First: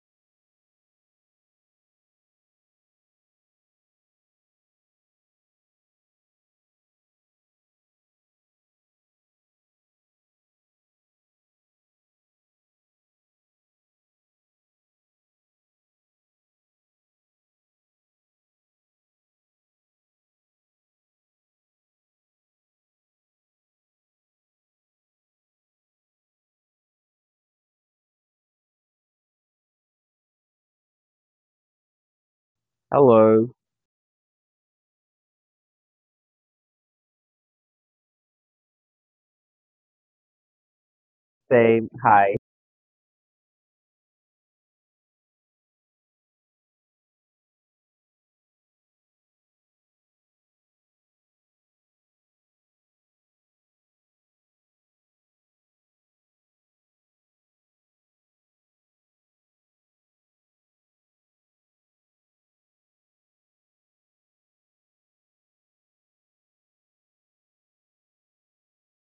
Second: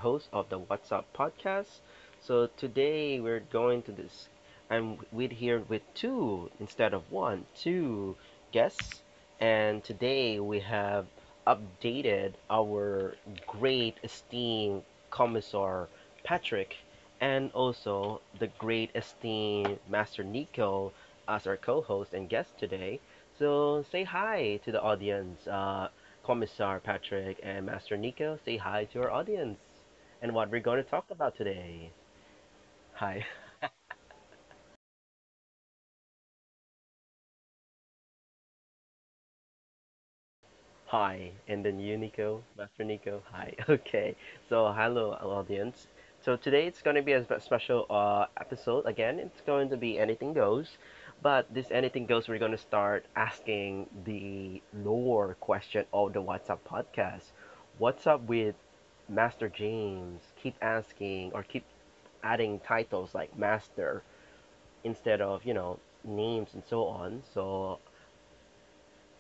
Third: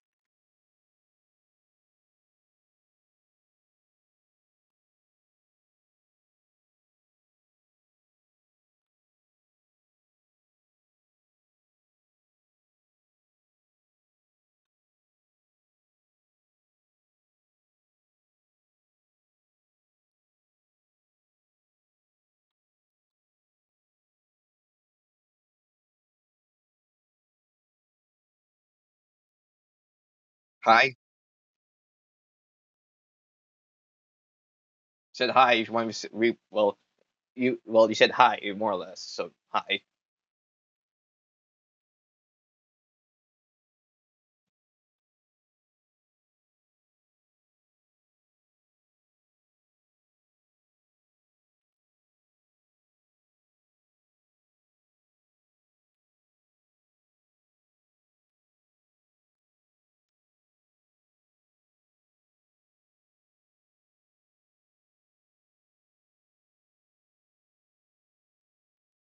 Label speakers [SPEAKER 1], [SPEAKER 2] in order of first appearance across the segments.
[SPEAKER 1] host of the What's Up podcast. So today we're going to this. I'm with here with two instead of one, two guests. And today we have updated our great esteemed Commissar Patrick, and also the great esteemed Master Nico as our co-host and guest today. So say hi to the audience, Commissar Patrick and Master Nico. Say hi to our audience and what we're going to
[SPEAKER 2] Hi.
[SPEAKER 1] talk about today. Hi.
[SPEAKER 3] Hello.
[SPEAKER 2] Said hi if you want me to. Well, you said hi, more or less, so hi.
[SPEAKER 1] Hi, and then
[SPEAKER 3] Same.
[SPEAKER 1] you,
[SPEAKER 3] Hi.
[SPEAKER 1] Nico, Master Nico. Hi. Okay. So, hello, audience. So today it's going to be a special episode. Again, it's going to be anything goes, but this anything goes, we're going to start asking the lore question of the What's Up podcast. What's up with Master James? Keep asking or keep adding titles like Master instead of names and so on. So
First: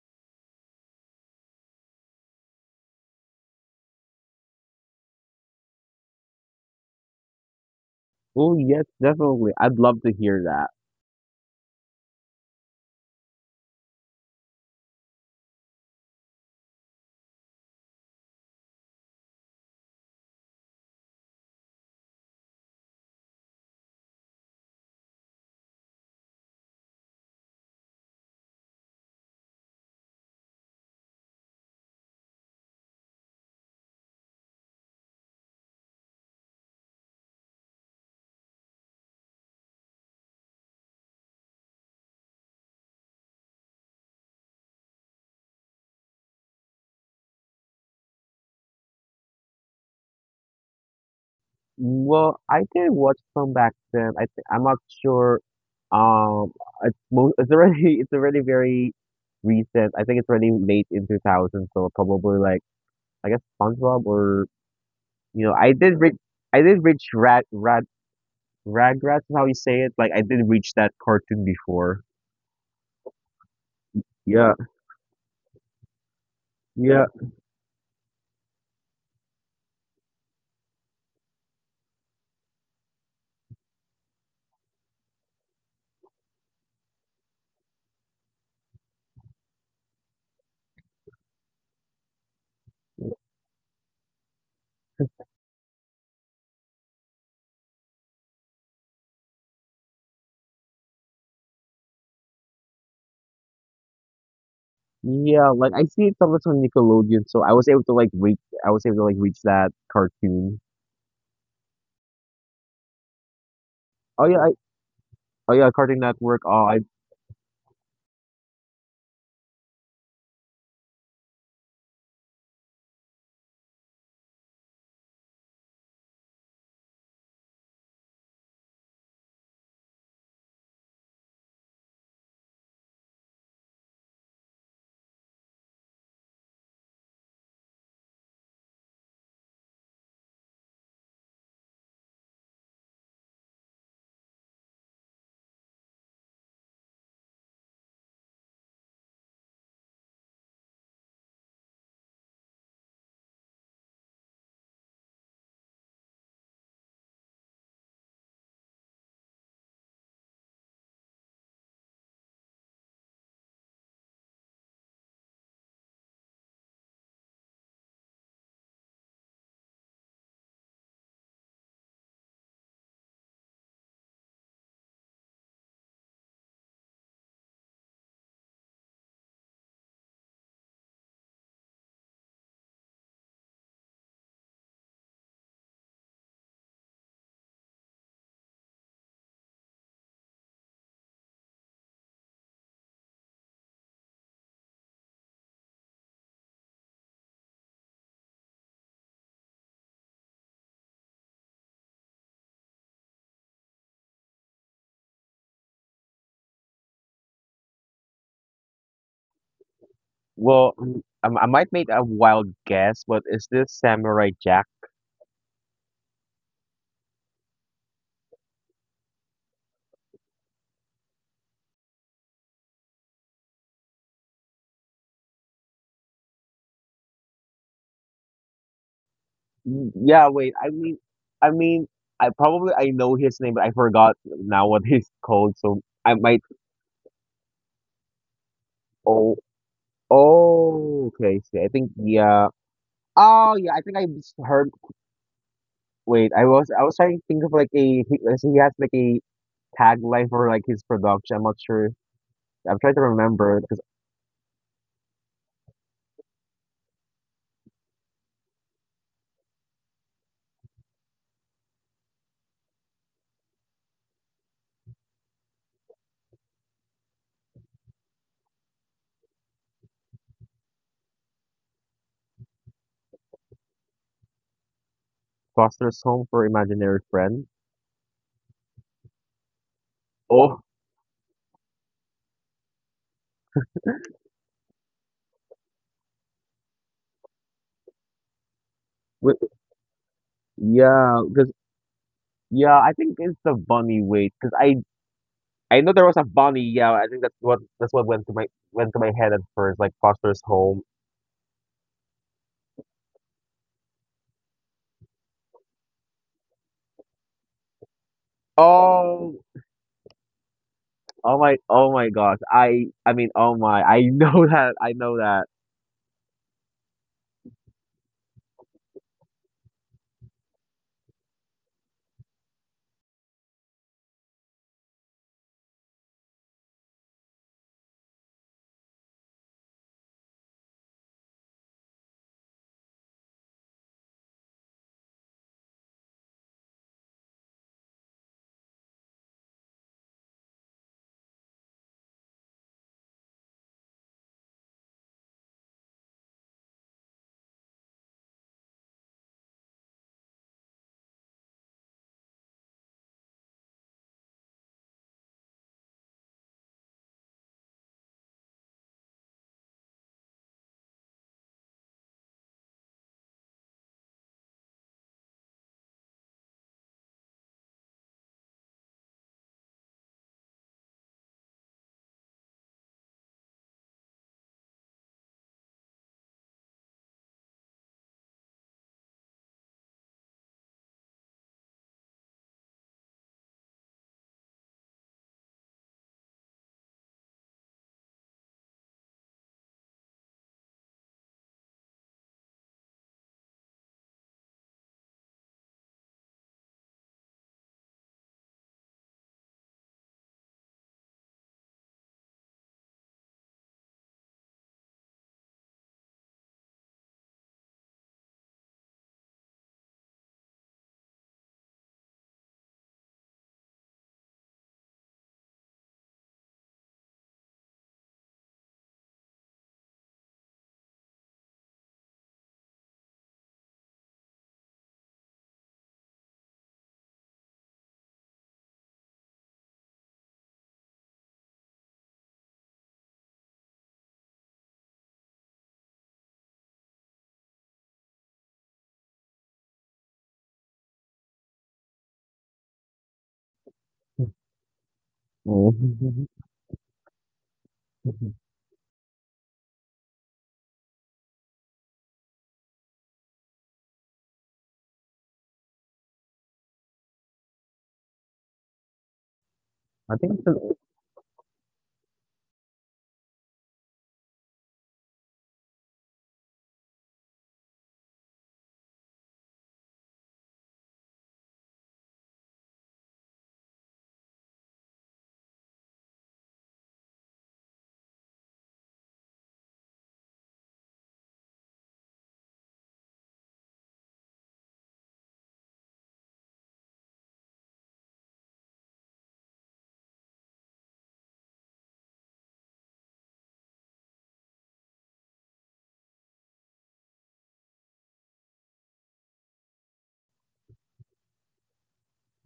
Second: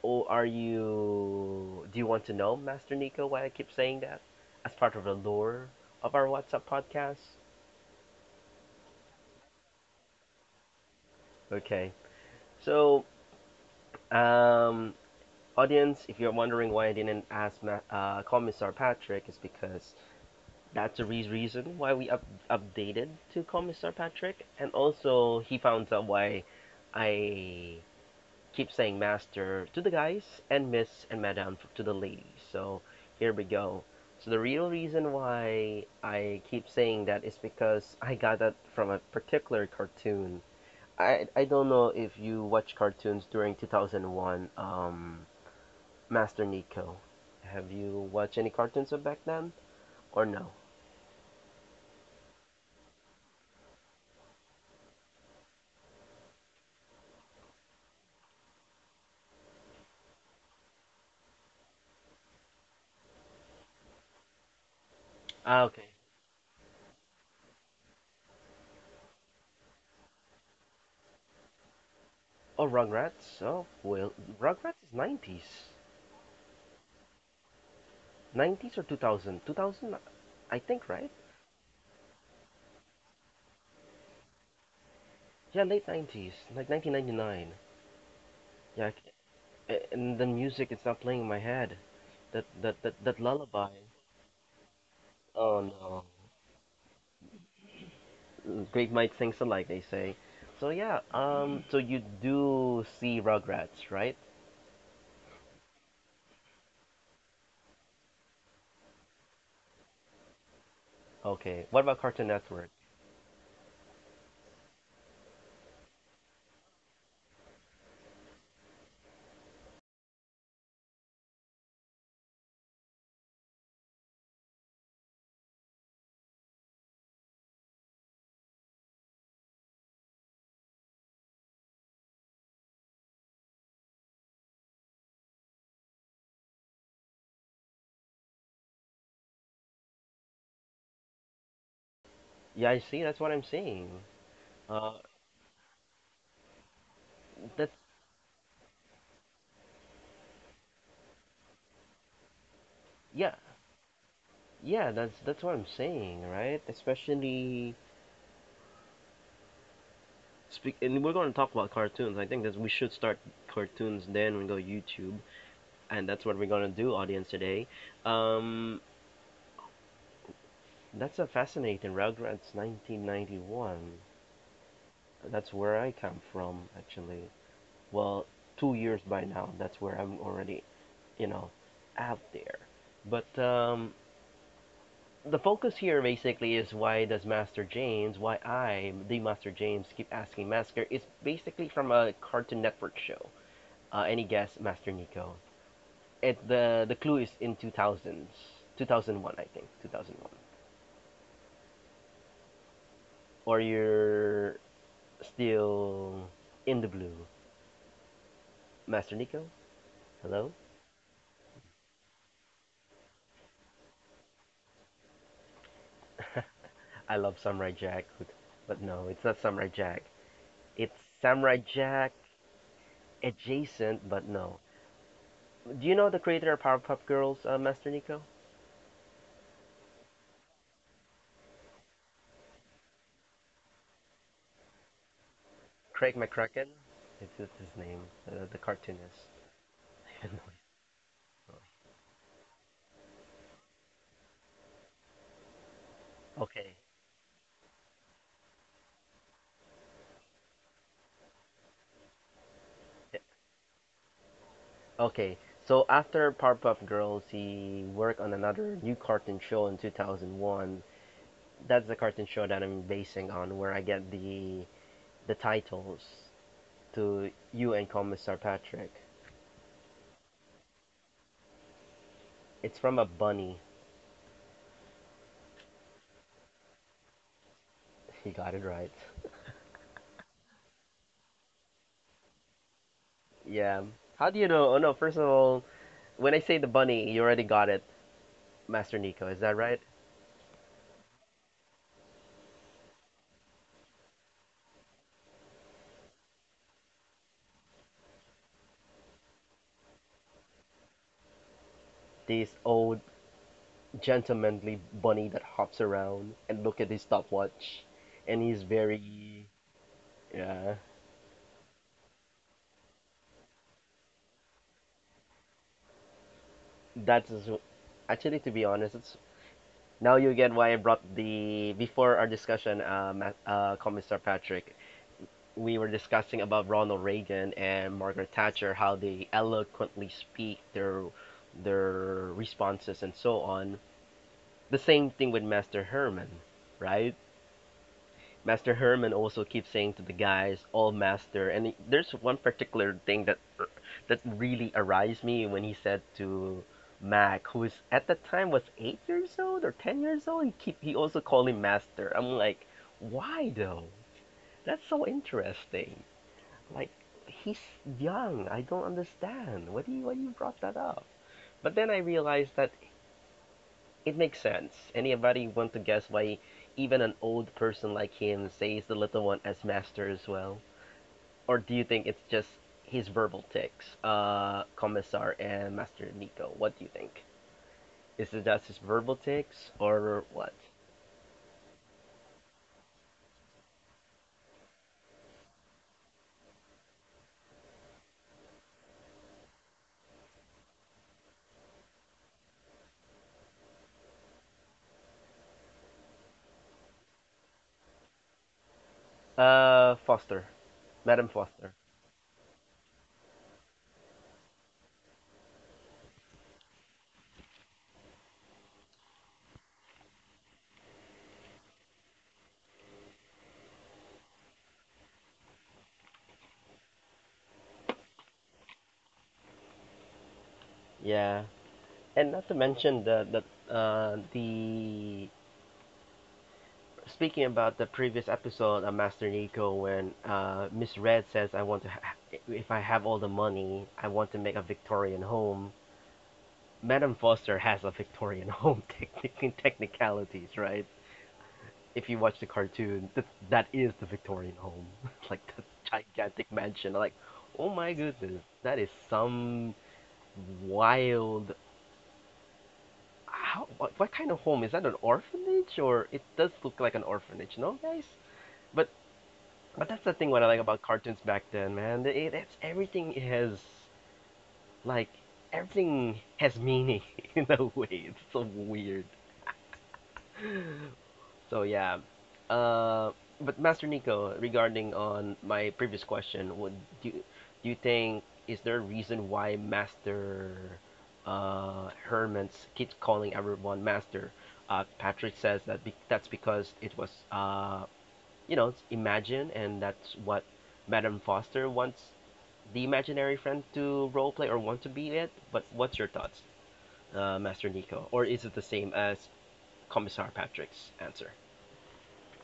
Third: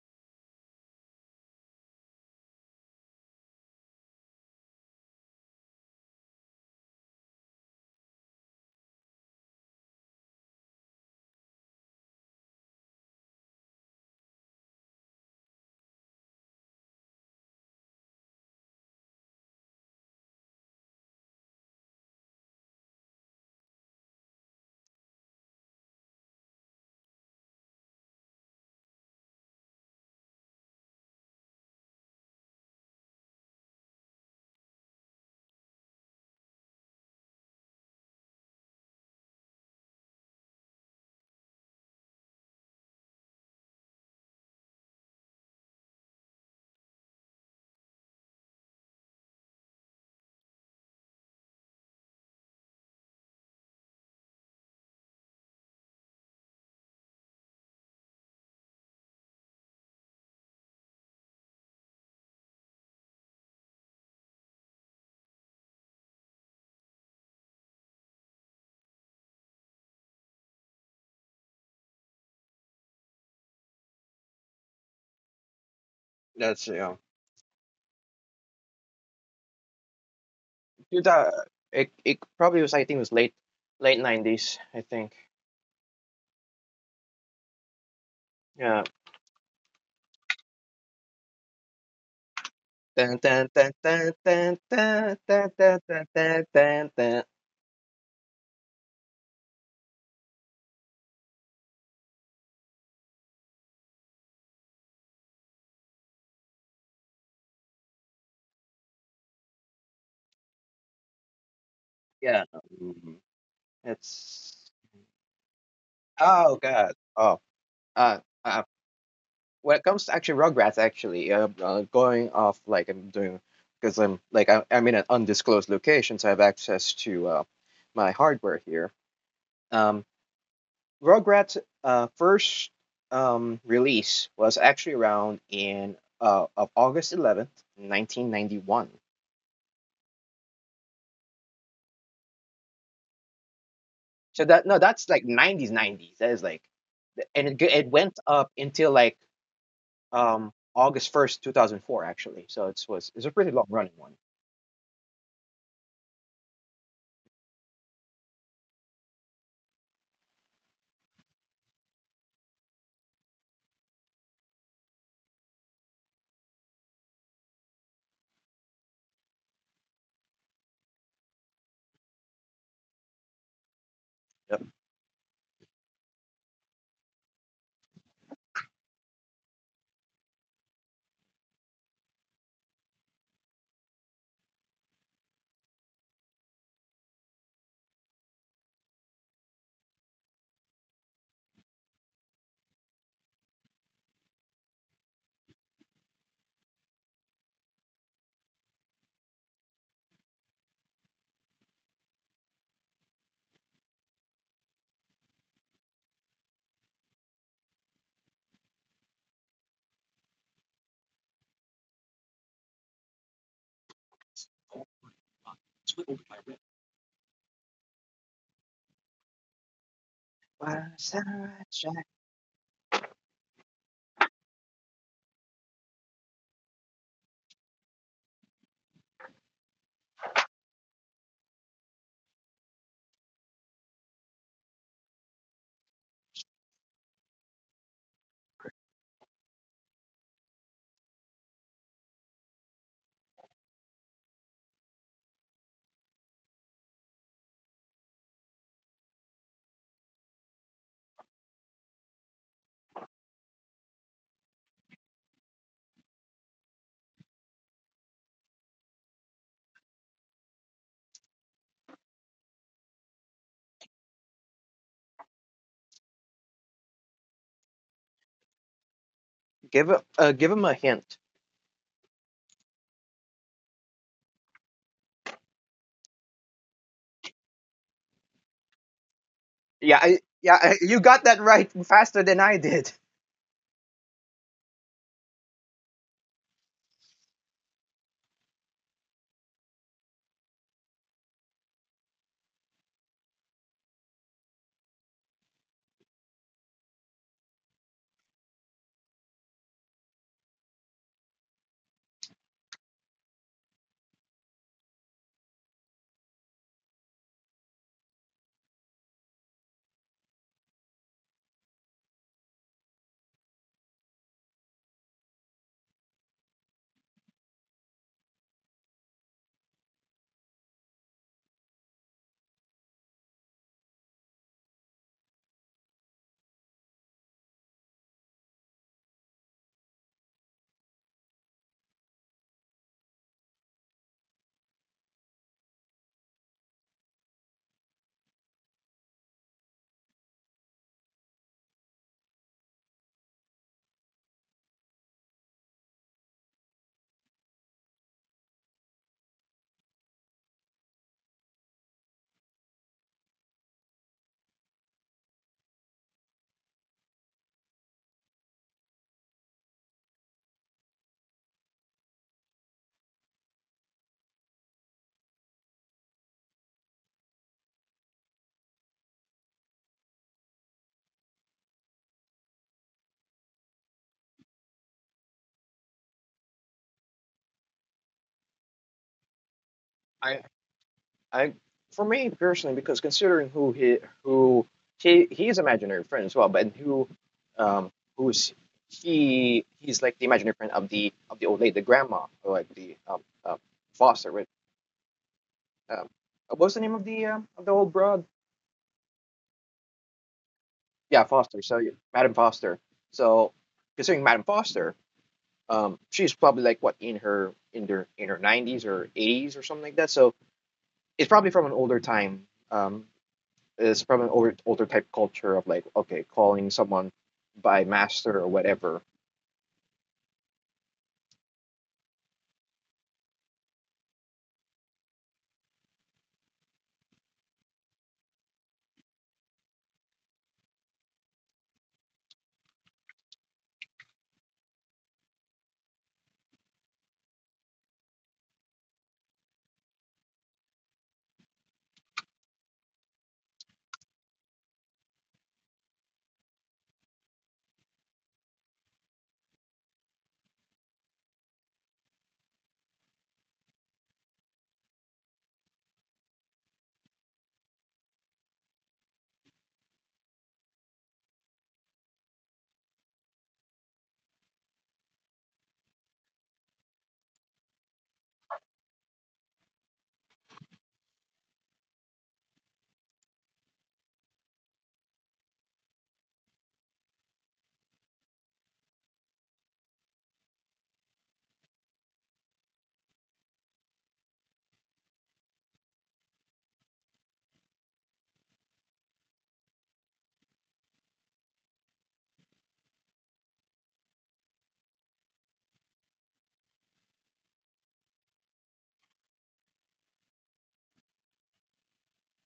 [SPEAKER 1] or are you. Do you want to know, Master Nico, why I keep saying that? As part of the lore of our WhatsApp podcast?
[SPEAKER 3] Oh, yes, definitely. I'd love to hear that.
[SPEAKER 1] Okay. So, um, audience, if you're wondering why I didn't ask Commissar Patrick, is because that's the reason why we updated to Commissar Patrick, and also he found out why I keep saying master to the guys and miss and madam to the ladies. So here we go. So the real reason why I keep saying that is because I got that from a particular cartoon. I don't know if you watch cartoons during 2001, Master Nico. Have you watched any cartoons of back then or no?
[SPEAKER 3] Well, I did watch some back then. I'm not sure. Um, it's already it's already very recent. I think it's already late in 2000, so probably like I guess SpongeBob or you know
[SPEAKER 1] Ah, okay.
[SPEAKER 3] I did reach Rad Rad Ragrats is how you say it. Like I did reach that cartoon before.
[SPEAKER 1] Oh, Rugrats. Oh, well,
[SPEAKER 3] Yeah.
[SPEAKER 1] Rugrats is '90s.
[SPEAKER 2] That's, yeah. Know.
[SPEAKER 3] Yeah.
[SPEAKER 1] '90s or 2000? 2000, I think,
[SPEAKER 2] Dude,
[SPEAKER 1] right?
[SPEAKER 2] it probably was. I think it was late 90s, I think.
[SPEAKER 1] Yeah, late '90s, like 1999.
[SPEAKER 2] Yeah.
[SPEAKER 1] Yeah, and the music is not playing in my head. That that that,
[SPEAKER 2] Dun,
[SPEAKER 1] that
[SPEAKER 2] dun, dun,
[SPEAKER 1] lullaby.
[SPEAKER 2] dun, dun, dun, dun,
[SPEAKER 1] Oh
[SPEAKER 2] dun,
[SPEAKER 1] no.
[SPEAKER 2] dun, dun, dun, dun.
[SPEAKER 1] Great minds think alike, they say. So yeah, so you do see Rugrats, right?
[SPEAKER 3] Yeah, like I see it sometimes on Nickelodeon, so I was able to like reach that cartoon.
[SPEAKER 1] Okay. What about Cartoon
[SPEAKER 2] Yeah.
[SPEAKER 1] Network?
[SPEAKER 2] Mhm.
[SPEAKER 3] Oh yeah,
[SPEAKER 2] It's
[SPEAKER 3] oh yeah, Cartoon Network.
[SPEAKER 2] oh
[SPEAKER 3] Oh, I
[SPEAKER 2] God. Oh, uh, uh when it comes to actually Rugrats, actually, going off, like I'm doing, because I'm like I'm in an undisclosed location, so I have access to my hardware here. Um, Rugrats first release was actually around in of August 11th, 1991.
[SPEAKER 1] Yeah, I see. That's what I'm saying.
[SPEAKER 2] So that, no,
[SPEAKER 1] Uh,
[SPEAKER 2] that's like 90s, 90s. That is like, and it,
[SPEAKER 1] that's
[SPEAKER 2] it went up until, like, August 1st, 2004, actually. So it was, it's a
[SPEAKER 1] Yeah,
[SPEAKER 2] pretty long running one.
[SPEAKER 1] yeah. That's what I'm saying, right? Especially speak, and we're going to talk about cartoons. I think that we should start cartoons, then we go YouTube. And that's what we're gonna do, audience, today. Um, that's a fascinating Rugrats 1991.
[SPEAKER 2] Yep.
[SPEAKER 1] That's where I come from, actually. Well, 2 years by now. That's where I'm already, you know, out there. But the focus here basically is why does Master James, why I, the Master James, keep asking Master is basically from a Cartoon Network show. Any guess, Master Nico? It the clue is in 2000s, 2001, I think, 2001. Or you're still in the blue. Master Nico? Hello?
[SPEAKER 3] well, might make a wild guess, but is this Samurai Jack?
[SPEAKER 1] I love Samurai Jack, but no, it's not Samurai Jack.
[SPEAKER 2] Why
[SPEAKER 1] It's Samurai
[SPEAKER 2] sunrise shine-
[SPEAKER 1] Jack adjacent, but no. Do you know the creator of Powerpuff Girls, Master Nico?
[SPEAKER 3] Yeah, wait. I mean, I mean, I probably I know his name, but I forgot now what he's called. So
[SPEAKER 1] Craig
[SPEAKER 3] I might.
[SPEAKER 1] McCracken? It's his name, the cartoonist.
[SPEAKER 3] Oh, oh, okay. See, I think yeah. Oh yeah, I think I just heard. Wait,
[SPEAKER 1] Okay.
[SPEAKER 3] I was trying to think of like a he has like a Tag life or like his production. I'm not sure. I'm trying to remember because
[SPEAKER 1] Okay, so after Powerpuff Girls, he worked on another new cartoon show in 2001. That's the cartoon show that I'm basing on, where I get the titles to you and Commissar Patrick.
[SPEAKER 2] Give him a hint.
[SPEAKER 1] It's from a bunny.
[SPEAKER 3] Foster's Home for Imaginary Friends.
[SPEAKER 1] He got it right.
[SPEAKER 2] Yeah,
[SPEAKER 3] Oh,
[SPEAKER 2] you got that right faster than I did.
[SPEAKER 1] Yeah. How do you know? Oh no, first of all, when I say the bunny, you already got it, Master Nico,
[SPEAKER 3] wait,
[SPEAKER 1] is that right?
[SPEAKER 3] yeah, because yeah, I think it's the bunny wait. Because I know there was a bunny. Yeah, I think that's what went to my head at first, like Foster's Home.
[SPEAKER 1] This old gentlemanly bunny that hops around and look at his stopwatch, and he's
[SPEAKER 3] Oh,
[SPEAKER 1] very. Yeah.
[SPEAKER 3] oh my gosh. I mean, oh my, I know that. I know that.
[SPEAKER 1] That's, actually, to be honest, it's now you get why I brought the before our discussion, Commissar Patrick. We were discussing about Ronald Reagan and Margaret Thatcher, how they eloquently speak their responses and so on. The same thing with Master Herman, right? Master Herman also keeps saying to the guys, "All master." And there's one particular thing that really aroused me when he said to Mac, who is at that time was 8 years old or 10 years old, and keep he also called him master. I'm like, why though? That's so interesting. Like, he's young. I don't understand. Why you brought that up? But then I realized that it makes sense. Anybody want to guess why even an old person like him says the little one as master as well? Or do you think it's just his verbal tics, Commissar and Master Nico? What do you think? Is it just his verbal tics or
[SPEAKER 2] I,
[SPEAKER 1] what?
[SPEAKER 2] I, for me personally, because considering who he, he's imaginary friend as well, but who, um, who's he? He's like the imaginary friend of the old lady, the grandma, or like the Foster. With, um, what was the name of the, of the old broad?
[SPEAKER 1] Foster,
[SPEAKER 2] Yeah,
[SPEAKER 1] Madam
[SPEAKER 2] Foster.
[SPEAKER 1] Foster.
[SPEAKER 2] So Madam Foster. So considering Madam Foster, she's probably like what, in her, in her 90s or 80s or something like that. So it's probably from an older time. It's probably an older type culture of, like, okay, calling someone by master or whatever.
[SPEAKER 1] Yeah, and not to mention the speaking about the previous episode of Master Nico, when Miss Red says, "I want to, if I have all the money, I want to make a Victorian home." Madame Foster has a Victorian home, in technicalities, right? If you watch the cartoon, that is the Victorian home, like the gigantic mansion. Like, oh my goodness, that is some wild. How, what kind of home is that? An orphanage, or it does look like an orphanage, no, guys? But But that's
[SPEAKER 3] I
[SPEAKER 1] the thing
[SPEAKER 3] think
[SPEAKER 1] what
[SPEAKER 3] it's
[SPEAKER 1] I
[SPEAKER 3] an
[SPEAKER 1] like about cartoons back then, man. They- It, it's Everything has like meaning in a way. It's so weird. So yeah. Uh, but Master Nico, regarding on my previous question, do you, do you think is there a reason why Master Hermans keeps calling everyone Master? Patrick says that be that's because it was imagine, and that's what Madame Foster wants the imaginary friend to roleplay or want to be it. But what's your thoughts, Master Nico? Or is it the same as Commissar Patrick's answer?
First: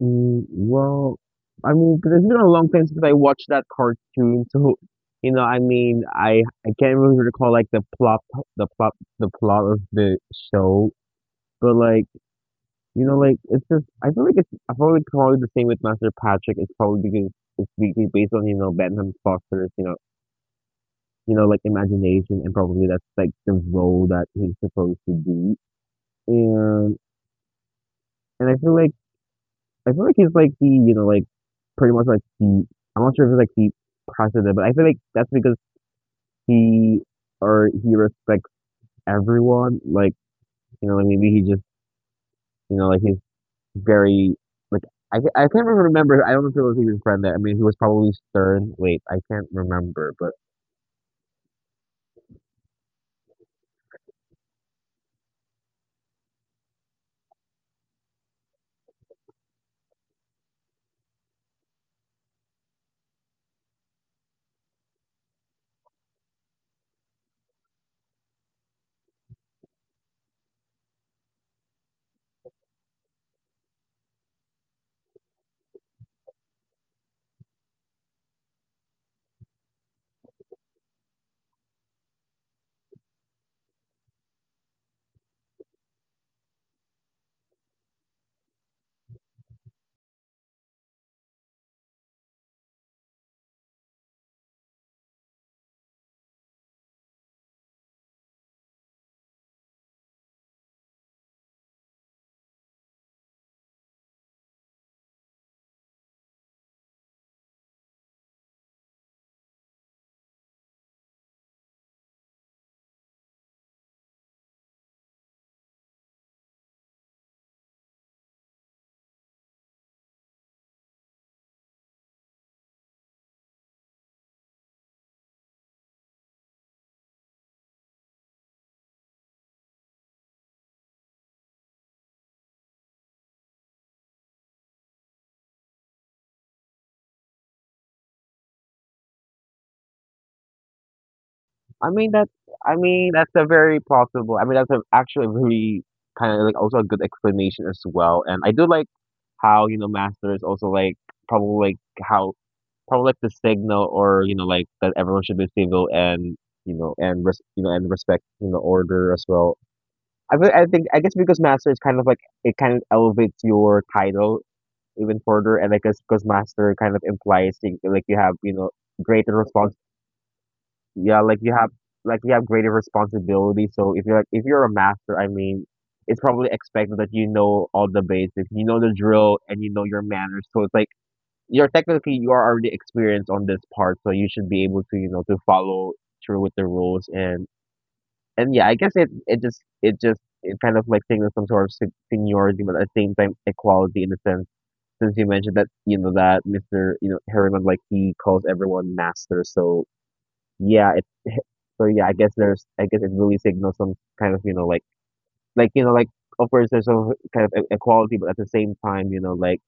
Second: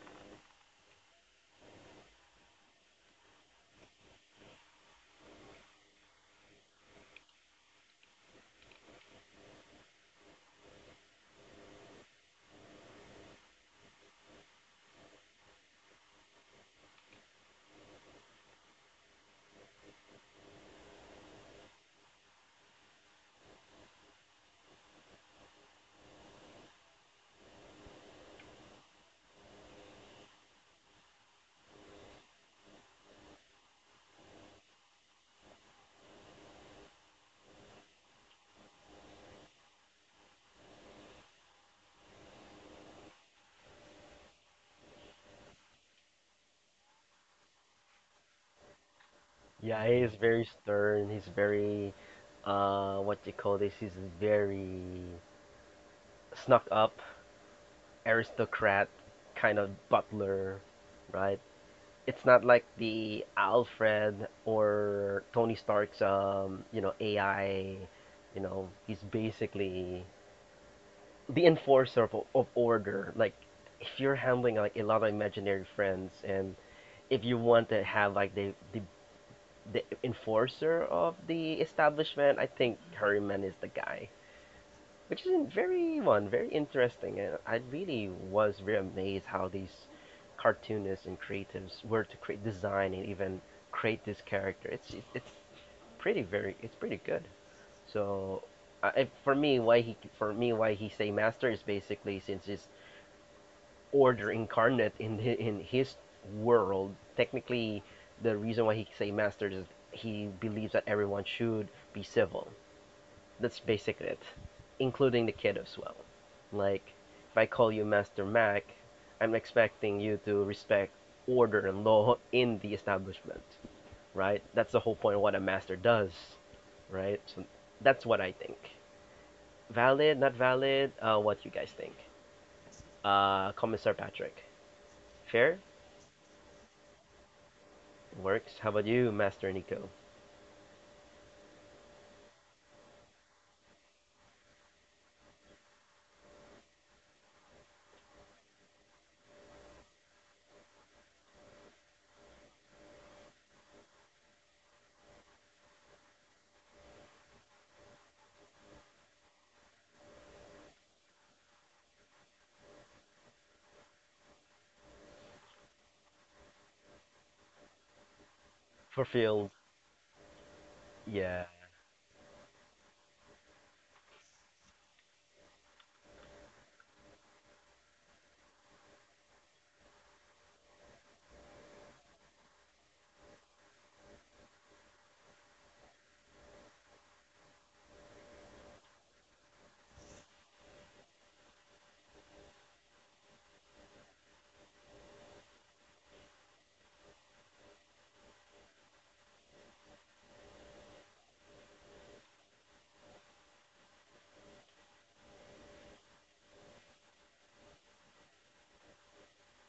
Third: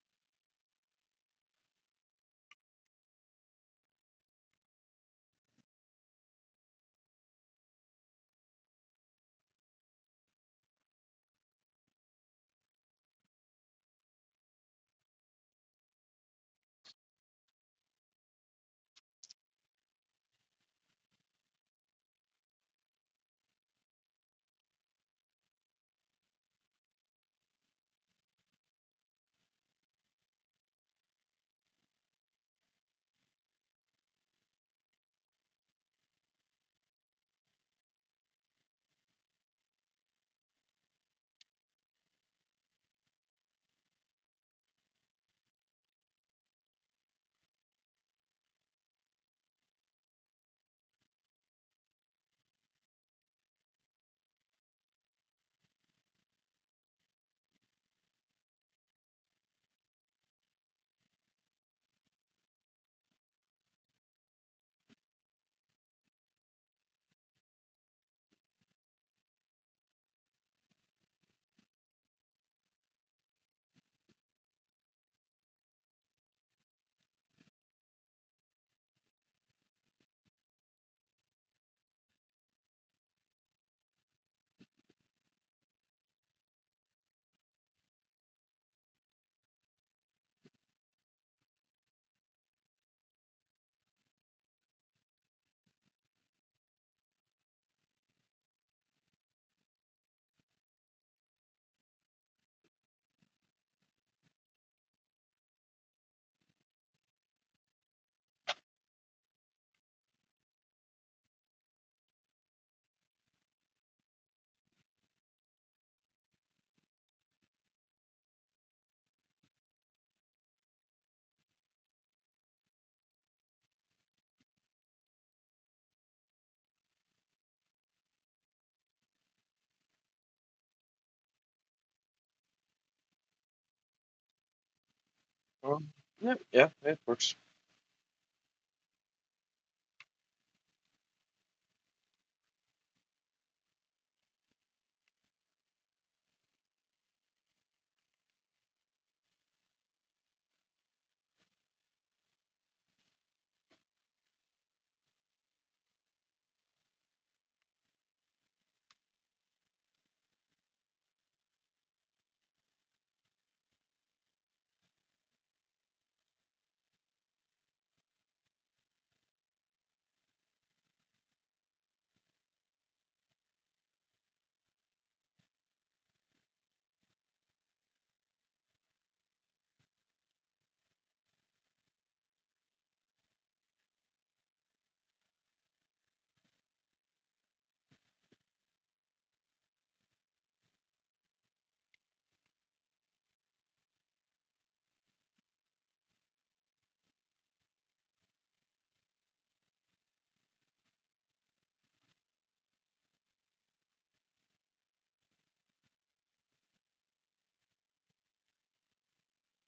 [SPEAKER 3] Well, I mean, 'cause it's been a long time since I watched that cartoon, so you know, I mean, I can't really recall like the plot, the plot of the show, but like you know, like it's just I feel like probably the same with Master Patrick. It's probably because based on you know Bentham Foster's you know like imagination and probably that's like the role that he's supposed to do, and I feel like he's like the you know like pretty much like the I'm not sure if it's like the president, but I feel like that's because he or he respects everyone. Like you know, like maybe he just you know like he's very like I can't even remember. I don't know if it was even a friend that. I mean, he was probably stern. Wait, I can't
[SPEAKER 1] Yeah, he is
[SPEAKER 3] remember, but
[SPEAKER 1] very stern. He's very, what you call this? He's very snuck up, aristocrat, kind of butler, right? It's not like the Alfred or Tony Stark's AI. You know, he's basically the enforcer of order. Like, if you're handling like a lot of imaginary friends, and if you want to have like the enforcer of the establishment, I think Harryman is the guy, which is very, one very interesting. And I really was very amazed how these cartoonists and creatives were to create, design, and even create this character. It's pretty good. So I, for me, why he say master is basically, since it's order incarnate in in his world. Technically, the reason why he say master is he believes that everyone should be civil. That's basically it, including the kid as well. Like, if I call you Master Mac, I'm expecting you to respect order and law in the establishment, right? That's the whole point of what a master does, right? So that's what I think. Valid, not valid, what you guys think? Commissar Patrick. Fair?
[SPEAKER 2] Well, yeah, yeah, it works.
[SPEAKER 1] Works. How about you, Master Nico?
[SPEAKER 3] I mean that's I mean that's a very plausible. I mean that's a, actually a very kind of like also a good explanation as well. And I do like how you know Master is also like probably like how probably like the signal or you know like that everyone should be civil and you know and you know and respect you know order as well. I mean, I think I guess because Master is kind of like it kind of elevates your title even further, and I guess because Master kind of implies like you have you know greater
[SPEAKER 1] Fulfilled.
[SPEAKER 3] yeah,
[SPEAKER 1] Yeah,
[SPEAKER 3] like you have greater responsibility. So if you're like if you're a master, I mean, it's probably expected that you know all the basics, you know the drill, and you know your manners. So it's like you're technically you are already experienced on this part, so you should be able to you know to follow through with the rules and yeah, I guess it just it kind of like signals some sort of seniority, but at the same time equality in a sense. Since you mentioned that you know that Mister you know Harriman like he calls everyone master, so yeah it so yeah I guess it really signals some kind of you know you know like of course there's some kind of equality but at the same time you know like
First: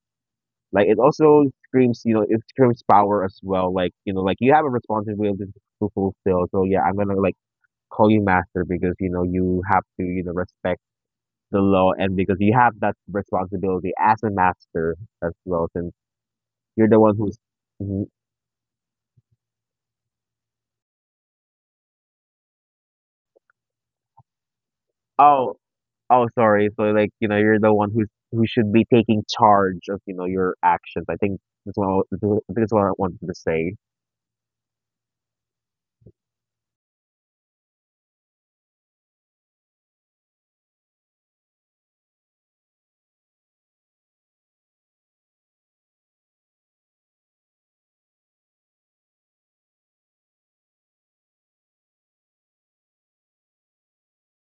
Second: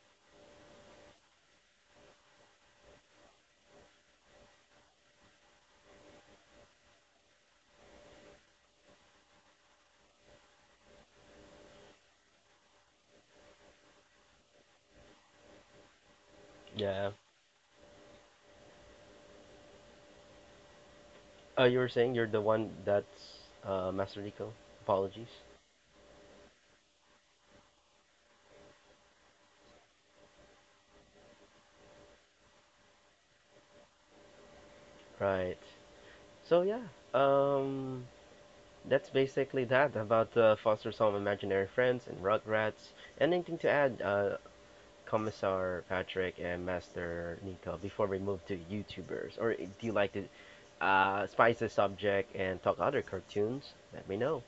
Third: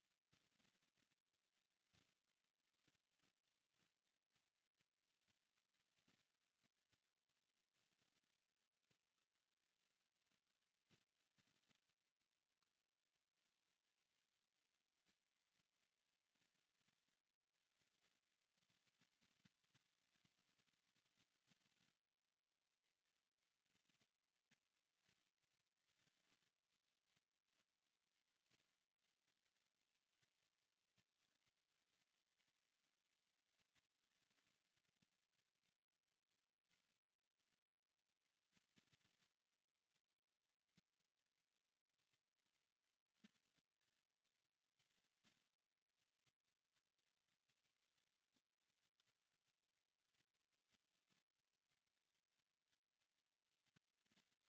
[SPEAKER 3] like it also screams you know it screams power as well like you know like you have a responsibility to fulfill so yeah I'm gonna like call you master because you know you have to you know respect the law and because you have that responsibility as a master as well since you're the
[SPEAKER 1] yeah.
[SPEAKER 3] one who's
[SPEAKER 1] You were saying you're the one that's, Master Nico? Apologies.
[SPEAKER 3] Oh, oh, sorry. So like you know, you're the one who's who should be taking charge of you know your actions. I think that's what I wanted to say.
[SPEAKER 1] Right. So yeah, um, that's basically that about Foster's Home Imaginary Friends and Rugrats. Anything to add, Commissar Patrick and Master Nico, before we move to YouTubers? Or do you like to spice the subject and talk other cartoons? Let me know.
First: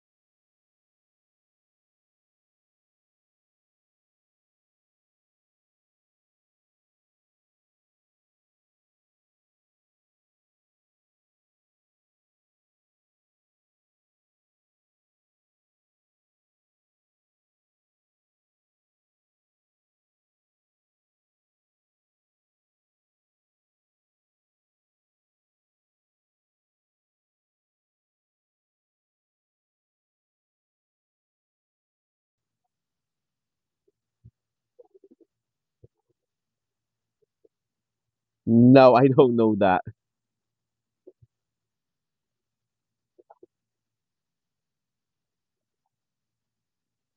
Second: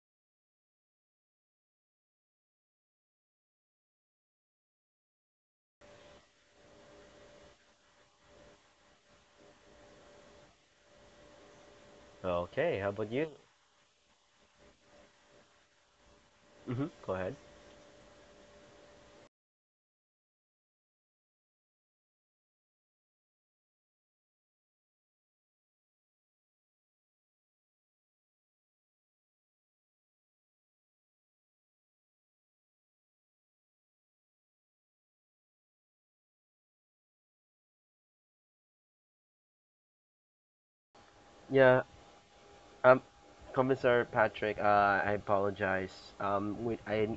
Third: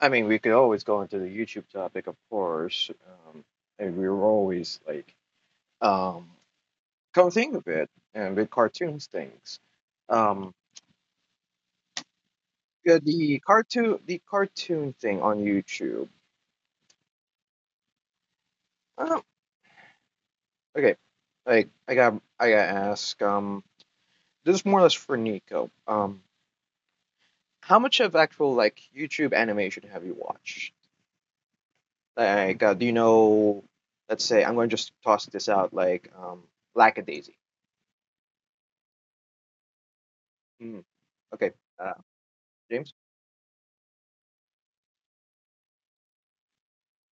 [SPEAKER 2] I mean, we could always go into the YouTube topic, of course. Um, and we were always like, um, come think of it, and with cartoons things. Um,
[SPEAKER 1] Okay, how
[SPEAKER 2] yeah,
[SPEAKER 1] about you?
[SPEAKER 2] the cartoon thing on YouTube.
[SPEAKER 1] Go ahead.
[SPEAKER 2] I Okay, like, I got to ask. This is more or less for Nico. How much of actual, like, YouTube animation have you watched? Like, do you know? Let's say I'm going to just toss this out. Like, Lackadaisy.
[SPEAKER 3] No, I don't know that.
[SPEAKER 2] Mm, okay,
[SPEAKER 1] Yeah,
[SPEAKER 2] uh, James.
[SPEAKER 1] um, Commissar Patrick, I apologize. Um, we, I,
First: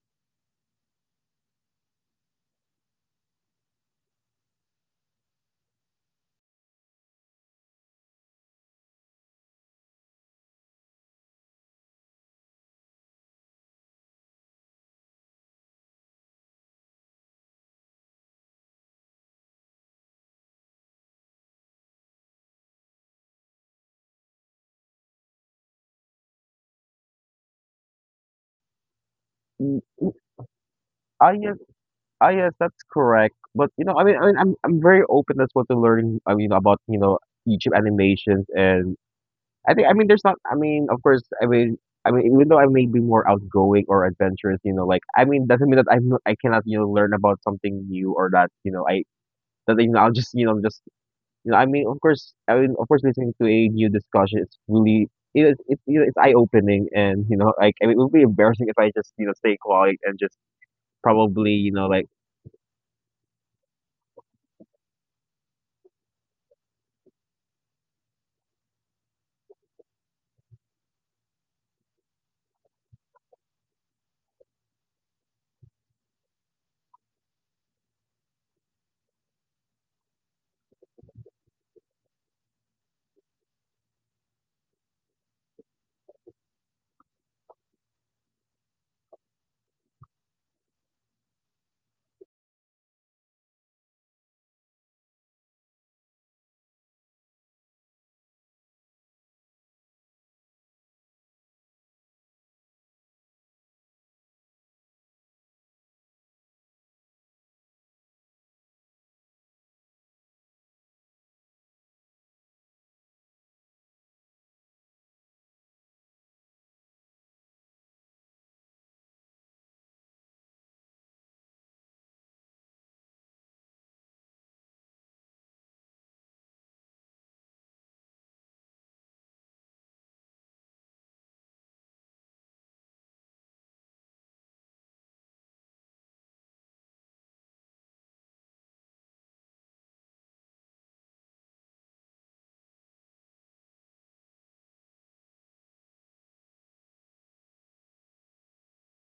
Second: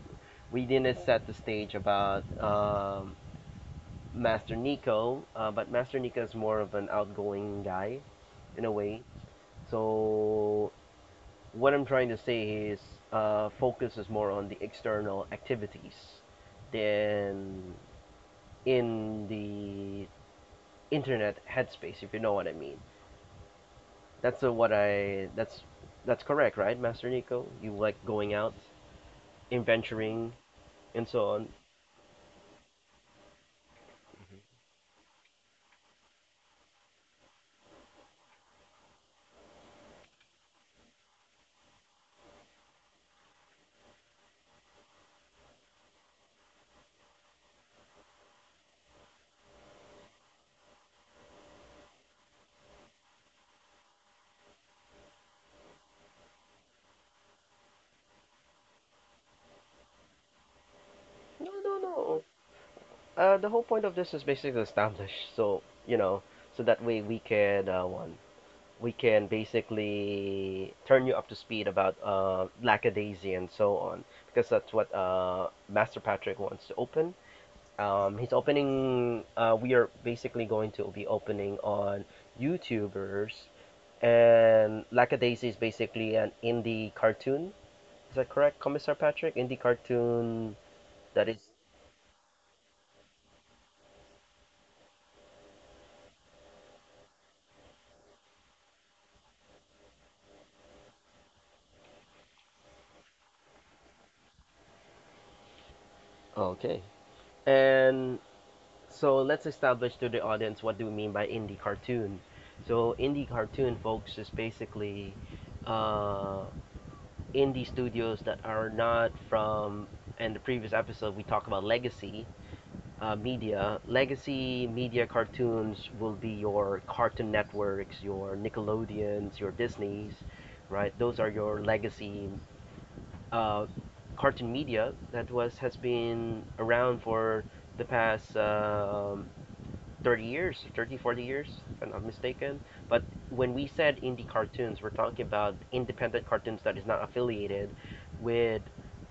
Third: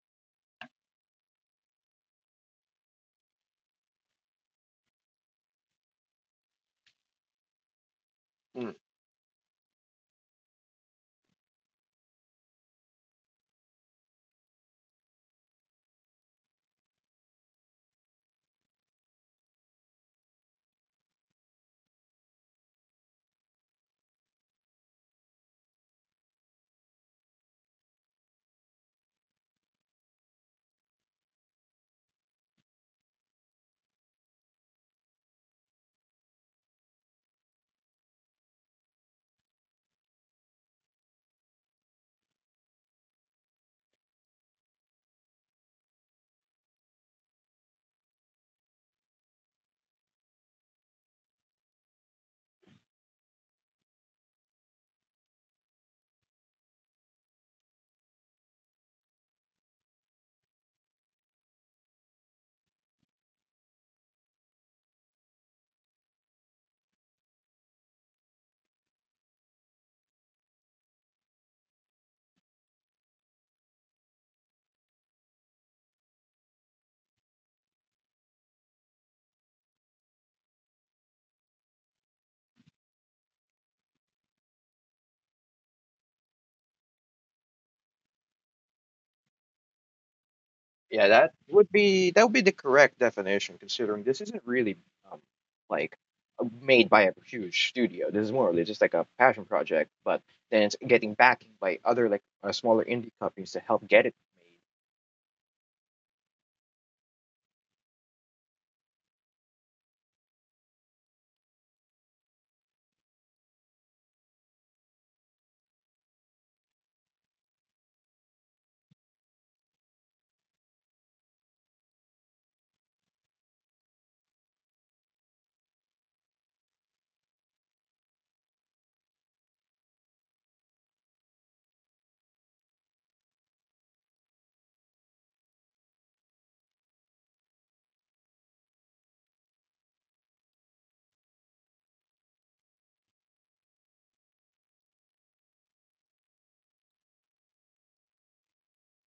[SPEAKER 1] we didn't set the stage about Master Nico, but Master Nico is more of an outgoing guy in a way. So what I'm trying to say is, focus is more on the external activities than in the internet headspace, if you know what I mean. That's what I. That's correct, right, Master Nico? You like going out,
[SPEAKER 3] Mm, mm,
[SPEAKER 1] adventuring, and so
[SPEAKER 3] Ah,
[SPEAKER 1] on.
[SPEAKER 3] yes, yes, that's correct. But you know, I'm very open as well to learning. I mean, about you know YouTube animations and I think I mean there's not I mean of course I mean even though I may be more outgoing or adventurous you know like I mean doesn't mean that I cannot you know learn about something new or that you know I that you know I'll just you know I mean of course listening to a new discussion it's really it's you know, it's eye opening and you know like I mean, it would be embarrassing if I just you know stay quiet and just
[SPEAKER 1] No,
[SPEAKER 3] probably you
[SPEAKER 1] no,
[SPEAKER 3] know like
[SPEAKER 1] no. The whole point of this is basically established, so you know, so that way we can, one we can basically turn you up to speed about Lackadaisy and so on, because that's what Master Patrick wants to open. We are basically going to be opening on YouTubers, and Lackadaisy is basically an indie cartoon. Is that correct, Commissar Patrick? Indie cartoon
[SPEAKER 2] Yeah,
[SPEAKER 1] that is.
[SPEAKER 2] that would be the correct definition, considering this isn't really, um, like, made by a huge studio. This is more or less just like a passion project, but then it's getting backing by other, like, smaller indie companies to help get it
[SPEAKER 1] Okay. And So let's establish to the audience what do we mean by indie cartoon. So indie cartoon, folks, is basically uh, indie studios that are not from. In the previous episode, we talked about legacy media. Legacy media cartoons will be your Cartoon Networks, your Nickelodeons, your Disneys, right? Those are your legacy uh, cartoon media that was has been around for the past, 30 years, 30, 40 years, if I'm not mistaken. But when we said indie cartoons, we're talking about independent cartoons that is not affiliated with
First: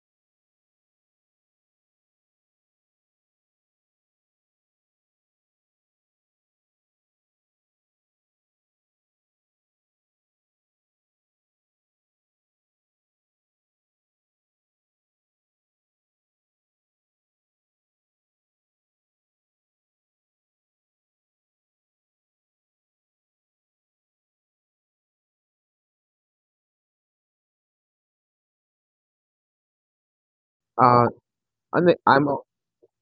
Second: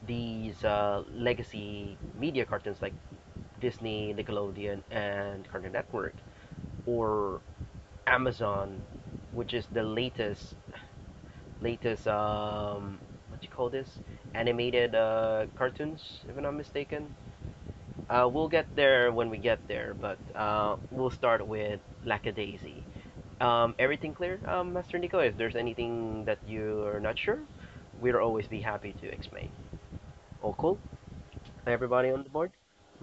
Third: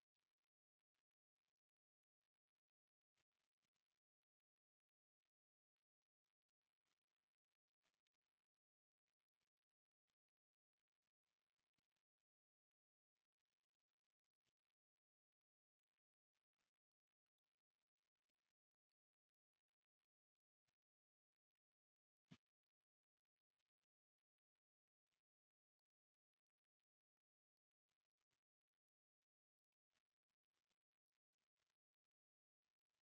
[SPEAKER 1] these legacy media cartoons like Disney, Nickelodeon, and Cartoon Network, or Amazon, which is the latest, what do you call this? Animated cartoons, if I'm not mistaken. We'll get there when we get there, but we'll start with Lackadaisy. Everything clear, Master Nico? If there's anything that you're not sure, we'll always be happy to explain. All cool?
[SPEAKER 3] uh I'm
[SPEAKER 1] Everybody on
[SPEAKER 3] I'm
[SPEAKER 1] the
[SPEAKER 3] all-
[SPEAKER 1] board?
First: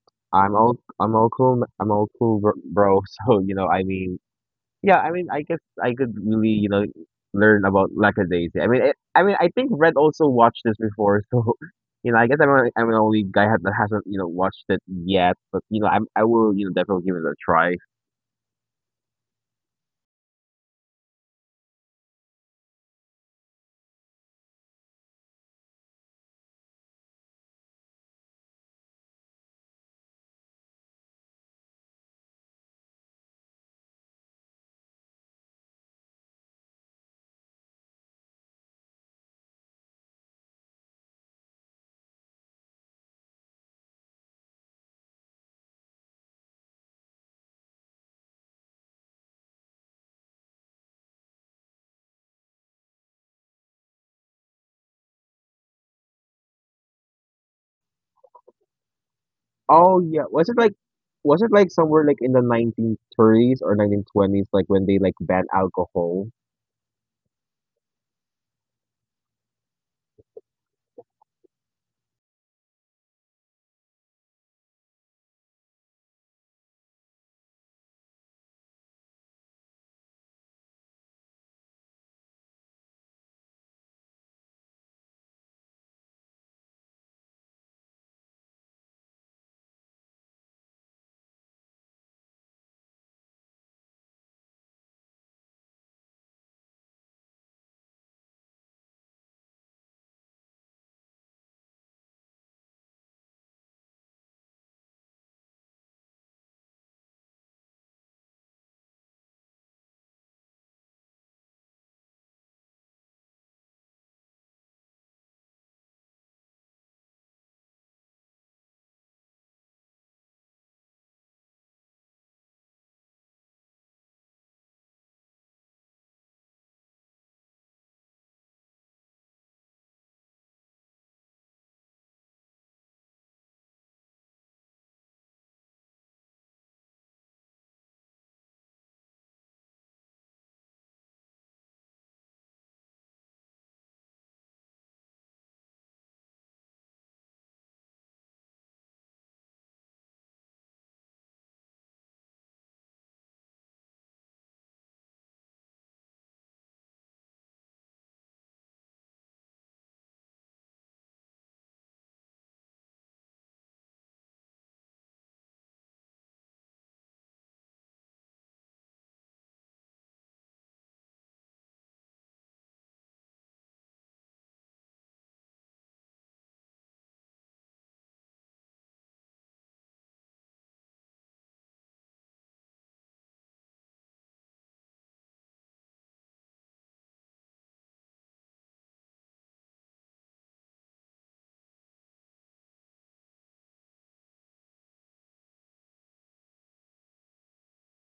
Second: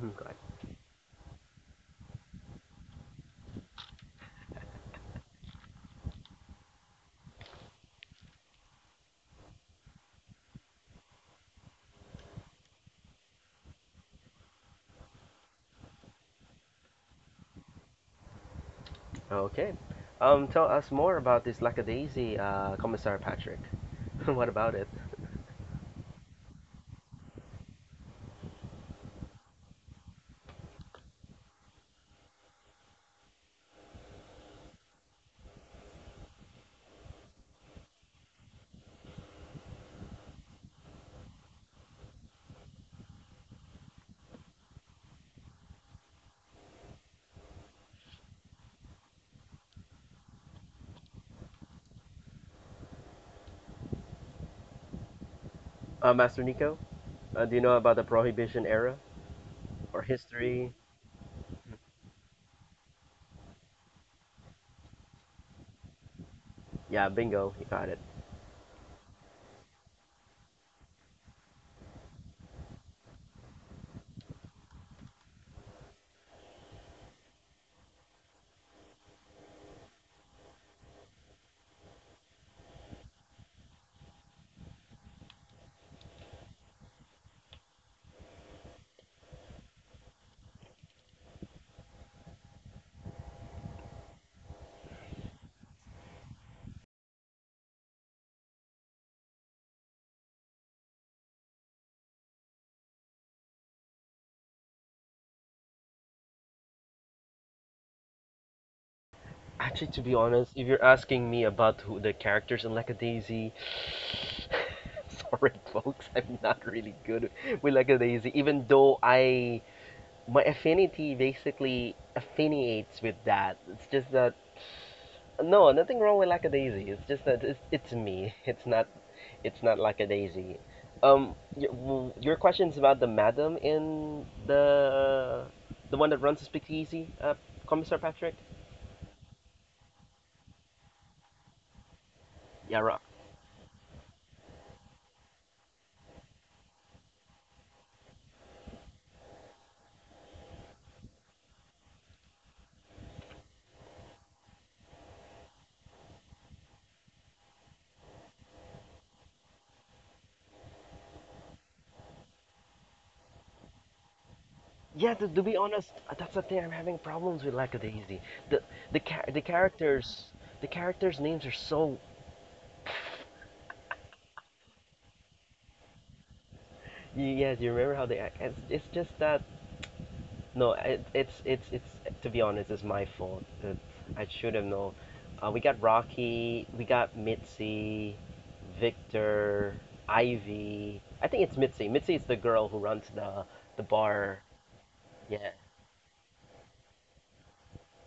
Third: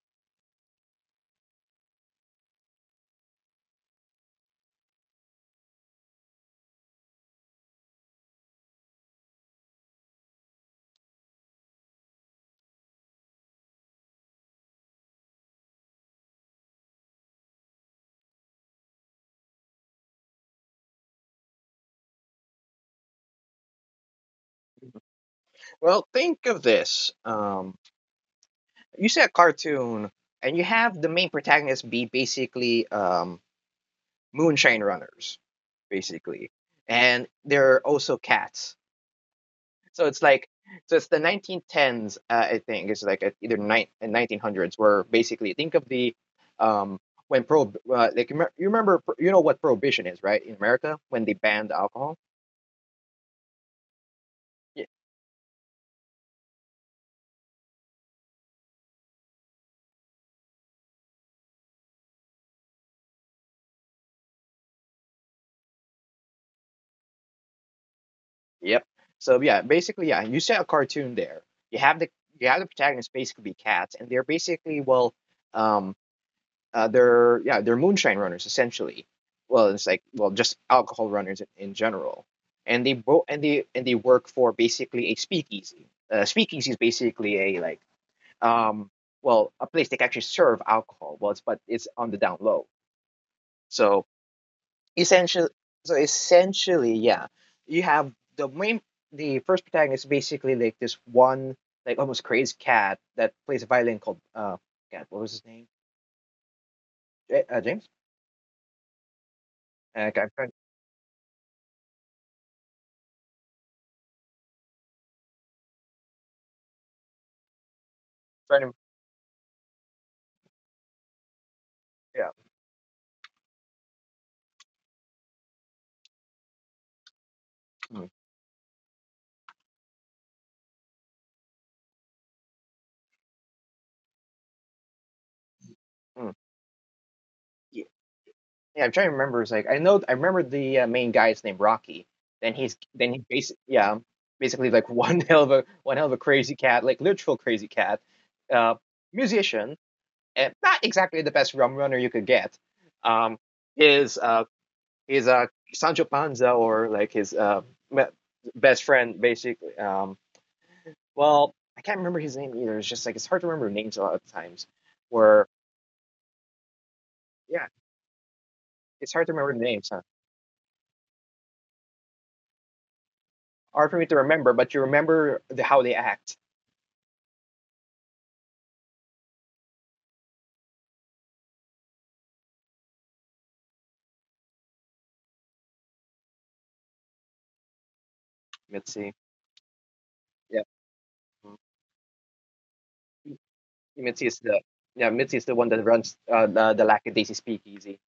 [SPEAKER 1] Mhm. Good.
[SPEAKER 3] I'm all cool bro bro. so you know I mean Yeah, I mean, I guess I could really, you know, learn about Lackadaisy. I mean, I think Red also watched this before, so you know, I guess I'm the only guy that hasn't, you know, watched it yet. But you know, I will, you know, definitely give it a try.
[SPEAKER 1] Okay. Tell us more about this lackadaisy, Commissar Patrick. What about it?
[SPEAKER 2] made. Well, think of this. You see a cartoon, and you have the main protagonist be basically, moonshine runners, basically, and there are also cats. So it's like, so it's the 1910s. I think it's like at either nine and 1900s, where basically think of the, um when pro like, you remember, what prohibition is, right, in America, when they banned alcohol. Yeah.
[SPEAKER 1] Master Nico, do you know about the Prohibition era
[SPEAKER 3] Oh
[SPEAKER 1] or
[SPEAKER 3] yeah,
[SPEAKER 1] history?
[SPEAKER 3] was it like somewhere like in the 1930s or 1920s, like when they like banned alcohol?
[SPEAKER 1] Yeah, bingo, you got it.
[SPEAKER 2] Yep. So, yeah, basically, yeah, you set a cartoon there. You have the, you have the protagonists basically be cats, and they're basically, well, um they're moonshine runners essentially. Well, it's like, well, just alcohol runners, in general, and they both, and they work for basically a speakeasy. Speakeasy is basically, a, like, um well, a place they can actually serve alcohol. Well, it's but it's on the down low. So essentially, yeah, you have the main, the first protagonist is basically like this one, like, almost crazed cat that plays a violin called cat, what was his name, James
[SPEAKER 1] Actually, to be
[SPEAKER 2] I'm trying,
[SPEAKER 1] honest, if you're asking me about who the characters in Lackadaisy, sorry folks, I'm not really good with Lackadaisy, even
[SPEAKER 2] to.
[SPEAKER 1] though I my affinity basically
[SPEAKER 2] Yeah.
[SPEAKER 1] affiliates with that. It's just that no, nothing wrong with Lackadaisy. It's just that it's
[SPEAKER 2] Mm,
[SPEAKER 1] me. It's not. It's not Lackadaisy. Your question's about the madam in the one that
[SPEAKER 2] mm.
[SPEAKER 1] runs the speakeasy,
[SPEAKER 2] Yeah.
[SPEAKER 1] Commissar Patrick.
[SPEAKER 2] Yeah, I'm trying to remember. It's like, I know, I remember the, main guy is named Rocky. Then he's,
[SPEAKER 1] Yeah, right.
[SPEAKER 2] then he basically, yeah, basically like one hell of a crazy cat, like literal crazy cat, uh, musician, and not exactly the best rum runner you could get. Um, his his uh Sancho Panza, or like his, me- best friend basically. Well, I can't remember his name either. It's just like, it's hard to remember names a lot of times.
[SPEAKER 1] Yeah, to
[SPEAKER 2] Where,
[SPEAKER 1] be honest, that's the thing I'm having problems with
[SPEAKER 2] yeah,
[SPEAKER 1] Lackadaisy. The the
[SPEAKER 2] it's hard
[SPEAKER 1] cha-
[SPEAKER 2] to
[SPEAKER 1] the
[SPEAKER 2] remember names. Huh?
[SPEAKER 1] characters the characters names are so
[SPEAKER 2] Hard for me to remember, but you remember how they act.
[SPEAKER 1] Yeah, yes, you remember how they act. It's just that no, it's to be honest, it's my fault. It's, I should have known. We got Rocky, we got Mitzi,
[SPEAKER 2] Mitzi.
[SPEAKER 1] Victor,
[SPEAKER 2] Yeah.
[SPEAKER 1] Ivy. I think it's Mitzi. Mitzi is the girl who runs the
[SPEAKER 2] Mitzi is
[SPEAKER 1] bar.
[SPEAKER 2] the yeah, Mitzi is
[SPEAKER 1] Yeah,
[SPEAKER 2] the one that runs, the Lackadaisy Speakeasy.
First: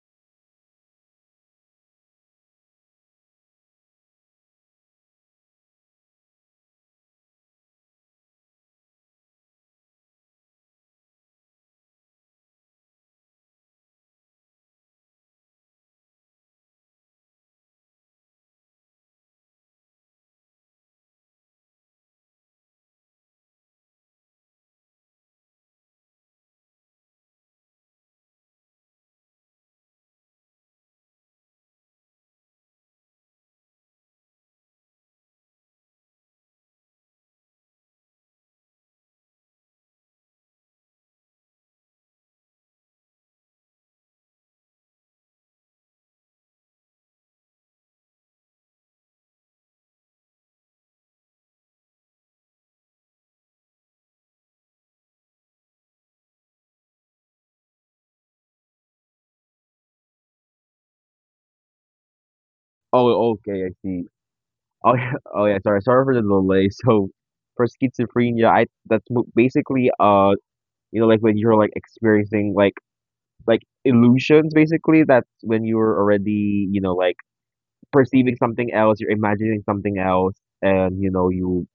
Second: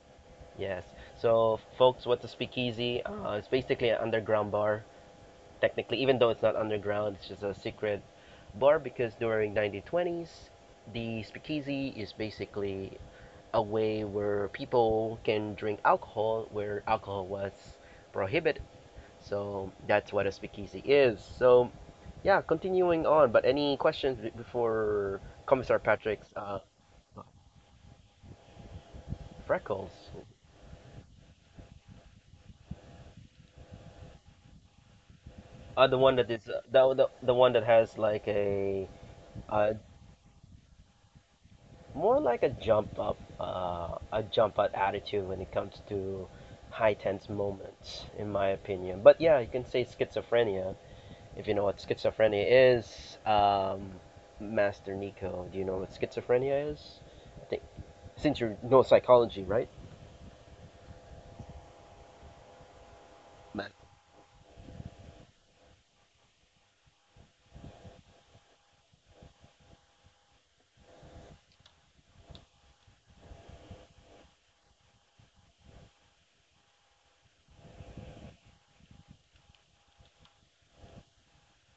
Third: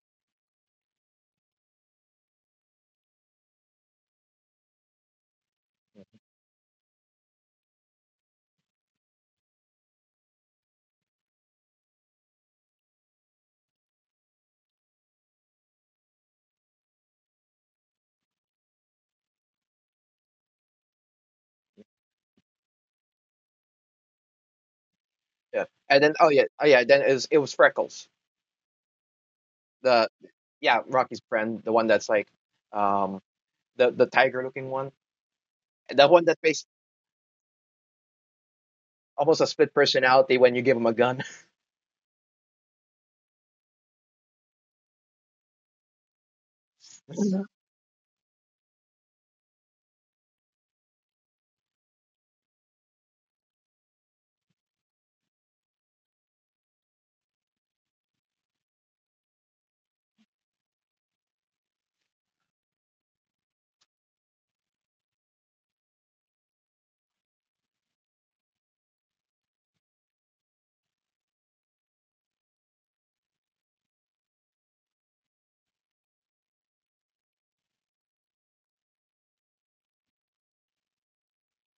[SPEAKER 1] yes. So, folks, what's a speakeasy? It's basically an underground bar. Technically, even though it's not underground, it's just a secret bar because during 1920s, the speakeasy is basically a way where people can drink alcohol where alcohol was prohibited. So that's what a speakeasy is. So yeah, continuing on. But any questions before
[SPEAKER 2] Yeah.
[SPEAKER 1] Commissar
[SPEAKER 2] And then,
[SPEAKER 1] Patrick's
[SPEAKER 2] oh yeah, oh yeah, then it was, Freckles,
[SPEAKER 1] freckles?
[SPEAKER 2] the, yeah, Rocky's friend, the one that's like, um the tiger looking one,
[SPEAKER 1] The
[SPEAKER 2] the
[SPEAKER 1] one
[SPEAKER 2] one
[SPEAKER 1] that
[SPEAKER 2] that
[SPEAKER 1] is
[SPEAKER 2] makes
[SPEAKER 1] the one that has like a
[SPEAKER 2] almost a split
[SPEAKER 1] uh,
[SPEAKER 2] personality when you give him a gun.
[SPEAKER 1] more like a jump up attitude when it comes to high tense
[SPEAKER 2] And
[SPEAKER 1] moments, in my opinion. But yeah, you can say schizophrenia if you know what schizophrenia is. Master Nico, do you know what schizophrenia is? I think since you know psychology, right?
[SPEAKER 3] Oh, okay, I
[SPEAKER 1] Man.
[SPEAKER 3] see. Oh yeah, oh yeah. Sorry for the delay. So for schizophrenia, I that's basically you know like when you're like experiencing like illusions basically that's when you're already you know like perceiving something else you're imagining something else and you know you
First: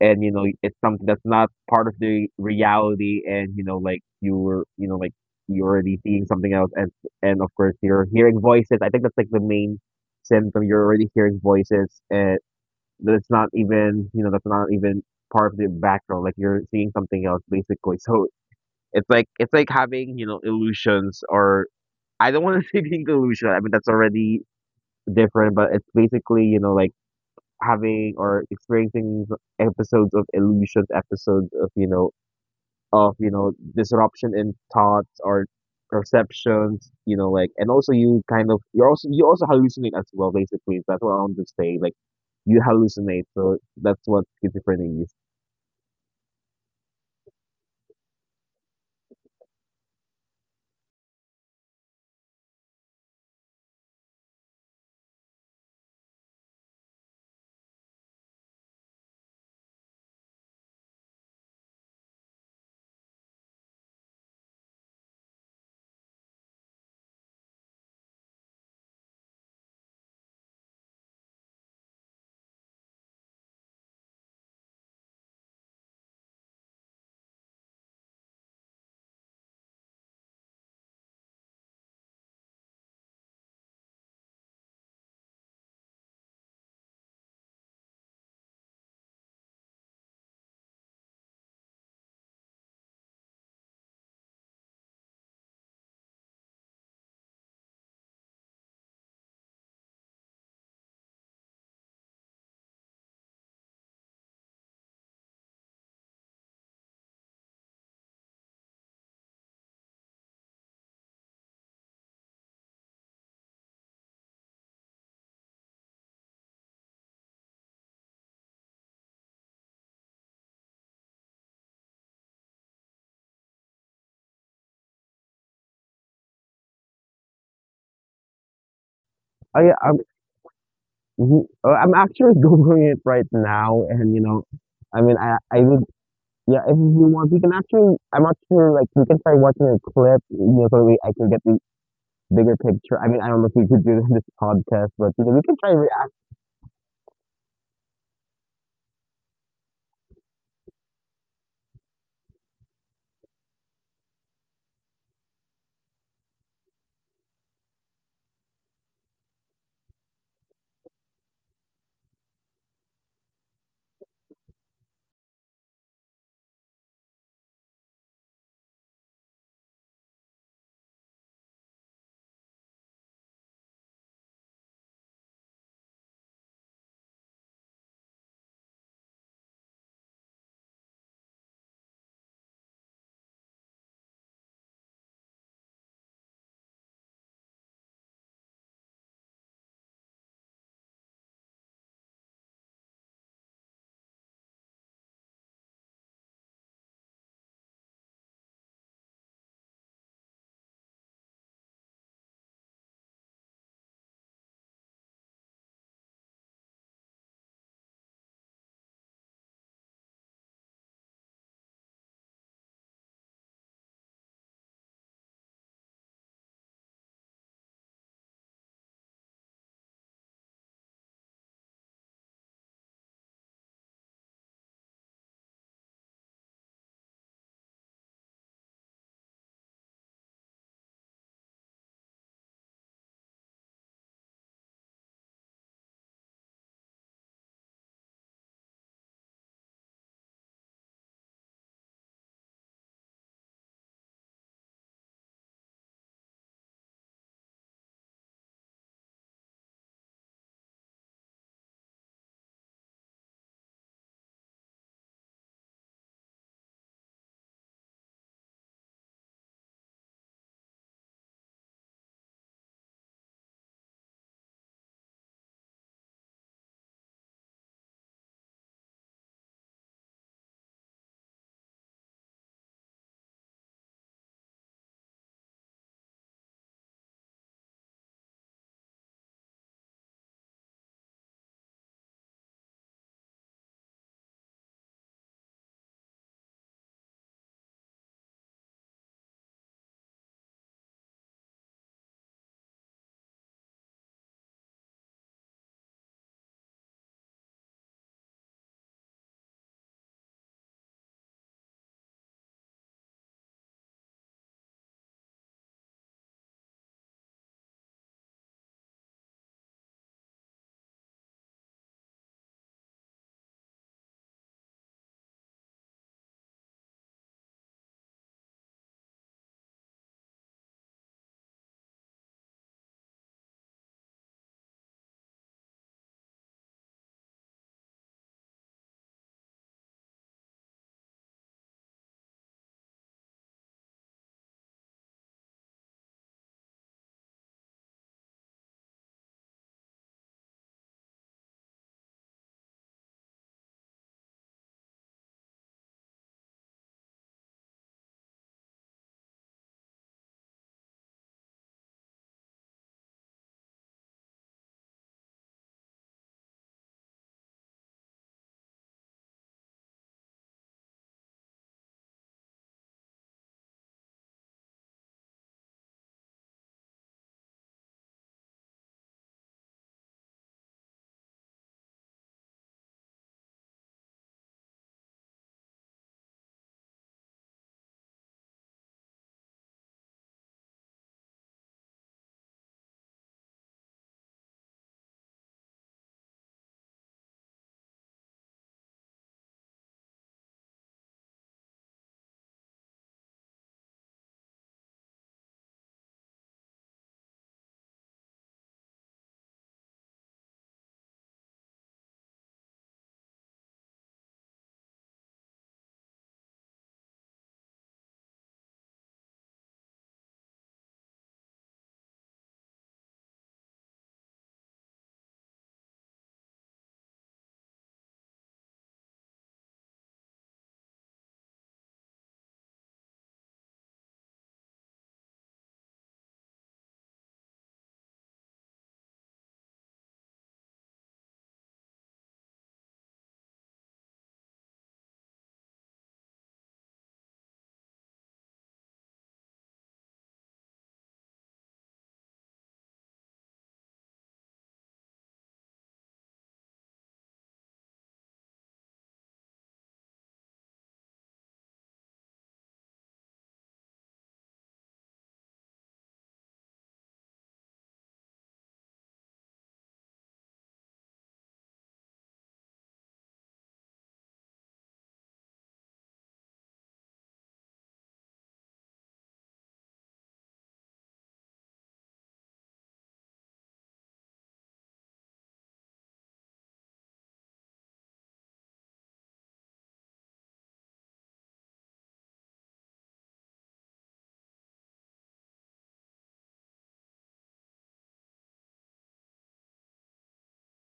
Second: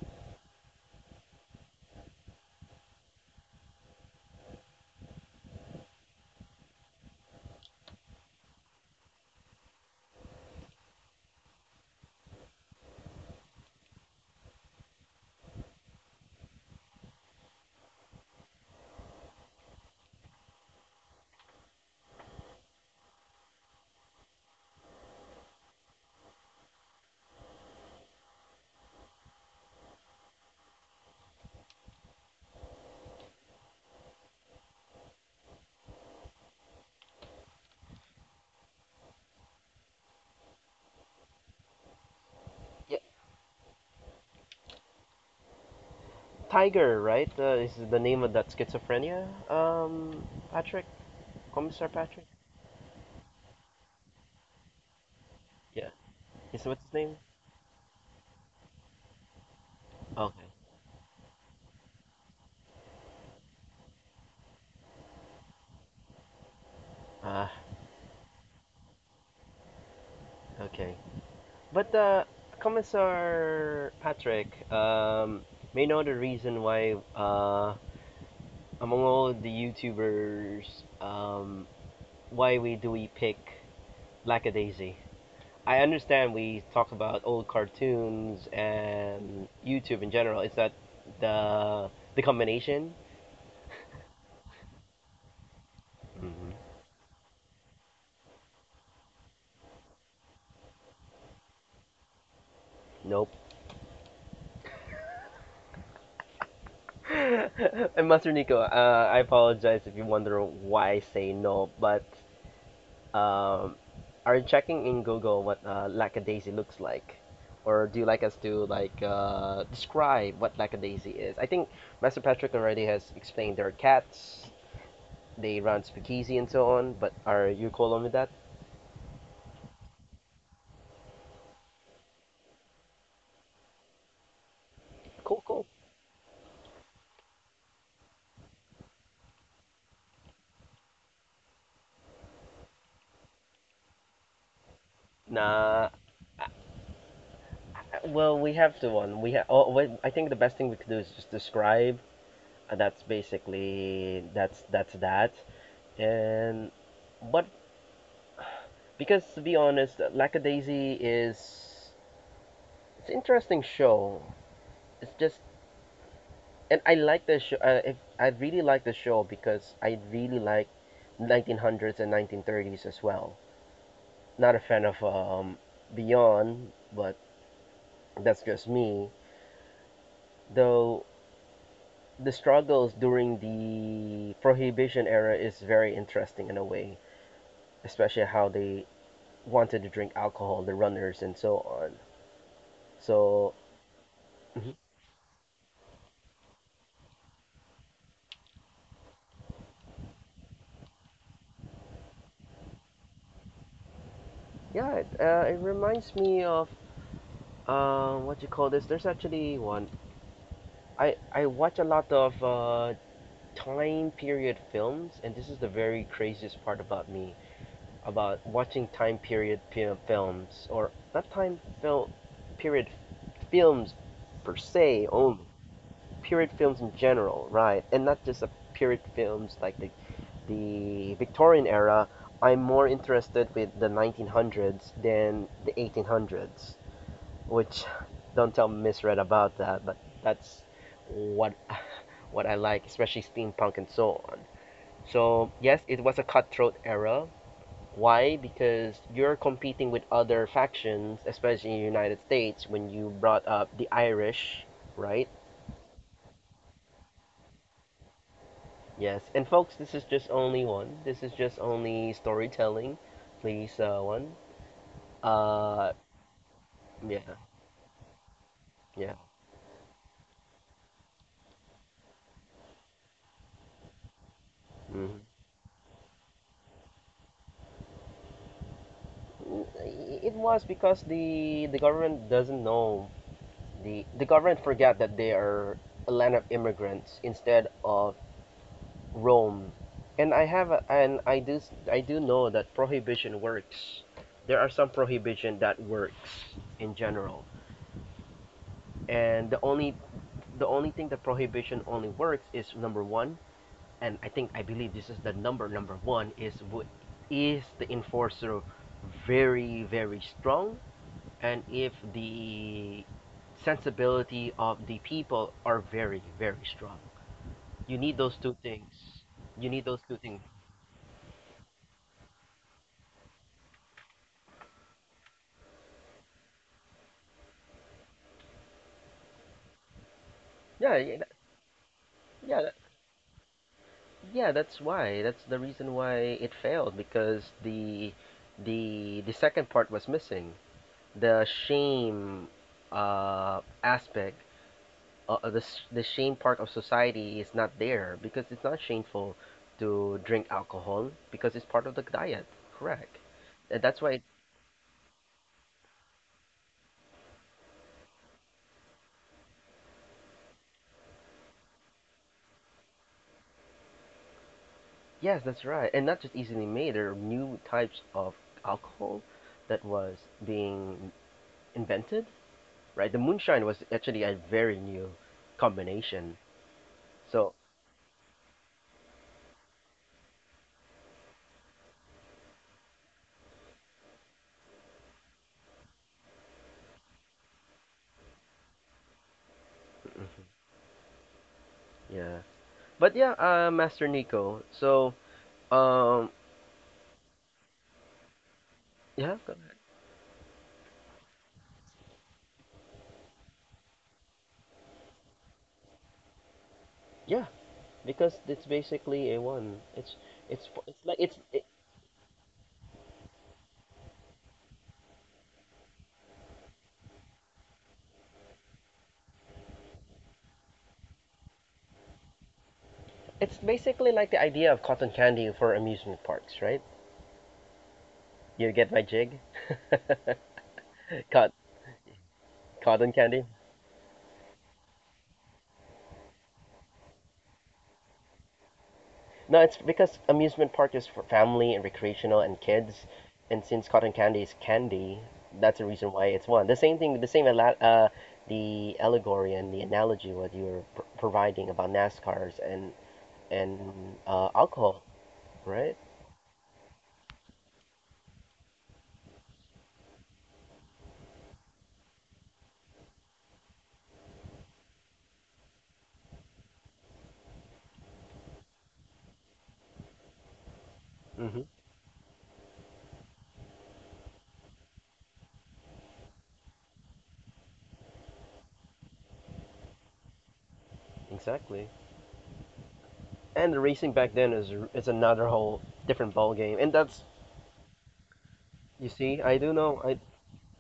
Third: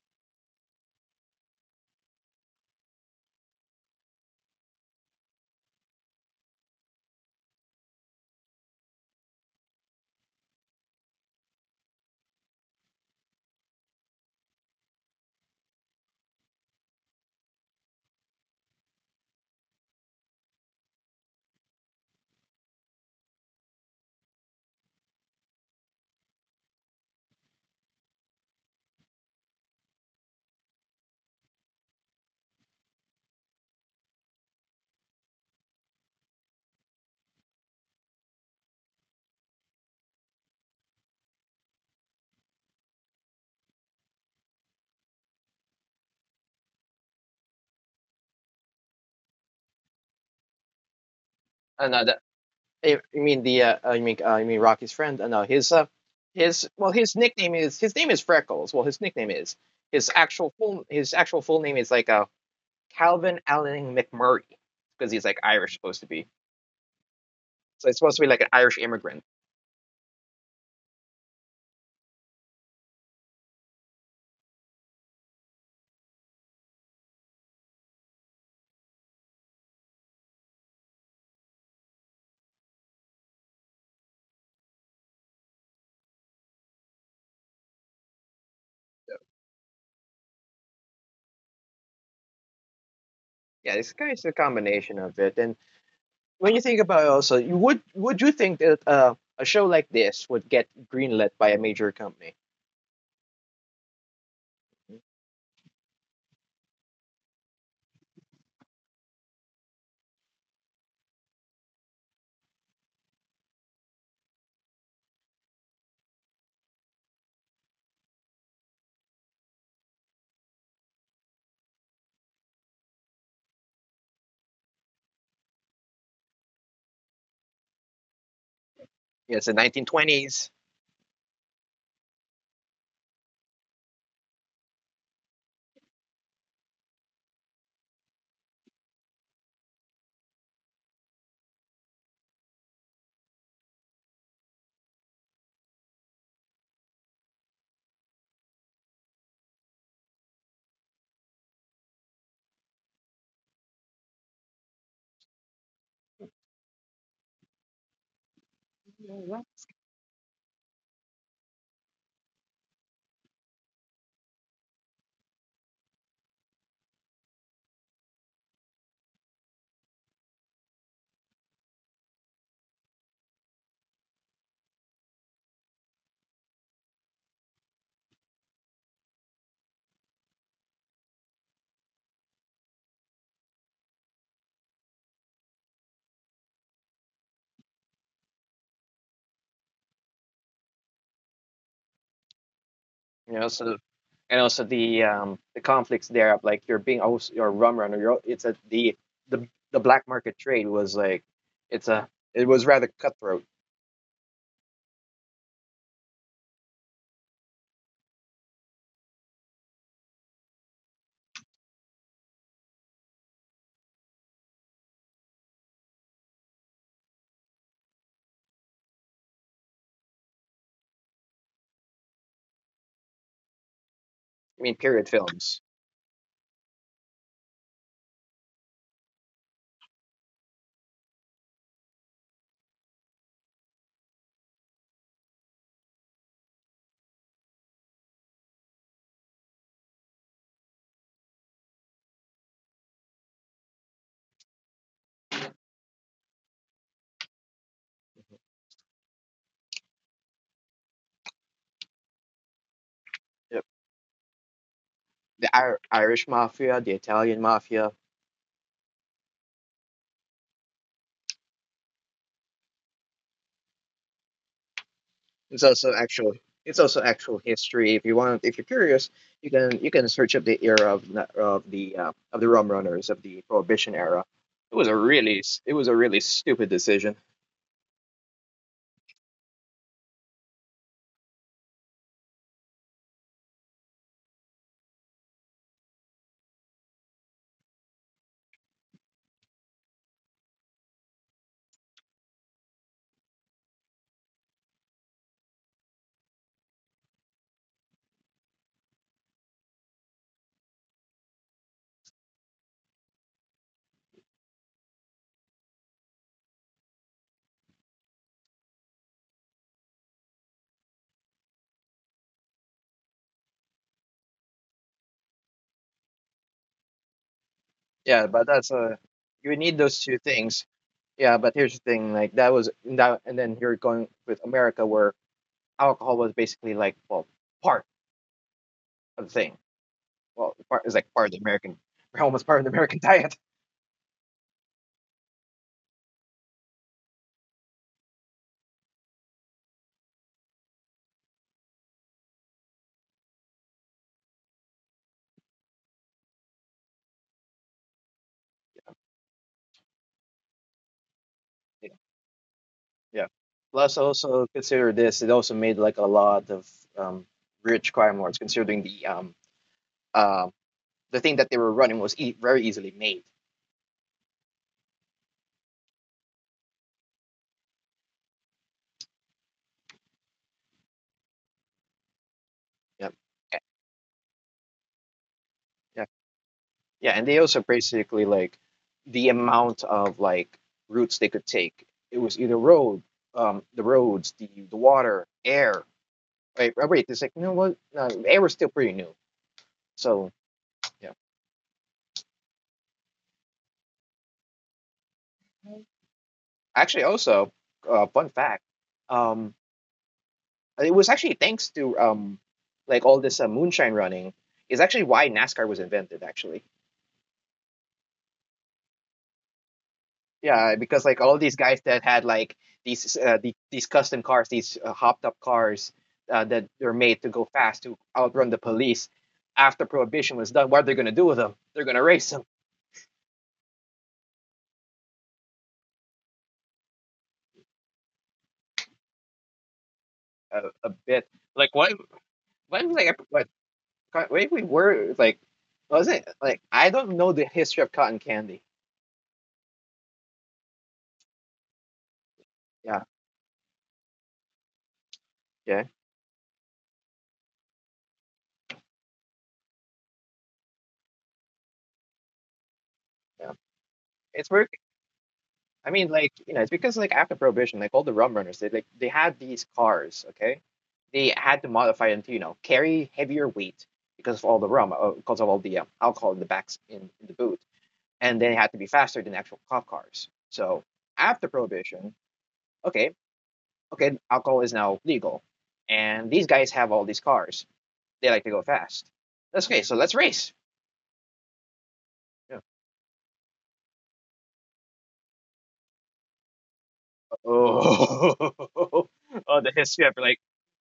[SPEAKER 3] and you know it's something that's not part of the reality and you know like you know like you're already seeing something else and of course you're hearing voices I think that's like the main symptom you're already hearing voices and that's not even that's not even part of the background like you're seeing something else basically so it's like having you know illusions or I don't want to say being delusional. I mean, that's already different, but it's basically, you know, like having or experiencing episodes of illusions, episodes of, you know, disruption in thoughts or perceptions, you know, like, and also you're also, you also hallucinate as well, basically. That's what I want to say. Like, you
[SPEAKER 1] Yeah,
[SPEAKER 3] hallucinate. So that's what schizophrenia is.
[SPEAKER 1] Tiger, right? Is the name of that schizophrenia? Patrick, Commissar
[SPEAKER 2] uh, the,
[SPEAKER 1] Patrick.
[SPEAKER 2] I mean Rocky's friend. No, his,
[SPEAKER 1] Yeah, is what's
[SPEAKER 2] well,
[SPEAKER 1] his name?
[SPEAKER 2] his name is Freckles. Well, his nickname is
[SPEAKER 1] Okay.
[SPEAKER 2] his actual full name is like a, Calvin Allen McMurray, because he's like Irish supposed to be.
[SPEAKER 1] Ah,
[SPEAKER 2] So it's supposed to be like an Irish immigrant.
[SPEAKER 1] okay. But Commissar Patrick may know the reason why among all the YouTubers um why we pick lackadaisy. I understand we talk about old cartoons and YouTube in general. It's that the the combination?
[SPEAKER 2] Yeah, this guy is a combination of it. And
[SPEAKER 1] Mm-hmm.
[SPEAKER 2] when you think about it also, you would you think that a show like this would get greenlit by a major company?
[SPEAKER 1] Nope. And Master Nico, I apologize if you wonder why I say no, but um, are you checking in Google what lackadaisy looks like? Or do you like us to describe what lackadaisy is? I think Master Patrick already has explained there are cats, they run speakeasy and so on, but are you cool on with that?
[SPEAKER 2] Yeah, it's the
[SPEAKER 3] Oh yeah, I'm
[SPEAKER 2] 1920s.
[SPEAKER 3] mhm. I'm actually googling it right now, and you know,
[SPEAKER 1] Cool,
[SPEAKER 3] I
[SPEAKER 1] cool.
[SPEAKER 3] Yeah, if you want, we can actually. I'm not sure, like we can try watching a clip. You know, I can get the bigger picture. I mean, I don't know if we could do this podcast, but you know, we can try
[SPEAKER 1] Nah,
[SPEAKER 3] react.
[SPEAKER 1] well, we have to one. We ha- oh, wait, I think the best thing we could do is just describe. That's basically that's that. And but because to be honest, Lackadaisy is it's an interesting show. It's just and I like the show. If, I really like the show because I really like 1900s and 1930s as well. Not a fan of Beyond, but that's just me. Though the struggles during the prohibition era is very interesting in a way, especially how they wanted to drink alcohol, the runners and so on.
[SPEAKER 2] You know,
[SPEAKER 1] So
[SPEAKER 2] so, and also
[SPEAKER 1] mm-hmm.
[SPEAKER 2] the, the conflicts there of, like, you're being, oh, you're a rum runner. You're, it's a the, the black market trade was like, it's a, it was rather cutthroat.
[SPEAKER 1] Yeah, it, it reminds me of what you call this. There's actually one. I watch a lot of time period films, and this is the very craziest part about me about watching time period pi- films or not time film period films per
[SPEAKER 2] I mean, period
[SPEAKER 1] se only
[SPEAKER 2] films.
[SPEAKER 1] period films in general, right? And not just a period films like the Victorian era. I'm more interested with the 1900s than the 1800s, which don't tell Misread about that, but that's what what I like, especially steampunk and so on. So yes, it was a cutthroat era. Why? Because you're competing with other factions, especially in the United States, when you brought
[SPEAKER 2] Yep.
[SPEAKER 1] up the Irish, right?
[SPEAKER 2] The Irish mafia, the Italian mafia.
[SPEAKER 1] Yes, and folks, this is just only one. This is just only storytelling, please. One.
[SPEAKER 2] It's also
[SPEAKER 1] Uh,
[SPEAKER 2] actual. It's also
[SPEAKER 1] yeah,
[SPEAKER 2] actual history. If you want, if you're curious,
[SPEAKER 1] yeah.
[SPEAKER 2] you can, search up the era of the, of the rum runners of the prohibition era. It was a
[SPEAKER 1] Mhm.
[SPEAKER 2] really it was a really stupid decision.
[SPEAKER 1] Mm, it was because the government doesn't know the government forgot that they are a land of immigrants instead of Rome, and I I do know that prohibition works. There are some prohibition that works in general, and the only thing that prohibition only works is number one, and I think I believe this is the number number one is what is the enforcer very very strong, and if the sensibility of the people are very very strong you need
[SPEAKER 2] Yeah,
[SPEAKER 1] those
[SPEAKER 2] but
[SPEAKER 1] two
[SPEAKER 2] that's a
[SPEAKER 1] things,
[SPEAKER 2] you
[SPEAKER 1] you
[SPEAKER 2] need
[SPEAKER 1] need
[SPEAKER 2] those
[SPEAKER 1] those
[SPEAKER 2] two
[SPEAKER 1] two things
[SPEAKER 2] things. Yeah, but here's the thing, like, that was, and that, and then you're going with America where alcohol was basically like, well, part of the thing. Well, part is
[SPEAKER 1] yeah
[SPEAKER 2] like
[SPEAKER 1] yeah
[SPEAKER 2] part
[SPEAKER 1] that-
[SPEAKER 2] of the American, almost part of
[SPEAKER 1] yeah,
[SPEAKER 2] the
[SPEAKER 1] that-
[SPEAKER 2] American diet.
[SPEAKER 1] yeah, that's why that's the reason why it failed because the second part was missing, the shame aspect the, sh- the shame part of society is not there because it's not shameful to drink alcohol because it's part
[SPEAKER 2] Yeah,
[SPEAKER 1] of the diet, correct?
[SPEAKER 2] yeah.
[SPEAKER 1] And
[SPEAKER 2] Plus,
[SPEAKER 1] that's why,
[SPEAKER 2] also consider this, it also made like a lot of, um, rich crime lords, considering the, uh, the thing that they were running was very easily made.
[SPEAKER 1] yes, that's right. And not just easily made, there are new types of alcohol that was being invented, right?
[SPEAKER 2] Yep.
[SPEAKER 1] The
[SPEAKER 2] Yeah,
[SPEAKER 1] moonshine was actually a very new
[SPEAKER 2] yeah.
[SPEAKER 1] combination.
[SPEAKER 2] Yeah, and they
[SPEAKER 1] So,
[SPEAKER 2] also basically like the amount of like routes they could take. It was either road, the roads, the water, air. Wait, oh, wait, it's like, you know what? No, air was still pretty new. So
[SPEAKER 1] mhm,
[SPEAKER 2] yeah,
[SPEAKER 1] yeah. But yeah, Master Nico. So, um,
[SPEAKER 2] actually, also fun fact,
[SPEAKER 1] yeah,
[SPEAKER 2] um,
[SPEAKER 1] go ahead.
[SPEAKER 2] it was actually thanks to, like, all this moonshine running is actually why NASCAR was invented. Actually.
[SPEAKER 1] Yeah. Because it's basically a one. It's
[SPEAKER 2] Yeah, because
[SPEAKER 1] it's like
[SPEAKER 2] like all
[SPEAKER 1] it's
[SPEAKER 2] these
[SPEAKER 1] it,
[SPEAKER 2] guys that had like these these custom cars, these hopped up cars that were made to go fast to outrun the police. After prohibition was done, what are they going to do with them? They're going to race them
[SPEAKER 1] it's basically like the idea of cotton candy for amusement parks, right? You get my jig,
[SPEAKER 2] a bit.
[SPEAKER 1] Cot-
[SPEAKER 2] Like what? When was
[SPEAKER 1] cotton
[SPEAKER 2] like
[SPEAKER 1] candy.
[SPEAKER 2] what? Wait, we were like, was it like, I don't know the history of cotton candy.
[SPEAKER 1] No, it's because amusement park is for family and recreational and
[SPEAKER 2] Yeah,
[SPEAKER 1] kids, and since cotton candy is candy, that's
[SPEAKER 2] yeah,
[SPEAKER 1] the reason why it's one. The same thing, the allegory and the analogy what you were providing about NASCARs
[SPEAKER 2] yeah.
[SPEAKER 1] and
[SPEAKER 2] It's very
[SPEAKER 1] alcohol,
[SPEAKER 2] I
[SPEAKER 1] right?
[SPEAKER 2] mean, like, you know, it's because like after prohibition, like, all the rum runners, they like, they had these cars. Okay, they had to modify them to, you know, carry heavier weight because of all the rum, because of all the, alcohol in the backs in the boot, and they had to be faster than actual cop cars. So after
[SPEAKER 1] Mm-hmm.
[SPEAKER 2] prohibition, okay, okay, alcohol is now legal, and these guys have all these cars. They like to go fast. That's okay. So let's race.
[SPEAKER 1] Exactly.
[SPEAKER 2] Yeah.
[SPEAKER 1] And the racing back then is another whole different ball game. And that's
[SPEAKER 2] Oh,
[SPEAKER 1] you see, I
[SPEAKER 2] oh, the
[SPEAKER 1] do know.
[SPEAKER 2] history of like,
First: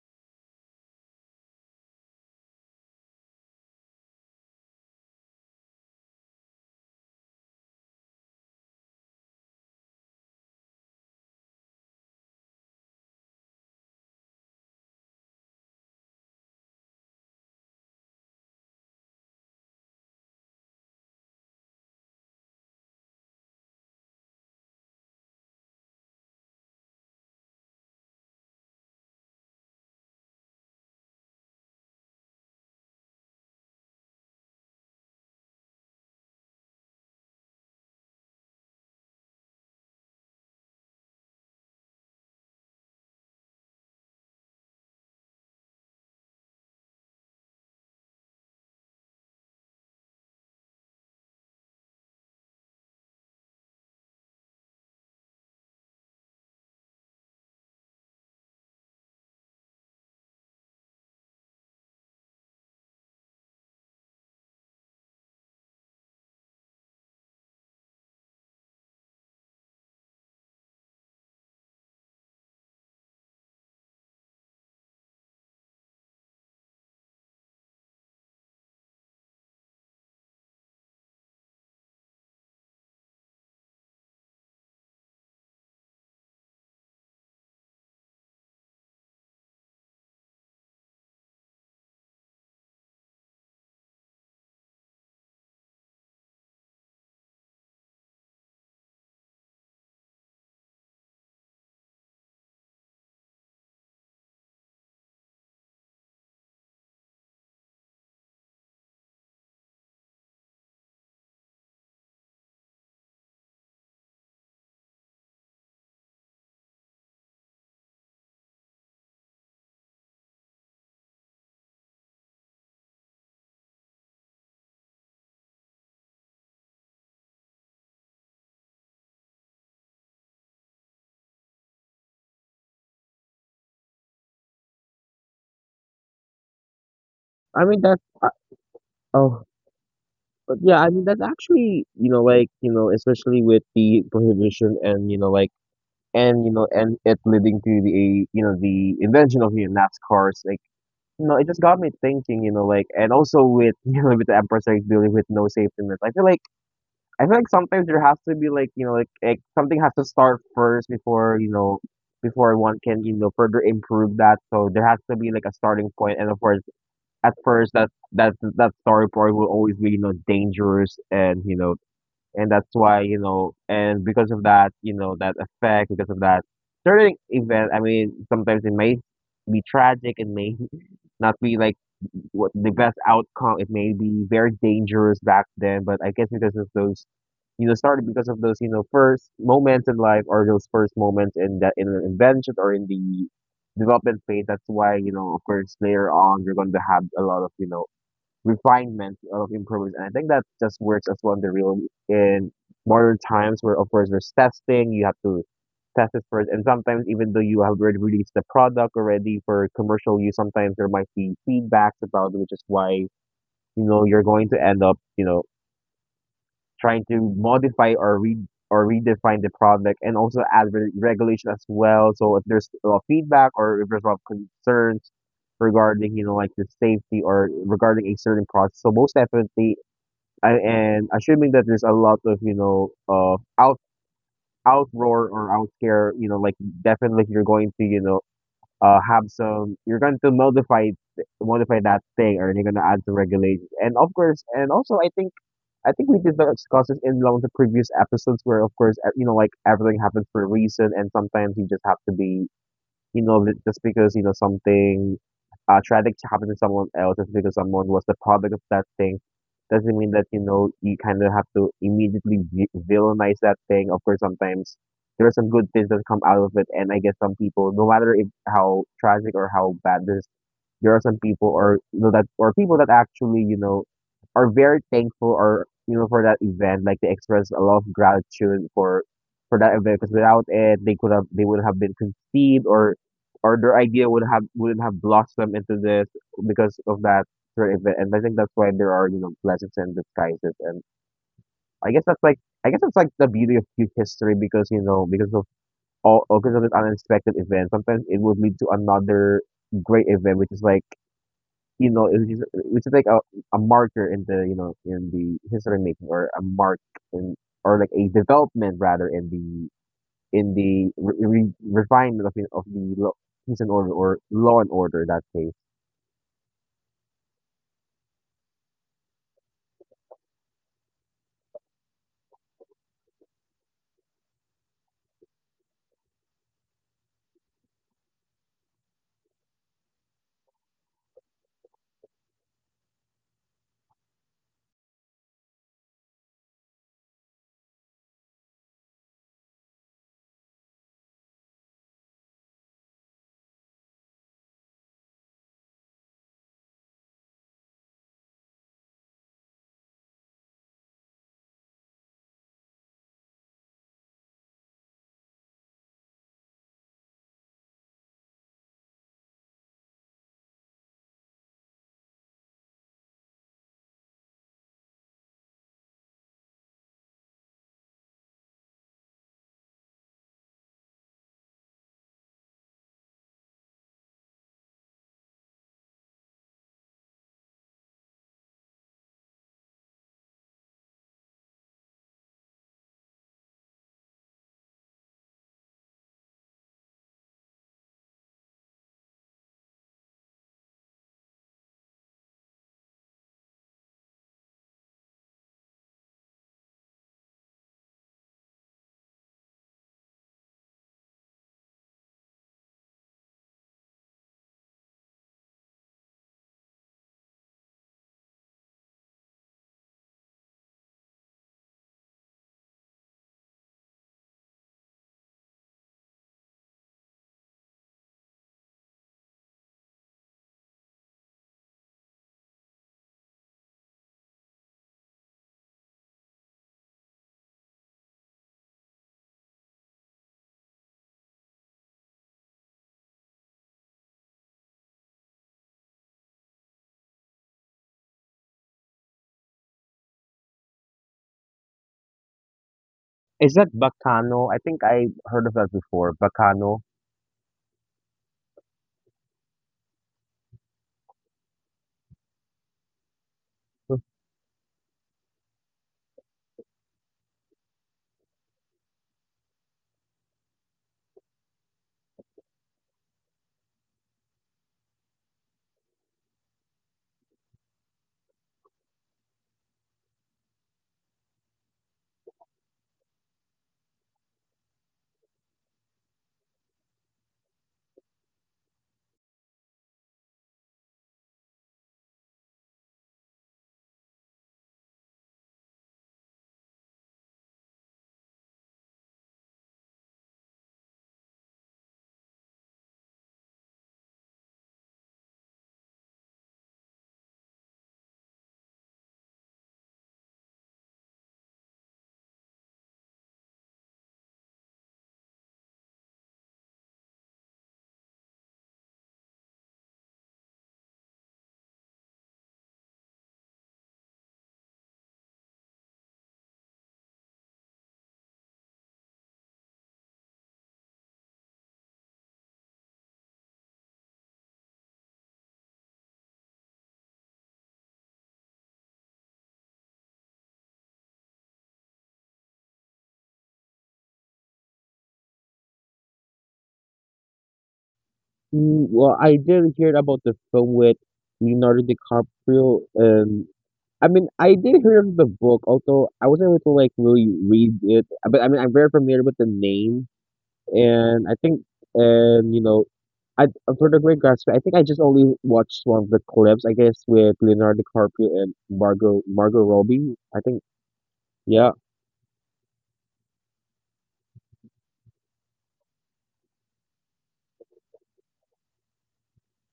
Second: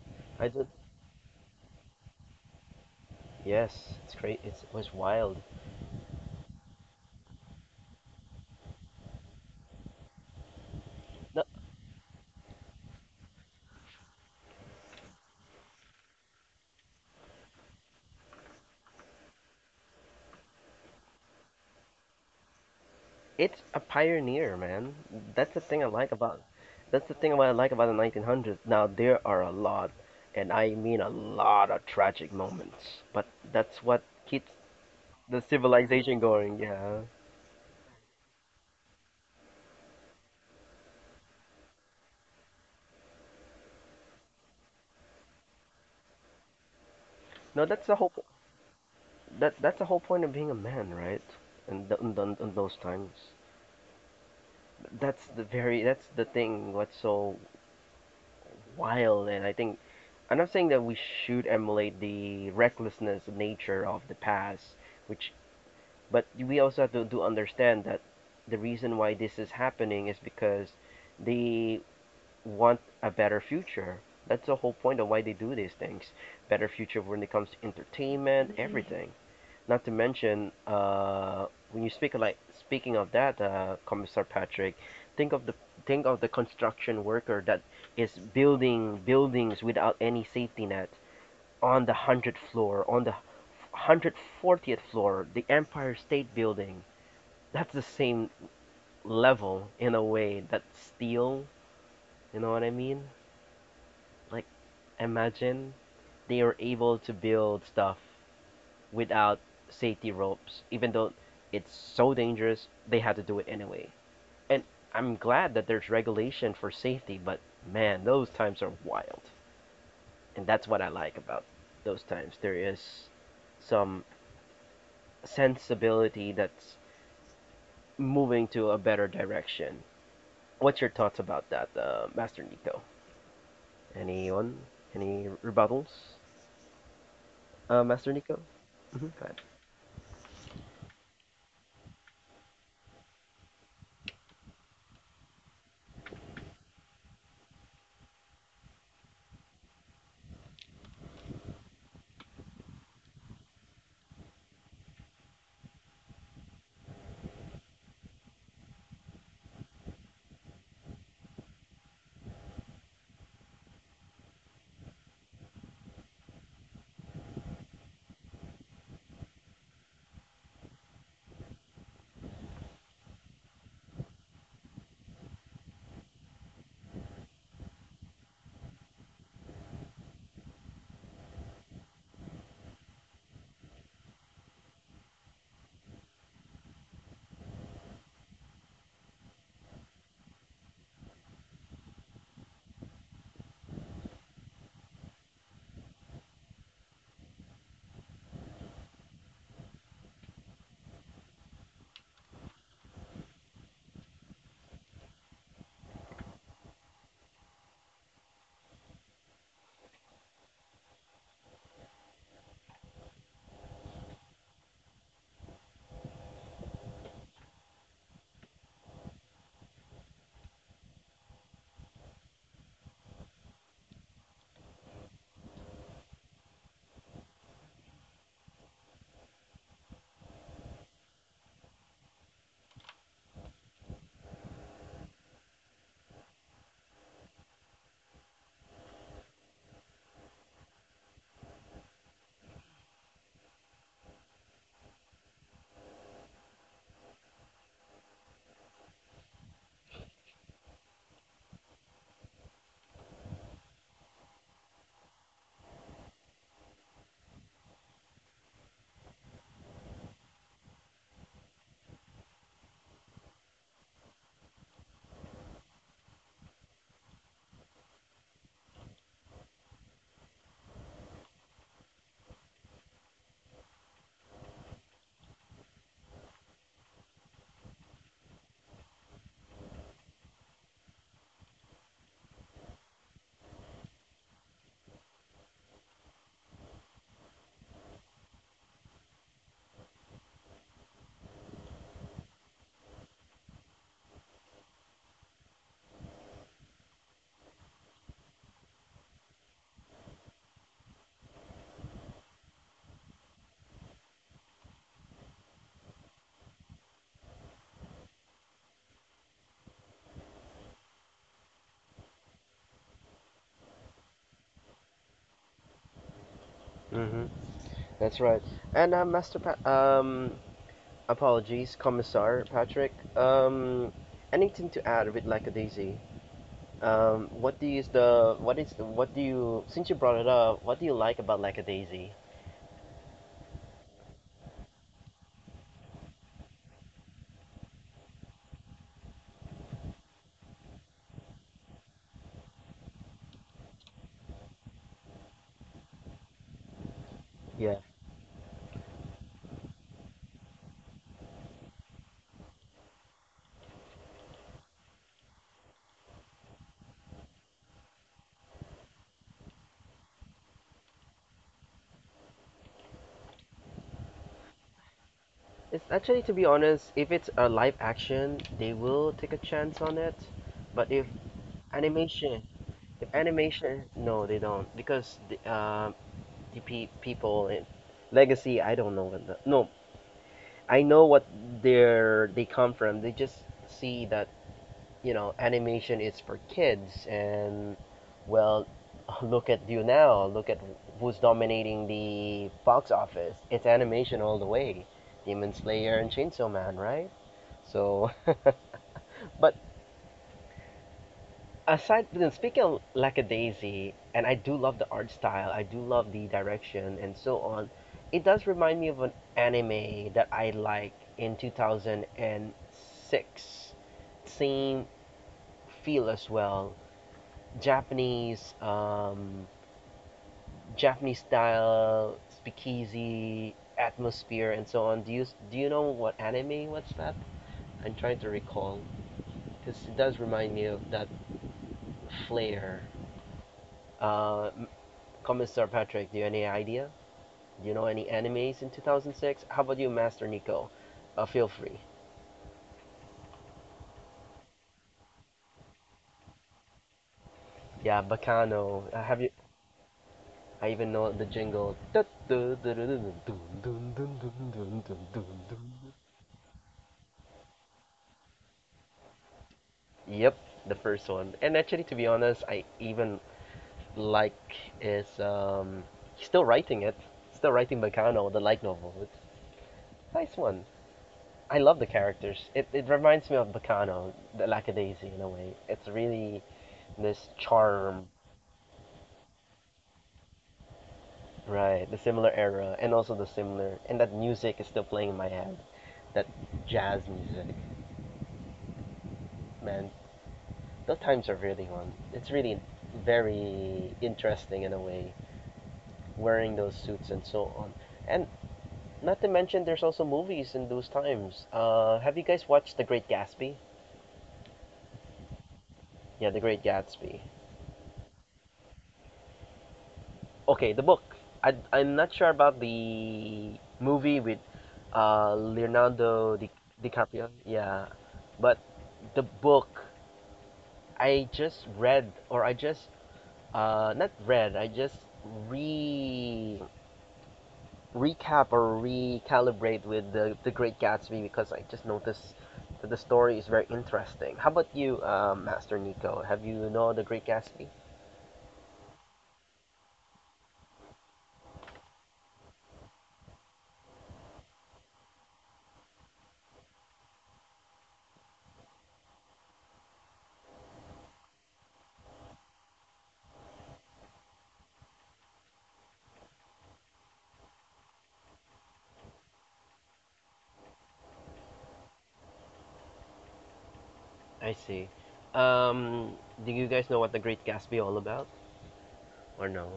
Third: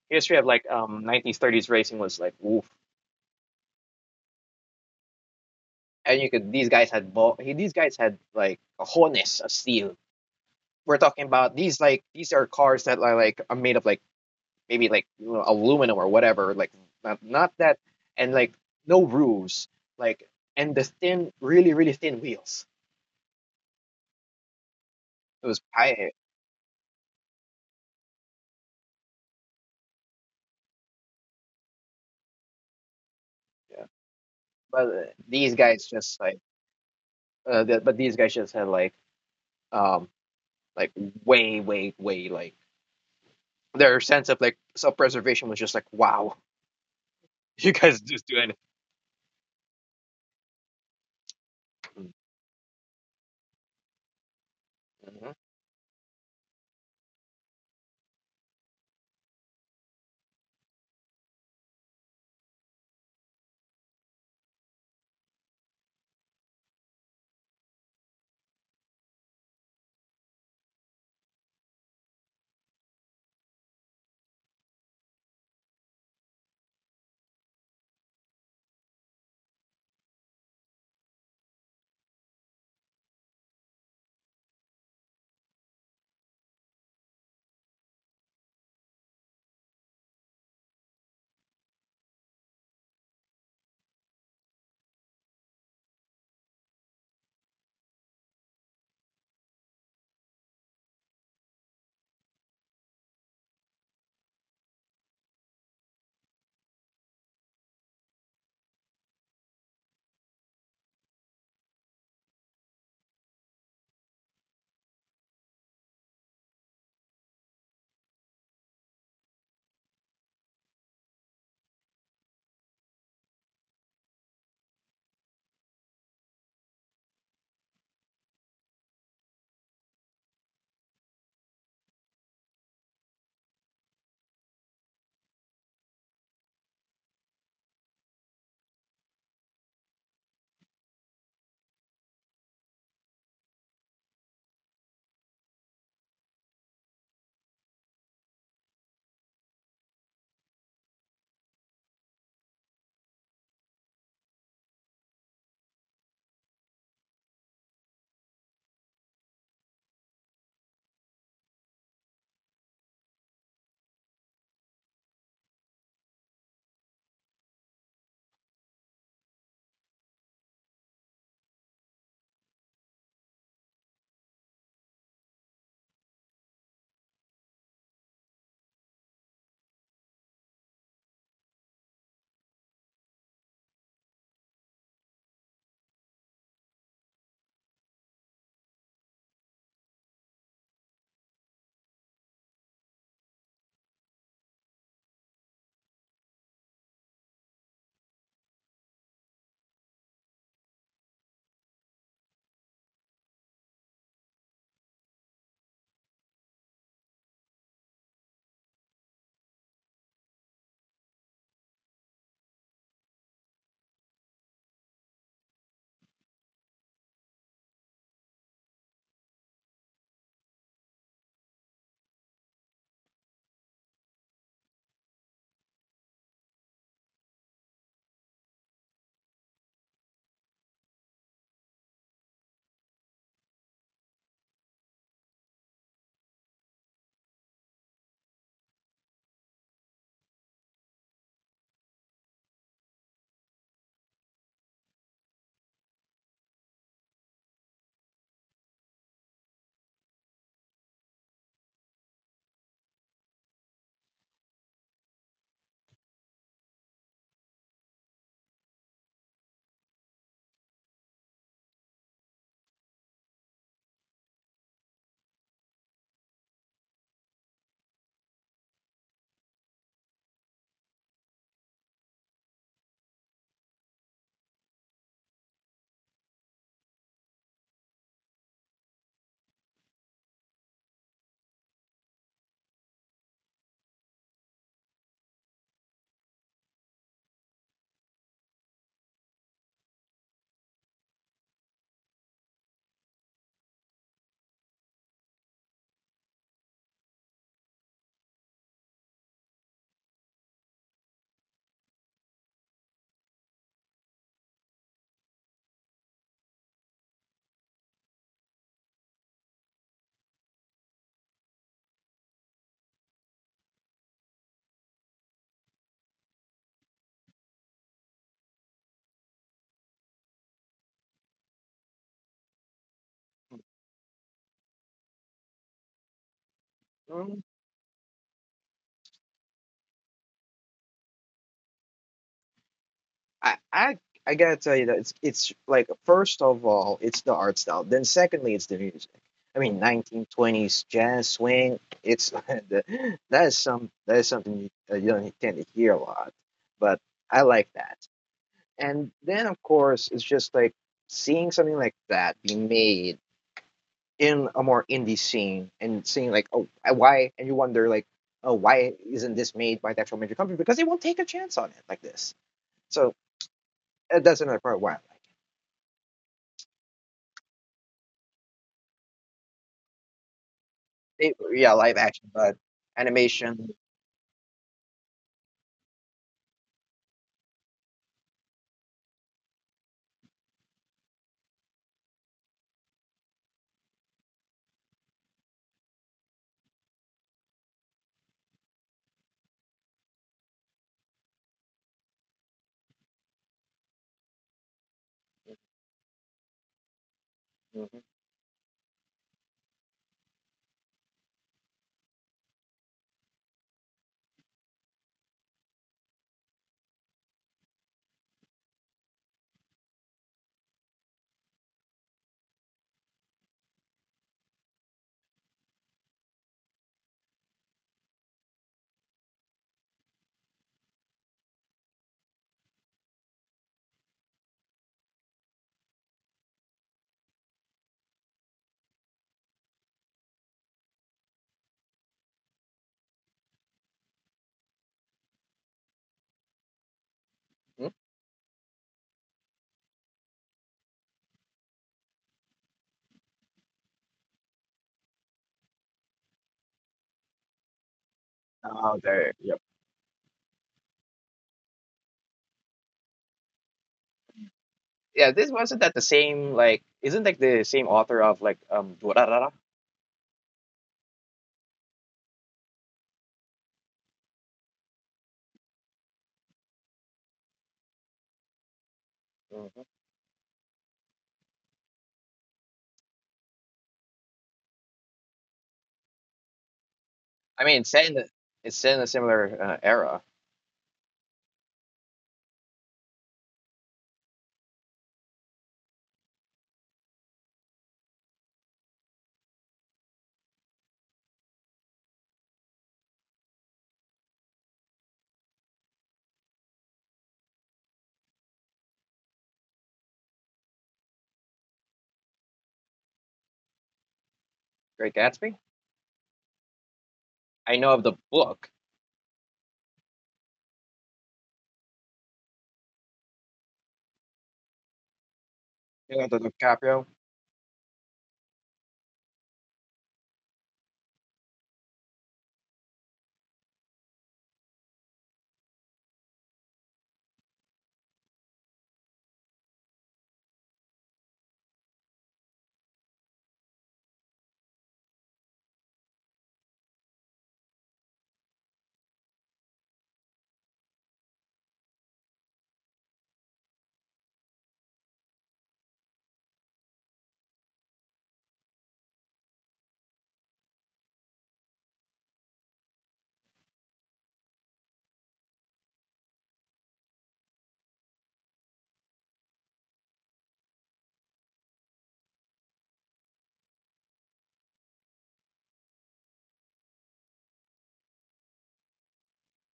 [SPEAKER 1] I did.
[SPEAKER 2] 1930s racing was like, oof.
[SPEAKER 1] Yes, it's great. It's, it was wild.
[SPEAKER 2] And you could, these guys had like a harness of steel. We're talking
[SPEAKER 1] No,
[SPEAKER 2] about these, like, these are cars that are like, are made of like, maybe like, you know, aluminum or whatever, like, not, not that, and like, no roofs, like, and the thin, really, really thin wheels.
[SPEAKER 1] it's a pioneer, man.
[SPEAKER 2] It
[SPEAKER 1] That's the
[SPEAKER 2] was
[SPEAKER 1] thing I
[SPEAKER 2] I.
[SPEAKER 1] like about. That's the thing what I like about the 1900s. Now there are a lot, and I mean a lot of tragic moments. But that's
[SPEAKER 2] Yeah,
[SPEAKER 1] what keeps
[SPEAKER 2] but
[SPEAKER 1] the
[SPEAKER 2] these guys
[SPEAKER 1] civilization
[SPEAKER 2] just like
[SPEAKER 1] going. Yeah.
[SPEAKER 2] but these guys just had like, um like, way, way, way, like, their sense of, like, self preservation was just like, wow.
[SPEAKER 1] No,
[SPEAKER 2] You
[SPEAKER 1] that's the
[SPEAKER 2] guys
[SPEAKER 1] whole.
[SPEAKER 2] just do
[SPEAKER 1] That that's the whole point of being a man, right? And
[SPEAKER 2] anything.
[SPEAKER 1] in those times, that's the very. That's the thing. What's so wild, and I think I'm not saying that we should emulate the recklessness nature of the past, which but we also have to, do understand that the reason why this is happening is because they want a better future. That's the whole point of why they do these things. Better future when it comes to entertainment, everything. Not to mention, when you speak like speaking of that, Commissar Patrick, think of the think of the construction worker that is building buildings without any safety net on the 100th floor, on the hundred fortieth floor, the Empire State Building. That's the same level in a way that steel. You know what I mean? Like, imagine they are able to build stuff without safety ropes, even though it's so dangerous, they had to do it anyway. And I'm glad that there's regulation for safety, but man, those times are wild. And that's what I like about those times. There is some sensibility that's moving to a better direction. What's your thoughts about that, Master Nico? Anyone? Any rebuttals,
[SPEAKER 3] I mean, that's
[SPEAKER 1] Master
[SPEAKER 3] uh,
[SPEAKER 1] Nico? Mm-hmm. Go ahead.
[SPEAKER 3] oh, but yeah, I mean, that's actually you know, like you know, especially with the prohibition and you know, like and you know, and it leading to the you know the invention of you know, NASCARs. Like, you know, it just got me thinking. You know, like and also with you know with the Empress like dealing with no safety nets, I feel like sometimes there has to be like you know like something has to start first before you know before one can you know further improve that. So there has to be like a starting point, and of course at first that starting point will always be you know dangerous, and you know and that's why you know and because of that you know that effect because of that certain event. I mean sometimes it may be tragic, it may not be like what the best outcome. It may be very dangerous back then, but I guess because of those, you know, started because of those, you know, first moments in life or those first moments in that in an invention or in the development phase. That's why you know, of course, later on you're going to have a lot of you know refinement of improvements. And I think that just works as well in the real in modern times where of course there's testing, you have to test it first. And sometimes even though you have already released the product already for commercial use, sometimes there might be feedbacks about it, which is why, you're going to end up, trying to modify or read or redefine the product and also add regulation as well. So if there's a lot of feedback or if there's a lot of concerns regarding, you know, like the safety or regarding a certain product. So most definitely and assuming that there's a lot of out outroar or out scare, you know, like definitely you're going to, you know, have some, you're going to modify modify that thing, or you're going to add some regulations. And of course, and also, I think we did discuss this in one of the previous episodes, where of course, you know, like everything happens for a reason, and sometimes you just have to be, you know, just because, you know, something tragic happened to someone else, just because someone was the product of that thing, doesn't mean that, you know, you kind of have to immediately villainize that thing. Of course, sometimes there are some good things that come out of it. And I guess some people, no matter if how tragic or how bad this, there are some people, or you know that, or people that actually, you know, are very thankful, or you know, for that event, like they express a lot of gratitude for that event, because without it, they would have been conceived, or their idea wouldn't have blossomed into this because of that certain event. And I think that's why there are, you know, blessings and disguises. And I guess that's like the beauty of huge history, because you know, because of all, because of this unexpected event, sometimes it would lead to another great event, which is like, you know, it is, which is like a marker in the, you know, in the history making, or a mark in, or like a development rather in the refinement of, of the law, peace and order, or law and order in that case.
[SPEAKER 1] Mm-hmm. That's right. And apologies, Commissar Patrick. Anything to add with like a daisy?
[SPEAKER 2] Mhm.
[SPEAKER 1] What do you is the, what do you since you brought it up? What do you like about like a daisy?
[SPEAKER 2] I, I gotta tell you that it's like, first of all, it's the art style. Then secondly, it's the music. I mean, 1920s jazz swing. It's the, that is some, that is something you, you don't tend to hear a lot, but I like
[SPEAKER 1] Yeah,
[SPEAKER 2] that. And then of course, it's just like seeing something like that be made in a more indie scene, and seeing like, oh, why, and you wonder like, oh, why isn't this made by the actual major company? Because they won't take a chance on it like this. So that's another part why I like.
[SPEAKER 1] it's actually to be honest, if it's a live action, they will take a chance on it. But
[SPEAKER 2] They, yeah, live action,
[SPEAKER 1] animation,
[SPEAKER 2] but
[SPEAKER 1] if
[SPEAKER 2] animation.
[SPEAKER 1] animation, no, they don't because the people in Legacy, I don't know what the no, I know what they come from. They just see that you know, animation is for kids, and well, look at you now. Look at who's dominating the box office. It's animation all the way. Demon Slayer and Chainsaw Man, right?
[SPEAKER 2] Mhm,
[SPEAKER 1] So, but aside, then speaking of Lackadaisy, and I do love the art style. I do love the direction and so on. It does remind me of an anime that I like in 2006. Same feel as well. Japanese Japanese style speakeasy atmosphere and so on. Do you know what anime What's that? I'm trying to recall because it does remind me of that flair. Uh, M- Commissar Patrick, do you have any idea? Do you know
[SPEAKER 2] mhm.
[SPEAKER 1] any animes in 2006? How about you, Master Nico? Feel free.
[SPEAKER 3] Is that Bacano? I think I heard of that before. Bacano.
[SPEAKER 1] Yeah, Bacano.
[SPEAKER 2] Now
[SPEAKER 1] Have you?
[SPEAKER 2] they. Yep.
[SPEAKER 1] I even know the jingle.
[SPEAKER 2] Yeah. This wasn't that the same, like, isn't like the same author of like Durarara?
[SPEAKER 1] Yep, the first one. And actually, to be honest, I even like is he's still writing it, still writing Bacano, the light novel. It's
[SPEAKER 2] Mhm.
[SPEAKER 1] a nice one. I love the characters. It reminds me of Bacano, the Lackadaisy in a way. It's really this
[SPEAKER 2] I mean, it's set
[SPEAKER 1] charm,
[SPEAKER 2] in the, it's set in a similar era.
[SPEAKER 1] right? The similar era, and also the similar, and that music is still playing in my head, that jazz music. Man, those times are really one. It's really very interesting in a way. Wearing those suits and so on. And not to mention, there's also movies in those times. Have you guys watched The Great Gatsby?
[SPEAKER 2] Great Gatsby.
[SPEAKER 1] Yeah, The Great Gatsby.
[SPEAKER 2] I know of the book.
[SPEAKER 1] Okay, the book. I'm not sure about the movie with Leonardo
[SPEAKER 2] Leonardo
[SPEAKER 1] Di,
[SPEAKER 2] DiCaprio.
[SPEAKER 1] DiCaprio. Yeah, but the book I just read, or I just not read, I just re recap or recalibrate with the Great Gatsby because I just noticed that the story is very interesting. How about you, Master Nico? Have you know the Great Gatsby?
[SPEAKER 3] Mm, well, I did hear about the film with Leonardo DiCaprio, and I mean, I did hear of the book, although I wasn't able to like really read it. But I mean, I'm very familiar with the name. And I think, and you know, I, for the Great Gatsby, I think I just only watched one of the clips, I guess, with Leonardo DiCaprio and Margot Robbie, I think. Yeah.
[SPEAKER 1] I see. Um, do you guys know what the Great Gatsby all about, or no?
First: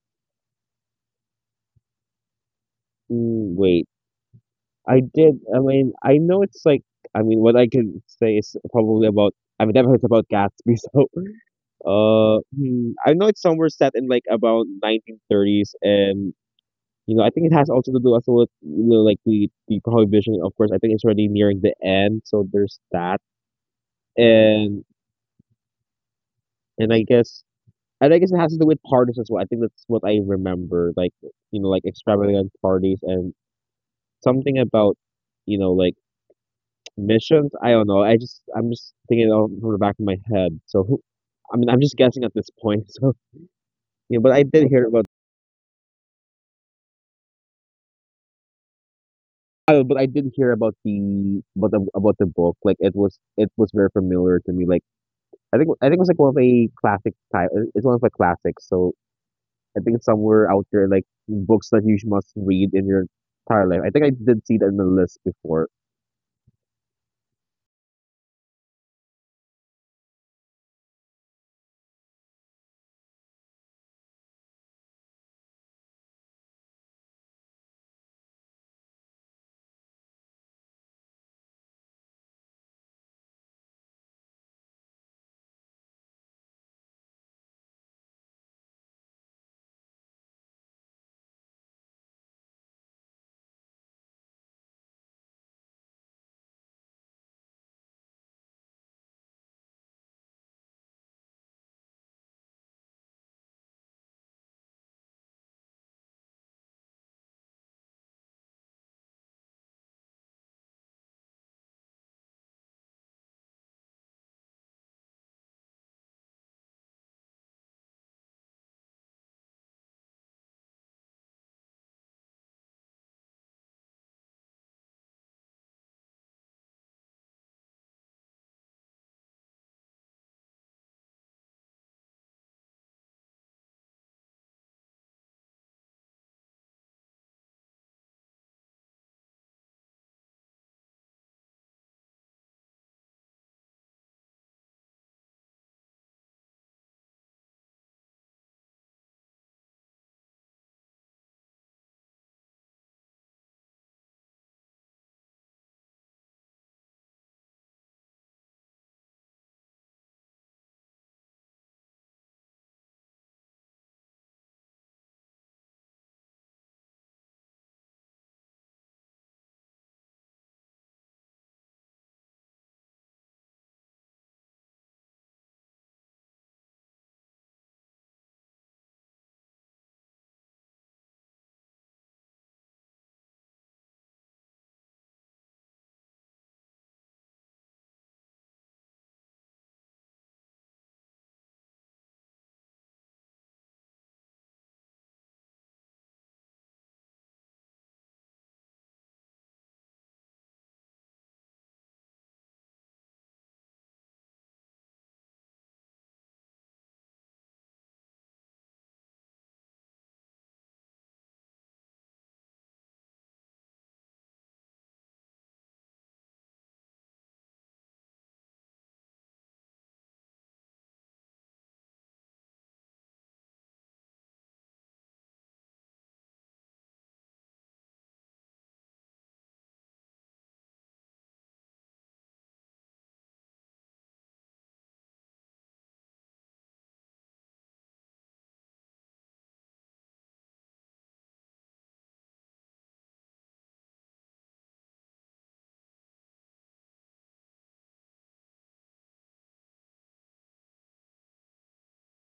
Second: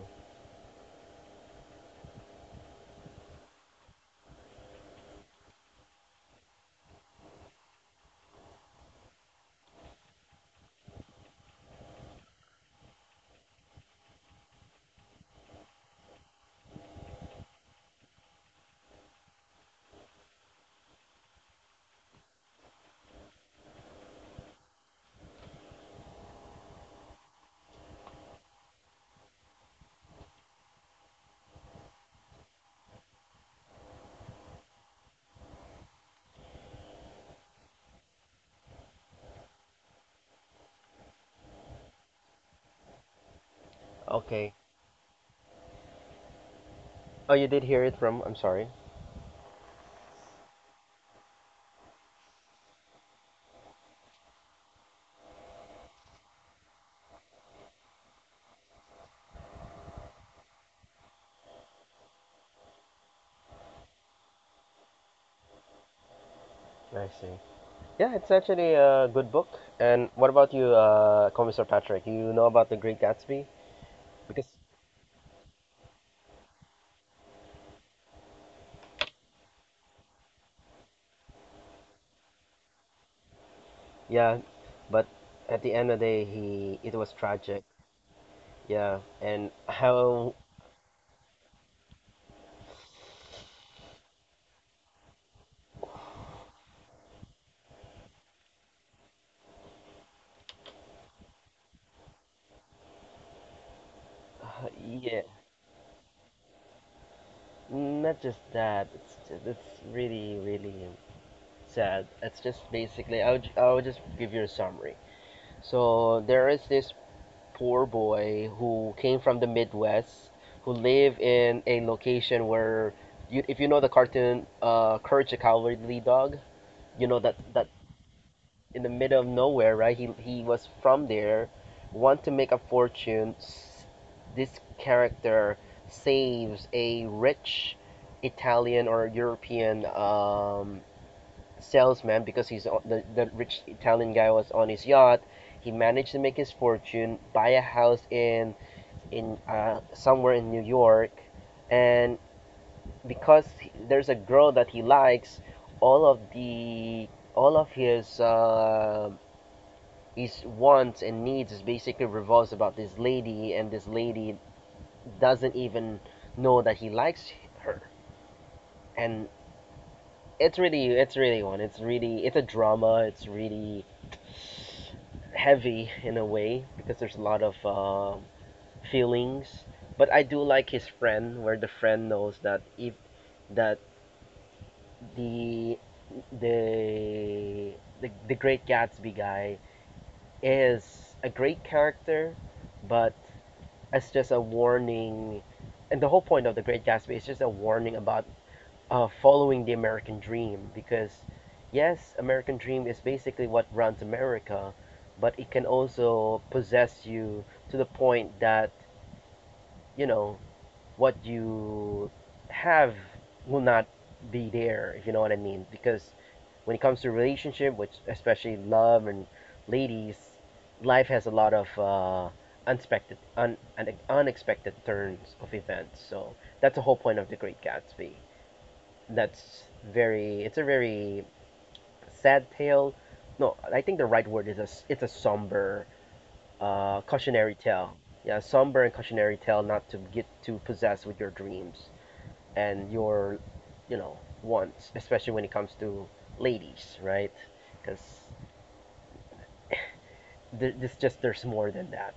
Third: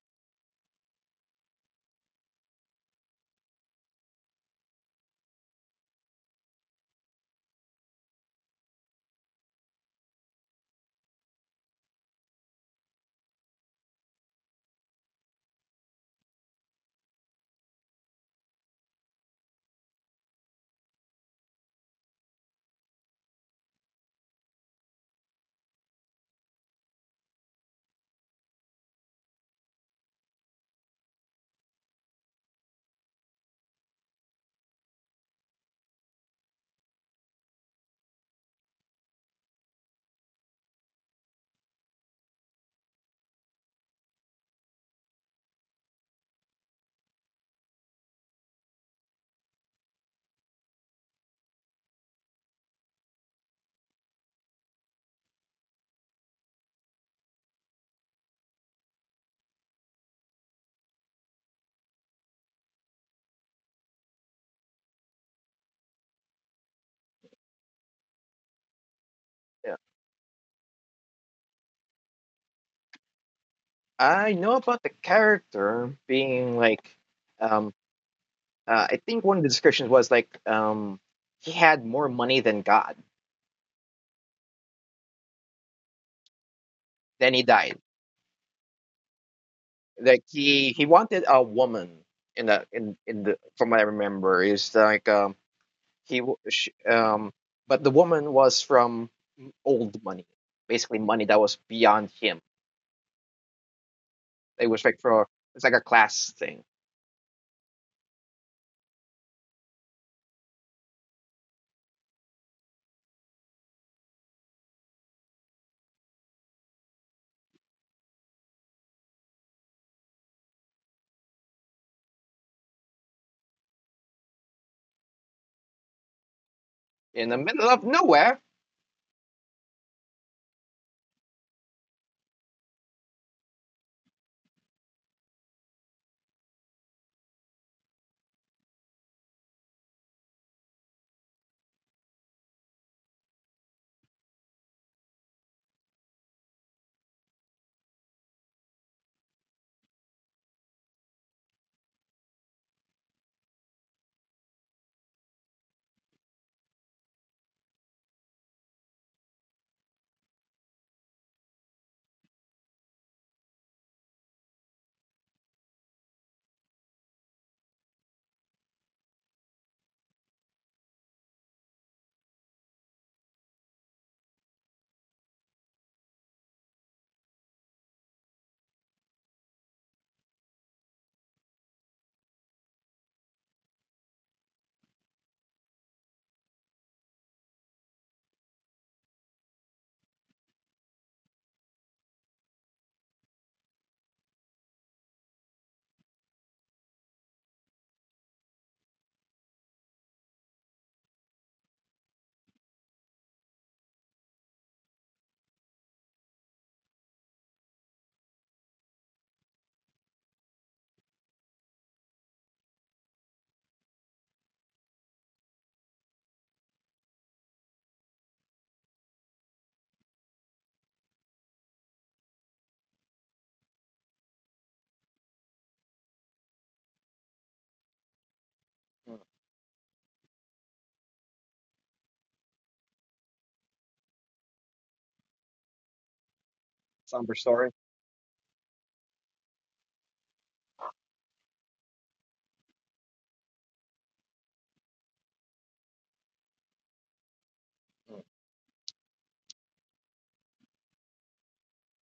[SPEAKER 3] Mm, wait, I mean, I know it's like, I mean, what I can say is probably about, I've never heard about Gatsby so hmm, I know it's somewhere set in like about 1930s, and you know, I think it has also to do also with, you know, like the prohibition. Of course, I think it's already nearing the end, so there's that. And and I guess and I guess it has to do with parties as well. I think that's what I remember, like, you know, like extravagant parties, and something about, you know, like missions. I don't know. I just, I'm just thinking of from the back of my head. So who, I mean, I'm just guessing at this point. So you know, but I
[SPEAKER 1] Okay.
[SPEAKER 3] did hear about.
[SPEAKER 1] Oh, you did hear it from. I'm sorry.
[SPEAKER 3] But I did hear about the about the book. Like it was, it was very familiar to me. Like I think it was like one of the classic type. It's one of the classics. So I think somewhere out there, like books that you must read in your entire life. I think I did see that in the list before.
[SPEAKER 1] I see. Yeah, it's actually a good book.
[SPEAKER 2] Yeah.
[SPEAKER 1] And what about you, Commissar Patrick? You know about the Great Gatsby?
[SPEAKER 2] I
[SPEAKER 1] Because
[SPEAKER 2] know about the character being like, um, I think one of the descriptions was like, he had more money than God.
[SPEAKER 1] yeah, but at the end of the day, he it was
[SPEAKER 2] Then he
[SPEAKER 1] tragic.
[SPEAKER 2] died.
[SPEAKER 1] Yeah, and
[SPEAKER 2] Like
[SPEAKER 1] how,
[SPEAKER 2] he wanted a woman in the in the, from what I remember, is like he w- sh- um but the woman was from old money, basically money that was beyond him. It was like
[SPEAKER 1] yeah,
[SPEAKER 2] for, it's like a class thing.
[SPEAKER 1] not just that. It's just, it's really really sad. It's just basically I'll just give you a summary. So there is this poor boy who came from the Midwest who live in a location where you if you know the cartoon Courage the Cowardly Dog, you know
[SPEAKER 2] In
[SPEAKER 1] that
[SPEAKER 2] the
[SPEAKER 1] that
[SPEAKER 2] middle of nowhere.
[SPEAKER 1] in the middle of nowhere, right? He was from there, want to make a fortune. This character saves a rich Italian or European salesman because he's the rich Italian guy was on his yacht. He managed to make his fortune, buy a house in somewhere in New York, and because there's a girl that he likes, all of the all of his wants and needs is basically revolves about this lady, and this lady doesn't even know that he likes her. And it's really one. It's really, it's a drama. It's really heavy in a way because there's a lot of feelings. But I do like his friend, where the friend knows that if that the the the great Gatsby guy is a great character, but as just a warning. And the whole point of The Great Gatsby is just a warning about following the American dream because, yes, American dream is basically what runs America, but it can also possess you to the point that, you know, what you have will not be there, if you know what I mean. Because when it comes to relationship, which especially love and ladies, life has a lot of unexpected turns of events. So that's the whole point of The Great Gatsby.
[SPEAKER 2] Mm,
[SPEAKER 1] That's very, it's a very sad tale. No, I think the right word is a. It's a somber,
[SPEAKER 2] somber
[SPEAKER 1] cautionary
[SPEAKER 2] story.
[SPEAKER 1] tale. Yeah, somber and cautionary tale not to get too possessed with your dreams and your you know wants, especially when it comes to ladies, right? Because
[SPEAKER 2] Mm.
[SPEAKER 1] th- this just there's more than that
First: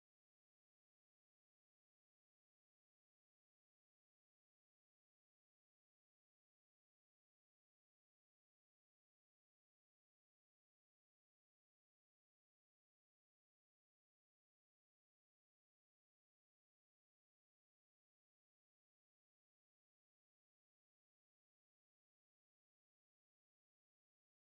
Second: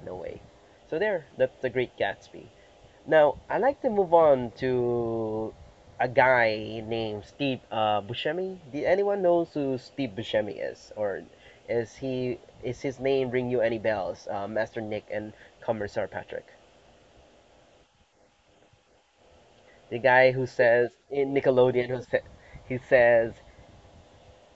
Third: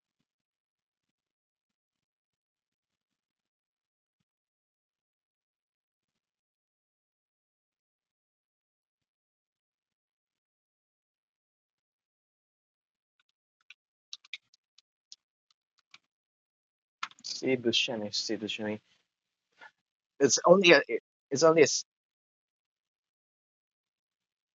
[SPEAKER 1] in a way. So there that's the Great Gatsby. Now I like to move on to a guy named Steve Buscemi. Did anyone knows who Steve Buscemi is, or is he is his name ring you any bells, Master Nick and Commissar Patrick?
[SPEAKER 2] See the shiny, see the shiny.
[SPEAKER 1] The guy
[SPEAKER 2] it's
[SPEAKER 1] who
[SPEAKER 2] only a
[SPEAKER 1] says in
[SPEAKER 2] it's only a s-.
[SPEAKER 1] Nickelodeon he says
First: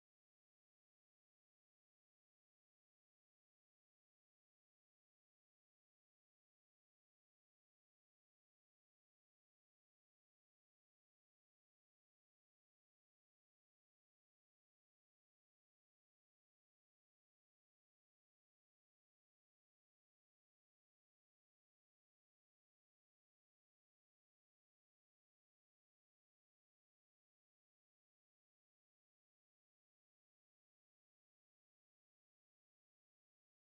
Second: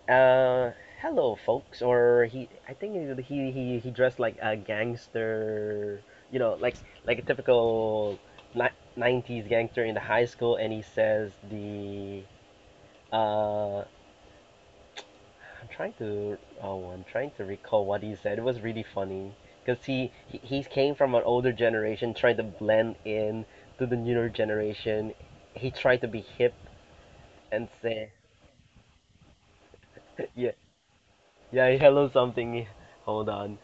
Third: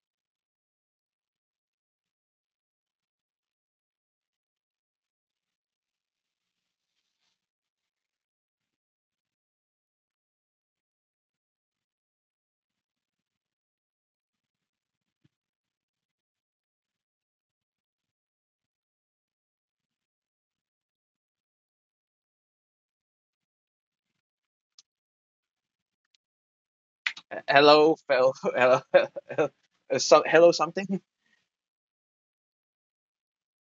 [SPEAKER 1] Uh, hello, folks. Or he, I think he dressed like a gangster. You know, like a typical ni- '90s gangster in the high school, and he says the. Uh, I'm trying to. Oh, I'm trying to recall what he said. It was really funny because he came from an older generation, trying to blend in to the newer generation. He tried to be hip and
[SPEAKER 2] Hello
[SPEAKER 1] say,
[SPEAKER 2] fellow hello uh, so,
[SPEAKER 1] yeah,
[SPEAKER 2] hello something.
[SPEAKER 1] yeah, hello something. Hold on.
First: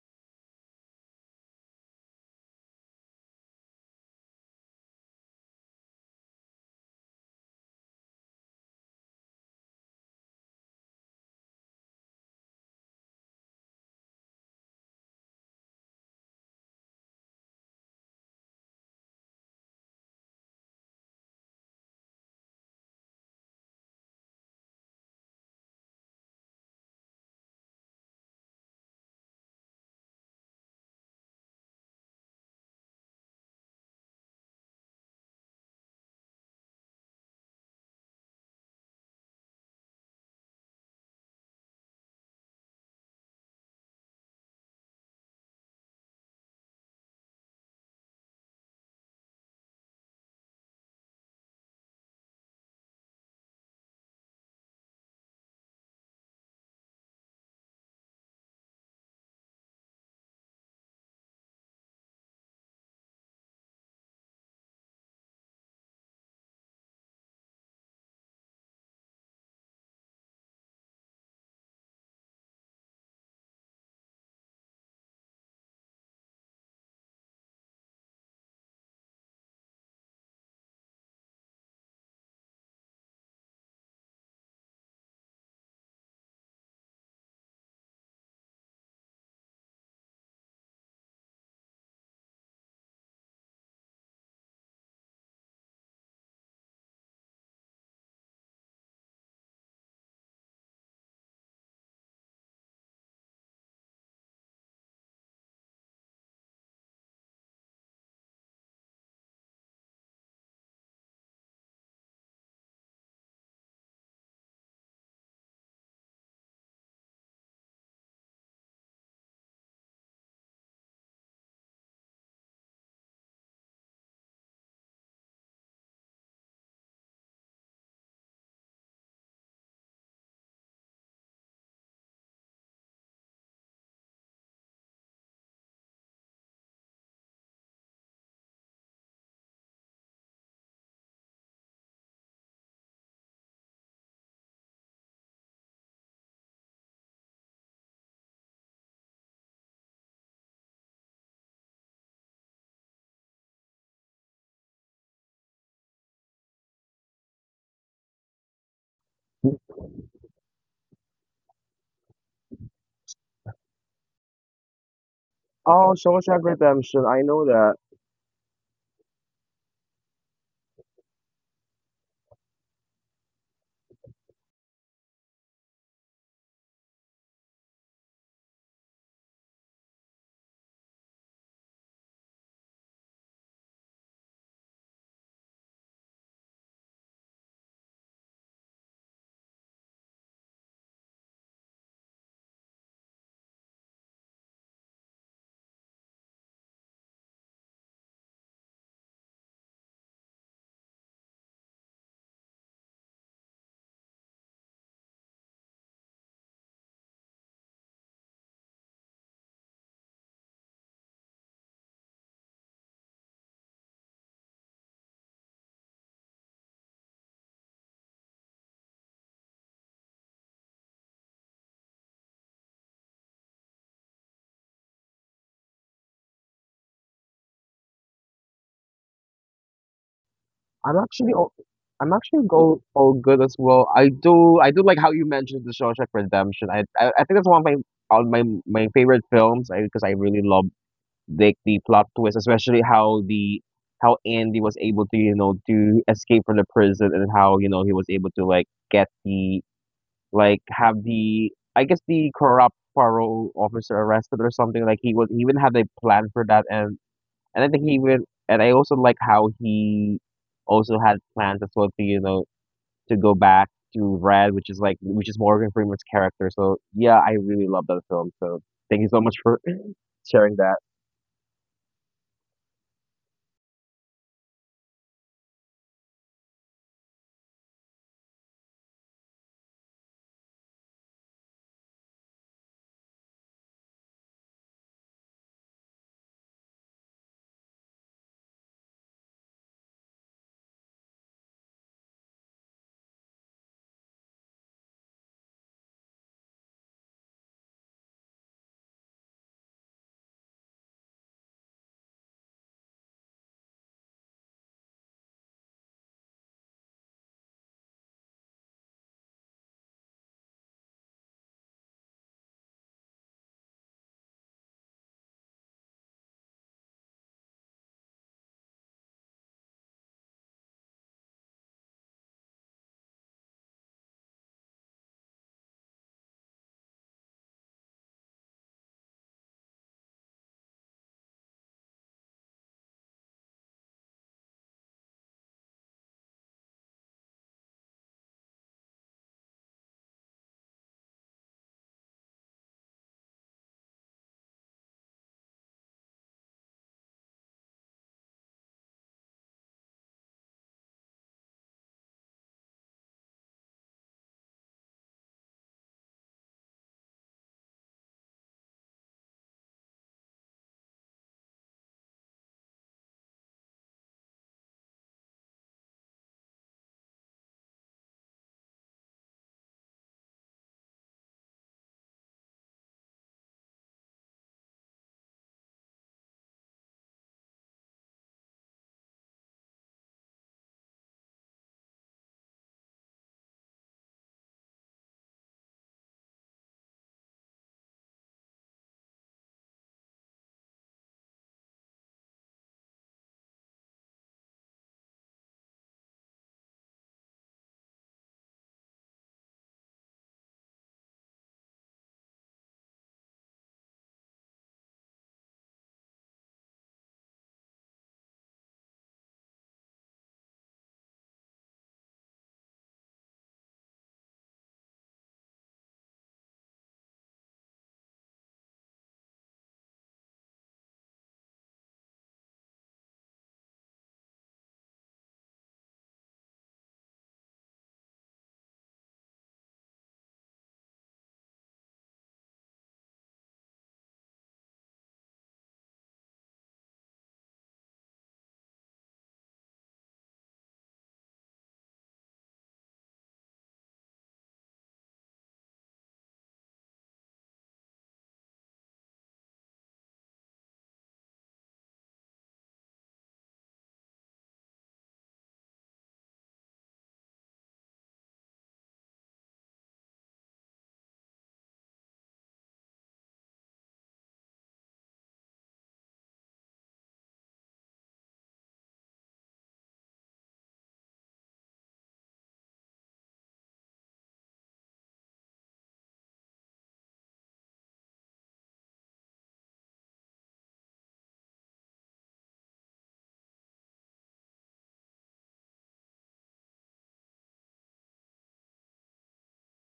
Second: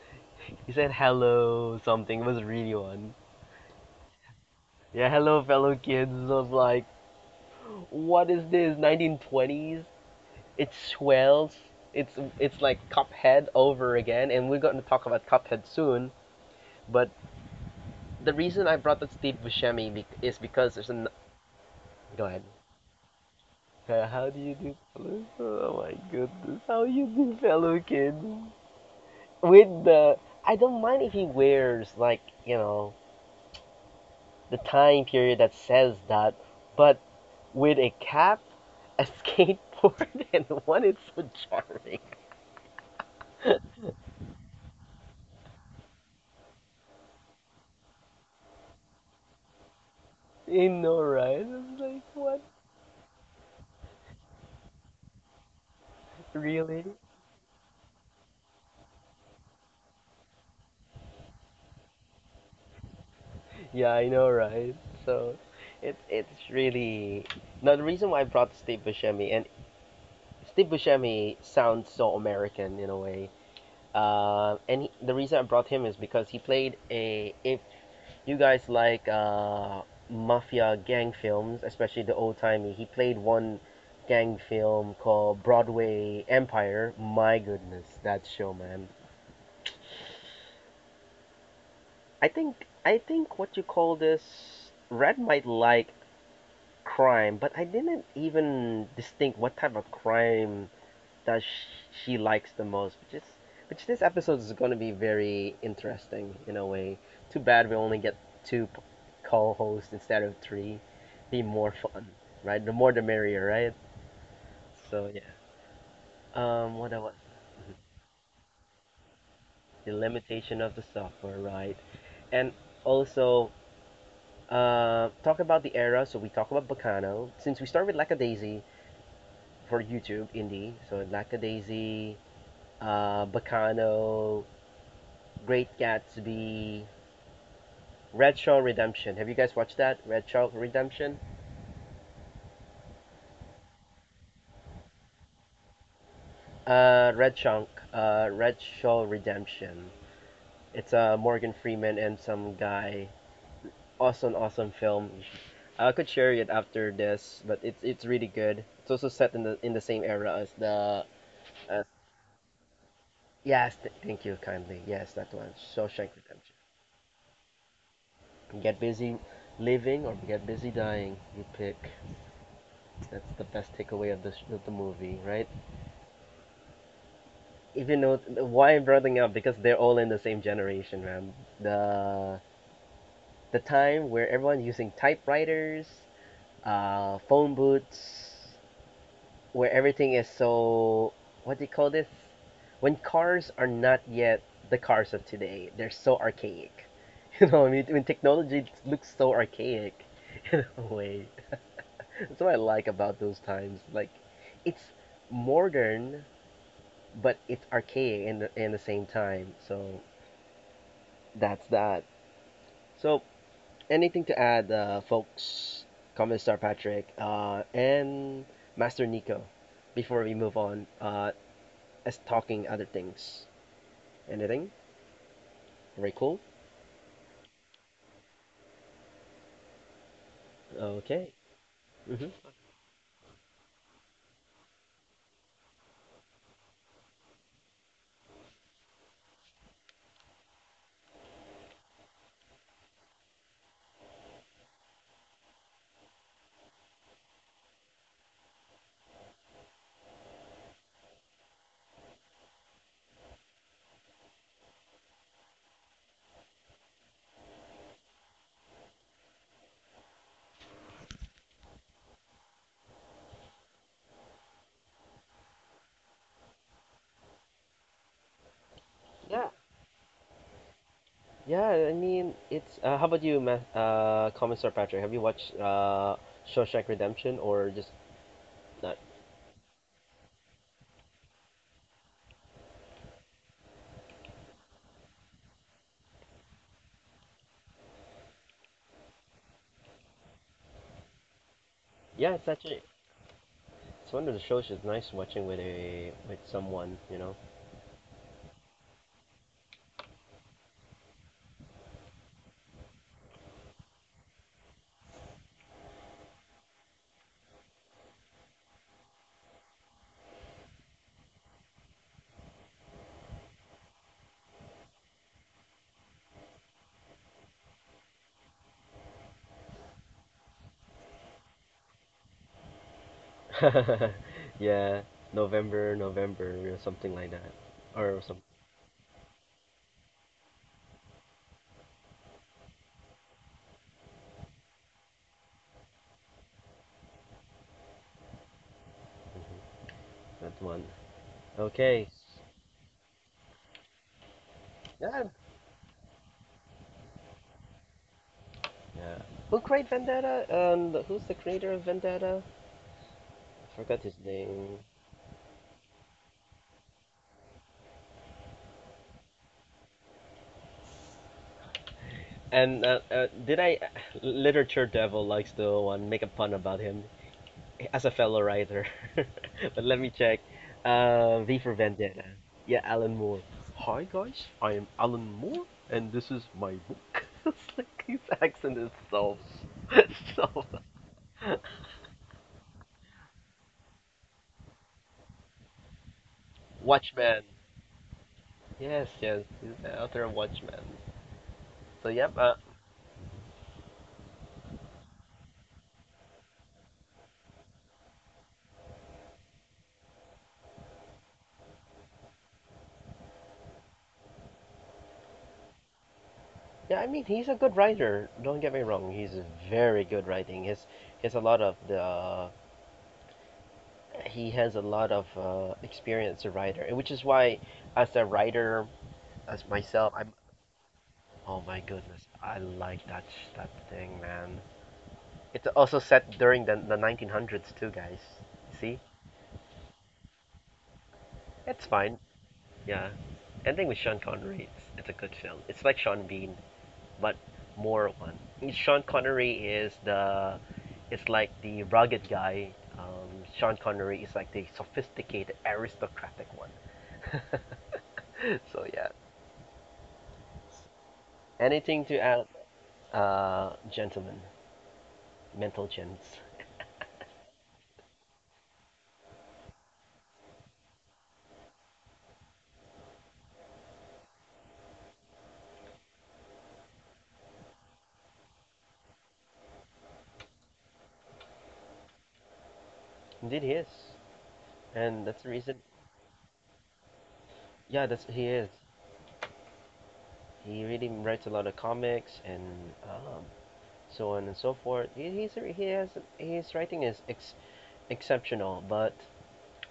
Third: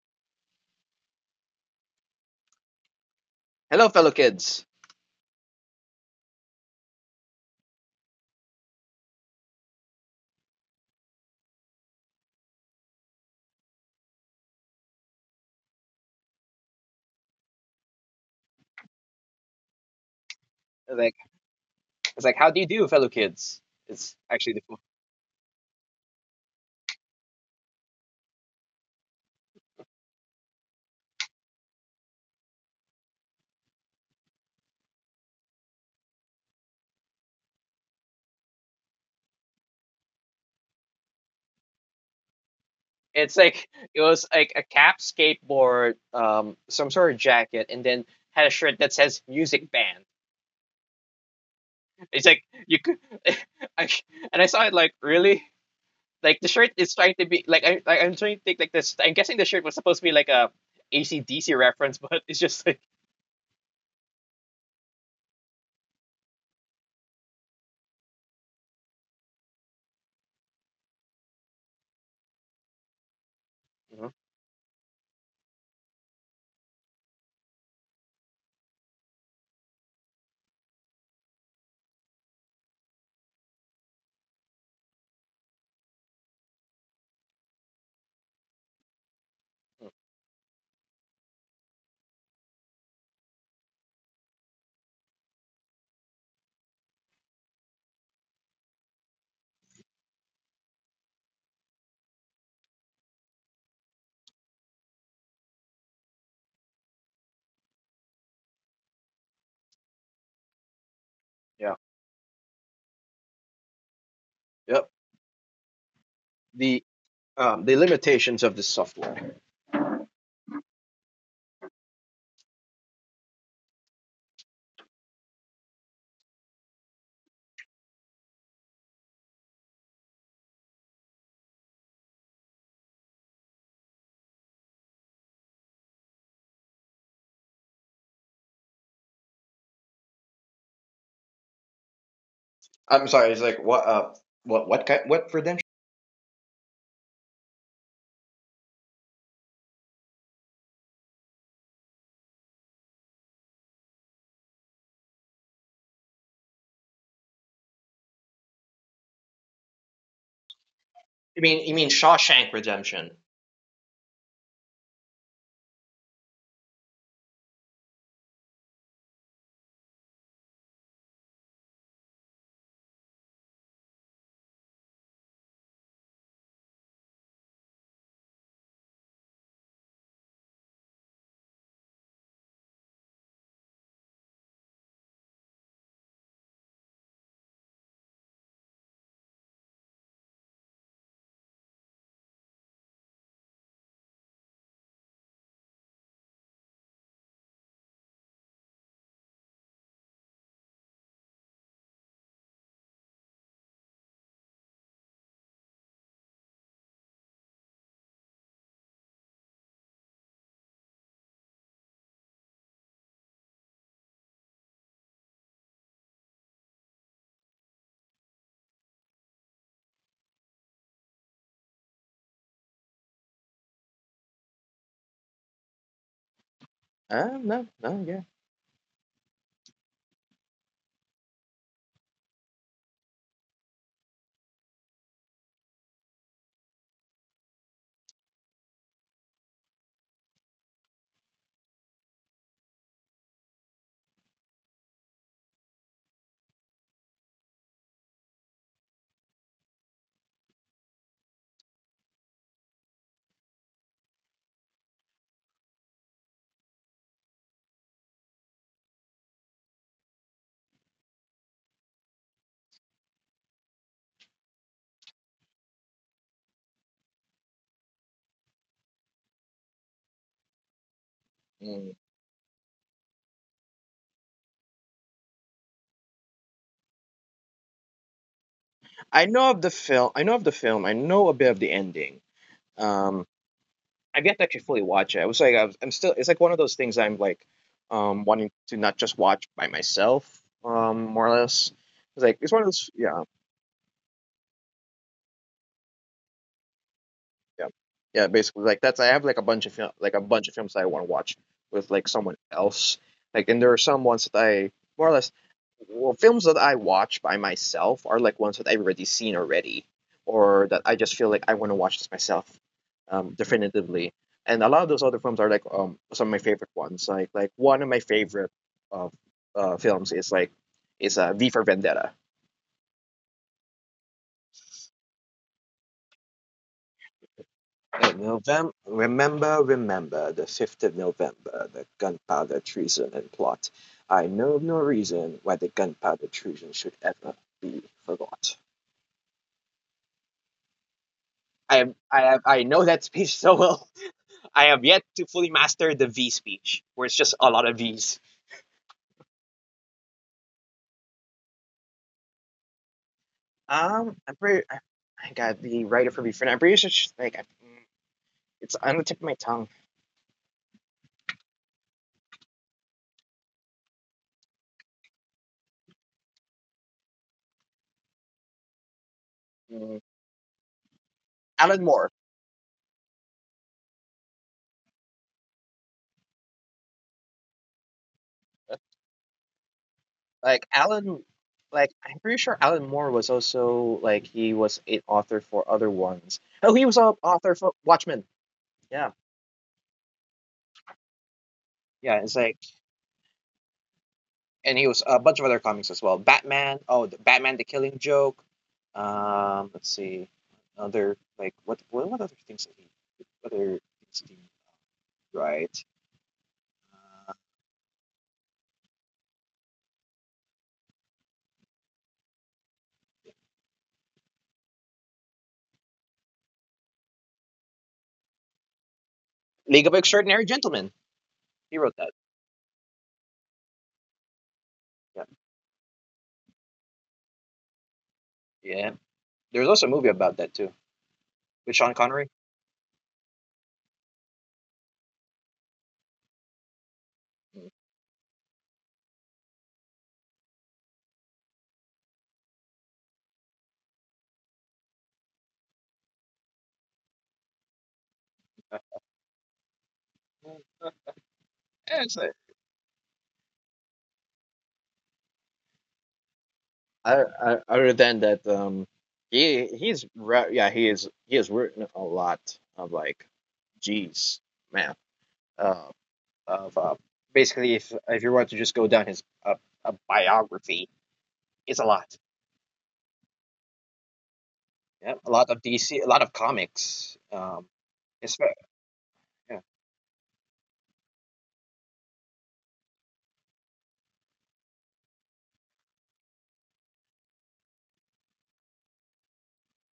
[SPEAKER 1] He said hello something. It was a really one.
[SPEAKER 2] Hello fellow kids.
[SPEAKER 1] Yeah, hello fellow kids. I was like, what is this? 1920s? It's swells. It's it's like Cuphead over again, and we're going to talk about Cuphead soon. But the reason I brought up Steve Buscemi is because there's an.
[SPEAKER 2] Like, it's
[SPEAKER 1] Go
[SPEAKER 2] like,
[SPEAKER 1] ahead.
[SPEAKER 2] how do you do fellow kids?
[SPEAKER 1] Uh,
[SPEAKER 2] It's
[SPEAKER 1] How do
[SPEAKER 2] actually
[SPEAKER 1] you
[SPEAKER 2] the.
[SPEAKER 1] do, fellow? Oh my goodness. How you do, fellow kids? With the. I don't mind if he wears, like, you know, the time period that says that, but with a cap, a skateboard, and one is so charming.
[SPEAKER 2] It's like it was like a cap, skateboard, some sort of jacket, and then had a shirt that says "music band."
[SPEAKER 1] I know, right? I It's like
[SPEAKER 2] It's
[SPEAKER 1] what?
[SPEAKER 2] like you could, I, and I saw it like really, like the shirt
[SPEAKER 1] Really?
[SPEAKER 2] is trying to be like, I'm trying to think like this. I'm guessing the shirt was supposed to be like a ACDC reference, but it's just like.
[SPEAKER 1] Yeah, I know, right? So, it it's really now the reason why I brought Steve Buscemi and Steve Buscemi sounds so American in a way.
[SPEAKER 2] Mm-hmm.
[SPEAKER 1] And he, the reason I brought him is because he played a if you guys like mafia gang films, especially the old timey. He played one gang film called Broadway Empire. My goodness, that show, man. I think what you call this Red might like crime, but I didn't even distinct what type of crime that she likes the most, which is which this episode is going to be very interesting in a way. Too bad we only get two p- co-hosts instead of three. Be
[SPEAKER 2] Yeah.
[SPEAKER 1] more fun, right? The more the merrier, right?
[SPEAKER 2] Yep.
[SPEAKER 1] So yeah. Um,
[SPEAKER 2] The
[SPEAKER 1] what else?
[SPEAKER 2] the limitations of this software.
[SPEAKER 1] The limitation of the software, right? And also talk about the era. So we talk about Bacano since we start with Lackadaisy for YouTube indie. So Lackadaisy, Bacano, Great Gatsby, Red Shaw Redemption. Have you guys watched that? Red Shaw Redemption?
[SPEAKER 2] I'm sorry. It's like what kind what redemption?
[SPEAKER 1] Red Shank. Red Shaw Redemption. It's Morgan Freeman and some guy. Awesome, awesome film. I could share it after this, but it's really good. It's also set in the same era as the.
[SPEAKER 2] You mean you
[SPEAKER 1] As,
[SPEAKER 2] mean Shawshank Redemption?
[SPEAKER 1] yes, thank you kindly. Yes, that one.
[SPEAKER 3] Oh,
[SPEAKER 1] Shawshank
[SPEAKER 3] Shawshank
[SPEAKER 1] Redemption.
[SPEAKER 3] Redemption. I know that.
[SPEAKER 1] Get busy living or get busy dying. You pick. That's the best takeaway of the movie, right? If you know why I'm bringing up, because they're all in the same generation, man. The the time where everyone using typewriters, phone booths, where everything is so what do you call this? When cars are not yet the cars of today, they're so archaic. You know, I mean, when technology looks so archaic, in way. That's what I like about those times. Like, it's modern, but it's archaic in the same time. So that's that. So, anything to add, folks? Comment star Patrick and Master Nico before we move on, as talking other things. Anything? Very cool.
[SPEAKER 2] No no yeah.
[SPEAKER 3] I'm actually
[SPEAKER 1] Okay.
[SPEAKER 3] all, I'm
[SPEAKER 1] Mm-hmm.
[SPEAKER 3] actually go all good as well. I do like how you mentioned the Shawshank Redemption. I think that's one of my on my my favorite films. I because I really love the plot twist, especially how the, how Andy was able to, you know, to escape from the prison, and how, you know, he was able to like get the, like have the, I guess, the corrupt parole officer arrested or something. Like he even had a plan for that. And I think he even and I also like how he also had plans as well to, you know, to go back to Red, which is like, which is Morgan Freeman's character. So yeah, I really love that film. So thank you so much
[SPEAKER 1] Yeah.
[SPEAKER 3] for sharing that.
[SPEAKER 1] Yeah.
[SPEAKER 2] Mm.
[SPEAKER 1] I mean, it's. How about you, comment star Patrick? Have you watched Shawshank Redemption or just not?
[SPEAKER 2] I know of the film. I know of the film. I know a bit of the ending. Um, I've yet to actually fully watch it. I was like, I was, I'm still. It's like one of those things. I'm like, wanting to not just watch by myself. More or less. It's
[SPEAKER 1] Yeah,
[SPEAKER 2] like
[SPEAKER 1] it's
[SPEAKER 2] it's one of
[SPEAKER 1] actually
[SPEAKER 2] those. Yeah.
[SPEAKER 1] it's one of the shows that's nice watching with a with someone, you know.
[SPEAKER 2] Yeah. Yeah, basically like that's, I have like a bunch of film, like a bunch of films that I want to watch with like someone else. Like, and there are some ones that I, more or less, well, films that I watch by myself are like ones that I've already seen already, or that I just feel like I want to watch this myself definitively. And a lot of those other films are like some of my favorite ones. Like one of my favorite uh, films is like, is V for Vendetta.
[SPEAKER 1] Yeah, November, November, or something like that,
[SPEAKER 2] At
[SPEAKER 1] or some
[SPEAKER 2] November, remember the 5th of November, the gunpowder treason and plot. I know of no reason why the gunpowder treason should ever be forgot.
[SPEAKER 1] that one. Okay,
[SPEAKER 2] I know that speech so well. I have yet
[SPEAKER 1] yeah,
[SPEAKER 2] to fully master the V speech, where it's just a lot of V's.
[SPEAKER 1] yeah. Who created Vendetta? And who's the creator of Vendetta? I forgot
[SPEAKER 2] Um,
[SPEAKER 1] his
[SPEAKER 2] I'm pretty, I,
[SPEAKER 1] name.
[SPEAKER 2] I got the writer for V friend. I'm pretty sure, like, I, it's on the tip of my tongue.
[SPEAKER 1] And did I? Literature Devil likes to make a pun about him as a fellow writer. But
[SPEAKER 2] Mm,
[SPEAKER 1] let me check. V for
[SPEAKER 2] Alan Moore.
[SPEAKER 1] Vendetta. Yeah, Alan Moore. Hi guys, I am Alan Moore, and this is my book. It's like his accent is so,
[SPEAKER 2] Like
[SPEAKER 1] so.
[SPEAKER 2] Alan, like I'm pretty sure Alan Moore was also like, he was an author for other ones. Oh, he was a
[SPEAKER 1] Watchman.
[SPEAKER 2] author for Watchmen.
[SPEAKER 1] Yes,
[SPEAKER 2] Yeah,
[SPEAKER 1] yes, he's the author of Watchmen. So
[SPEAKER 2] yeah. It's
[SPEAKER 1] yep, uh,
[SPEAKER 2] like, and he was a bunch of other comics as well. Batman. Oh, the Batman: The Killing Joke. Let's see, other like what other things did he, what other things did he write?
[SPEAKER 1] yeah, I mean he's a good writer. Don't get me wrong, he's very good writing. His he has a lot of the he has a lot of experience as a writer, which is why as a writer as
[SPEAKER 2] League of
[SPEAKER 1] myself, I
[SPEAKER 2] Extraordinary Gentlemen.
[SPEAKER 1] Oh
[SPEAKER 2] He
[SPEAKER 1] my
[SPEAKER 2] wrote that.
[SPEAKER 1] goodness, I like that thing, man.
[SPEAKER 2] Yeah,
[SPEAKER 1] It's also set during the 1900s too, guys.
[SPEAKER 2] yeah.
[SPEAKER 1] See,
[SPEAKER 2] There's also a movie about that too, with
[SPEAKER 1] it's
[SPEAKER 2] Sean
[SPEAKER 1] fine.
[SPEAKER 2] Connery.
[SPEAKER 1] Yeah, ending with Sean Connery, it's a good film. It's like Sean Bean, but
[SPEAKER 2] Mm-hmm.
[SPEAKER 1] more one. Sean Connery is the, it's like the rugged guy. Um, Sean Connery is like the sophisticated aristocratic one. So yeah.
[SPEAKER 2] Yeah,
[SPEAKER 1] Anything
[SPEAKER 2] it's,
[SPEAKER 1] to add, gentlemen, mental gents.
[SPEAKER 2] other than that, yeah, he is, he has written a lot of like, geez, man, uh, of basically if you want to just go down his a biography, it's a lot.
[SPEAKER 1] Indeed, he is,
[SPEAKER 2] Yeah,
[SPEAKER 1] and
[SPEAKER 2] a
[SPEAKER 1] that's
[SPEAKER 2] lot
[SPEAKER 1] the
[SPEAKER 2] of
[SPEAKER 1] reason.
[SPEAKER 2] DC, a lot of comics
[SPEAKER 1] Yeah, that's
[SPEAKER 2] it's,
[SPEAKER 1] he is.
[SPEAKER 2] yeah
[SPEAKER 1] He really writes a lot of comics and um, so on and so forth. He has his writing is exceptional, but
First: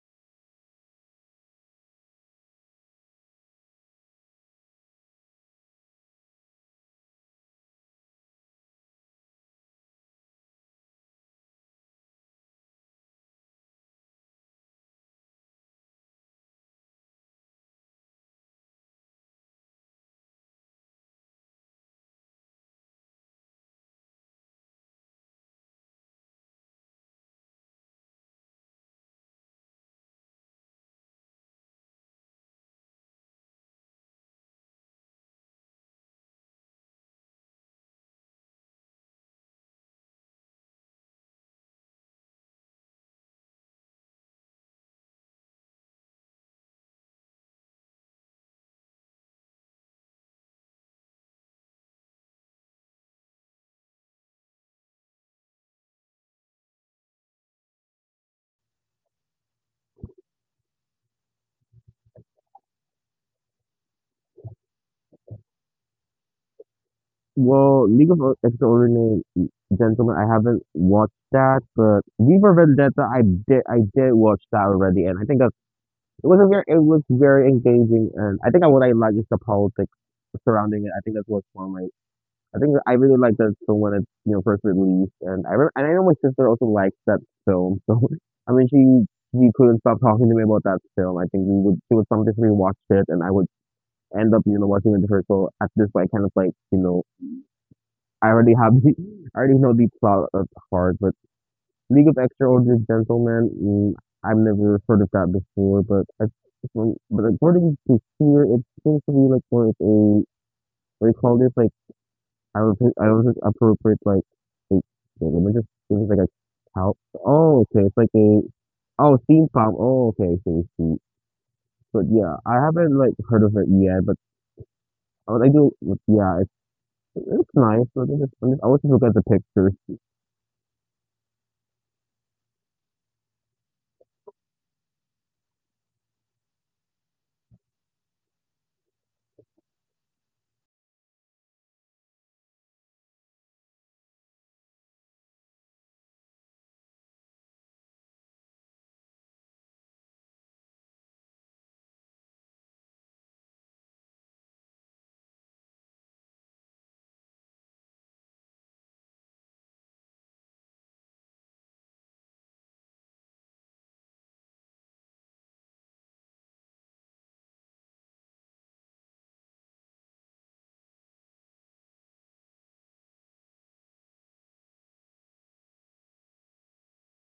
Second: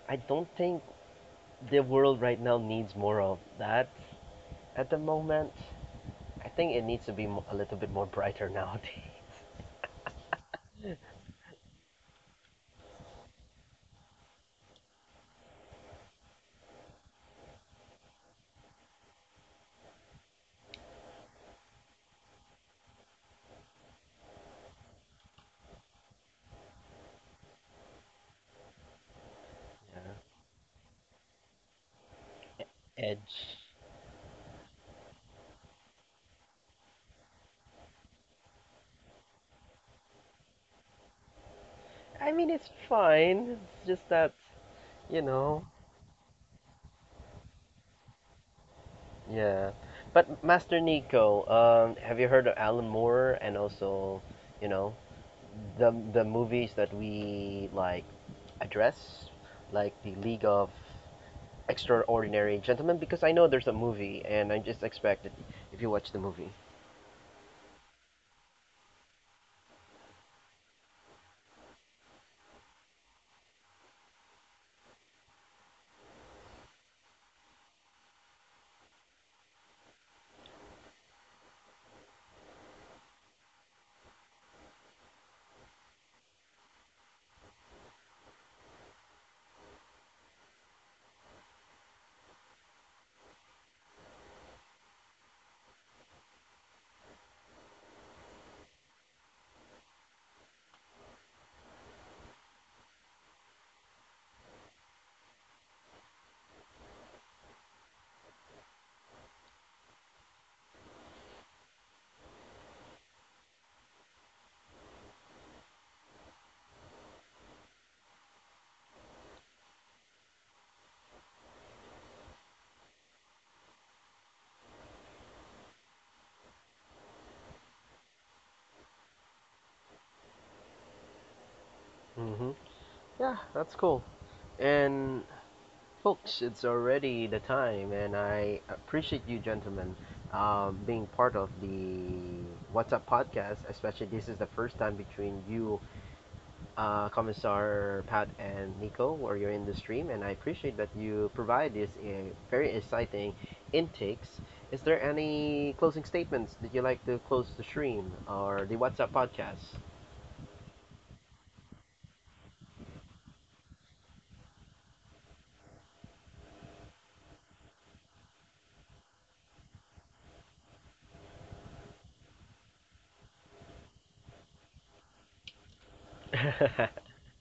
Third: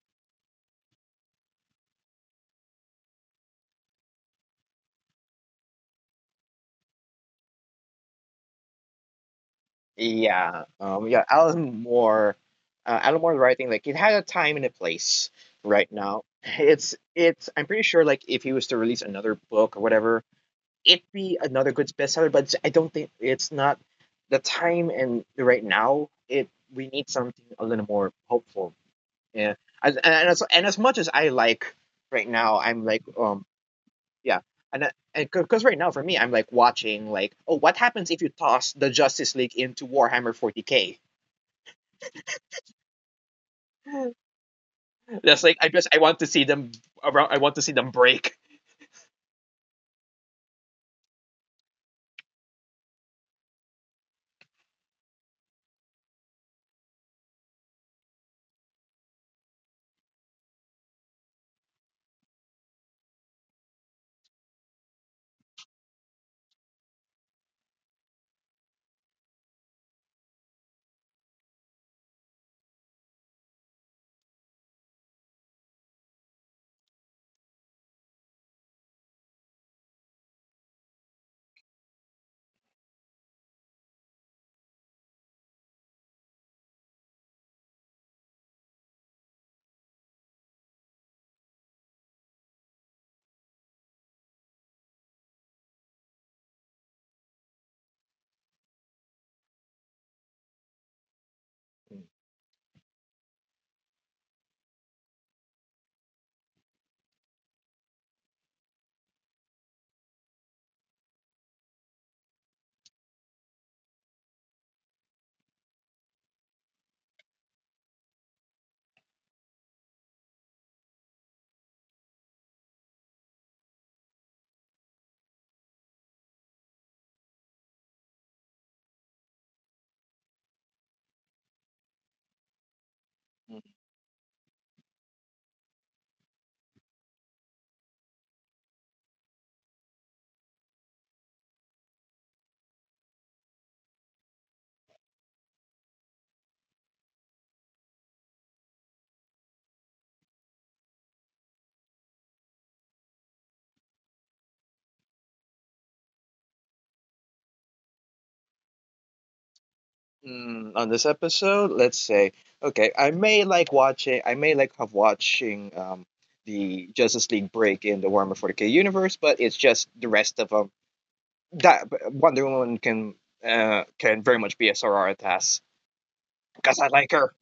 [SPEAKER 1] I don't think the world right now needs more of that at the moment. I think it needs to be a little bit more brighter nowadays.
[SPEAKER 2] yeah yeah Alan Moore, Alan Moore's writing like, it had a time and a place. Right now, it's, I'm pretty sure like if he was to release another book or whatever, it'd be another good bestseller, but I don't think it's not the time and right now. It, we need something a little more hopeful. Yeah,
[SPEAKER 1] Yeah.
[SPEAKER 2] and as much as I like right now, I'm like
[SPEAKER 1] Edge.
[SPEAKER 2] yeah, and because right now for me, I'm like watching like, oh, what happens if you toss the Justice League into Warhammer 40k?
[SPEAKER 1] I mean, it's fine. It's just that you
[SPEAKER 2] That's like,
[SPEAKER 1] know.
[SPEAKER 2] I just, I want to see them around. I want to see them break.
[SPEAKER 1] Yeah. But Master Nico, have you heard of Alan Moore and also, you know, the movies that we like address, like the League of Extraordinary Gentlemen, because I know there's a movie, and I just expect it if you watch the movie.
[SPEAKER 3] Well, League of Extraordinary Gentlemen, I haven't watched that, but Viva Vendetta, I did watch that already, and I think it was a very, it was very engaging, and I think I what I like is the politics surrounding it. I think that's what's fun. Like, I really like that film when it, you know, first released. And I remember, and I know my sister also likes that film. So I mean, she couldn't stop talking to me about that film. I think we would she would sometimes, we watched it, and I would end up, you know, watching it with her. So at this point, kind of like, you know, I already have the, I already know the plot of heart. But League of Extraordinary Gentlemen, mm, I've never heard of that before. But I, from, but according to here, it seems to be like more of a, what do you call this? Like I do was I don't just appropriate, like wait, wait, let me just, this is like a cow. Oh, okay, it's like a, oh, steampunk. Oh, okay, I see, see. But yeah, I haven't like heard of it yet, but I do. But Yeah, it's nice. But I always look at the pictures.
[SPEAKER 1] Mm-hmm. Yeah, that's cool. And folks, it's already the time, and I appreciate you, gentlemen, being part of the What's Up podcast. Especially this is the first time between you, Commissar Pat and Nico, where you're in the stream, and I appreciate that you provide this very exciting intakes. Is there any closing statements that you like to close the stream or the WhatsApp podcast?
[SPEAKER 2] Mm, on this episode, let's say, okay, I may like watching, I may like have watching the Justice League break in the Warhammer 40k universe, but it's just the rest of them. That Wonder Woman can very much be a sororitas, because I like her.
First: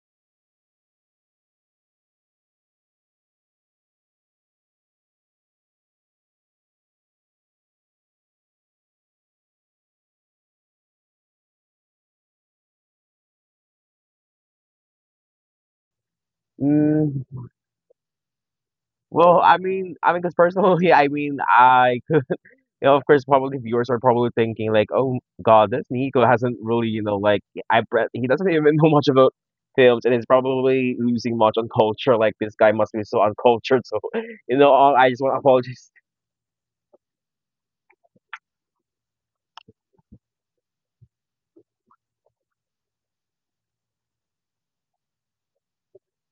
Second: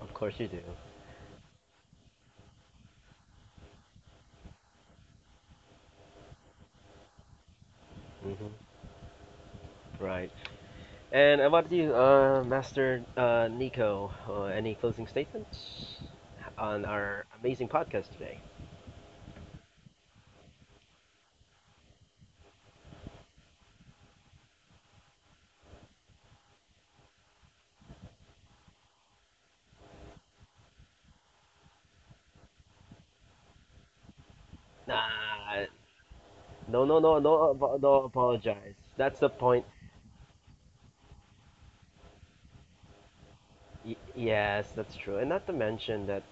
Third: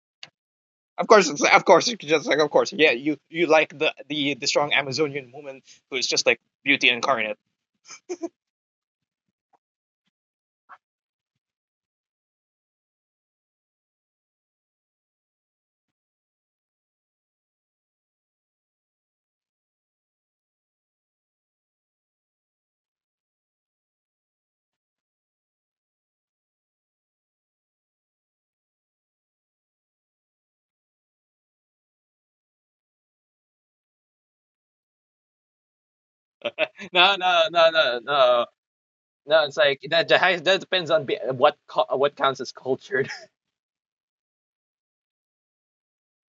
[SPEAKER 1] Of course you do.
[SPEAKER 2] Of course, it's just like, of course, yeah, you like the strong Amazonian woman who is just like beauty incarnate.
[SPEAKER 1] Hmm. Right. And about you, Master Nico, any closing statements on our
[SPEAKER 3] Mm,
[SPEAKER 1] amazing podcast today?
[SPEAKER 3] well, I mean, because personally, I mean, I you know, of course, probably viewers are probably thinking like, "Oh God, this Nico hasn't really, you know, like he doesn't even know much about films, and is probably losing much on culture. Like this guy must be so uncultured." So, you know, all I just want to
[SPEAKER 1] Nah,
[SPEAKER 3] apologize
[SPEAKER 1] no, no,
[SPEAKER 2] No,
[SPEAKER 1] no,
[SPEAKER 2] no, no,
[SPEAKER 1] no, no,
[SPEAKER 2] no, no.
[SPEAKER 1] apologize. That's the
[SPEAKER 2] No, it's
[SPEAKER 1] point.
[SPEAKER 2] like that. That depends on be- what counts as cultured.
[SPEAKER 1] Y- yes, that's true. And not to mention that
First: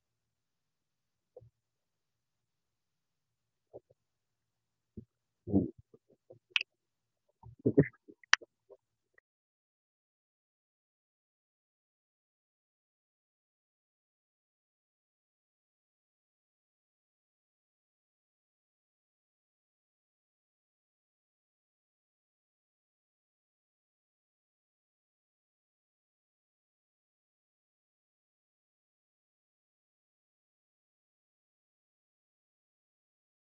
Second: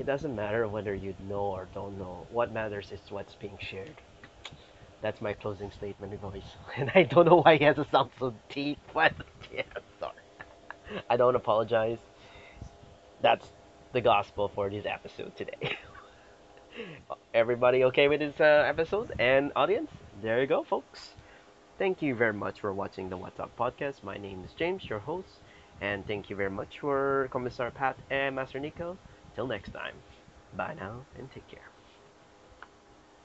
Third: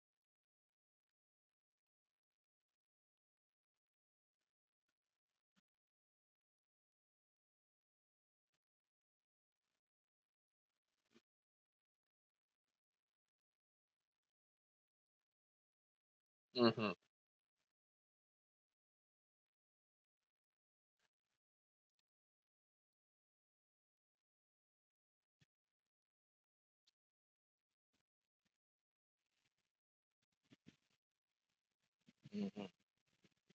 [SPEAKER 1] it doesn't matter whether you know or don't know. What matters is what's being shared. That's my closing statement, guys. And I don't know why he has to sound so deep, but yeah, sorry. I don't apologize. That's the gospel for this episode today.
[SPEAKER 2] Hmm.
[SPEAKER 1] Everybody okay with this episode and audience? There you go, folks. Thank you very much for watching the What's Up podcast. My name is James, your host, and thank you very much for Commissar Pat and Master Nico. Till next time, bye now and take care.
[SPEAKER 2] Hmm.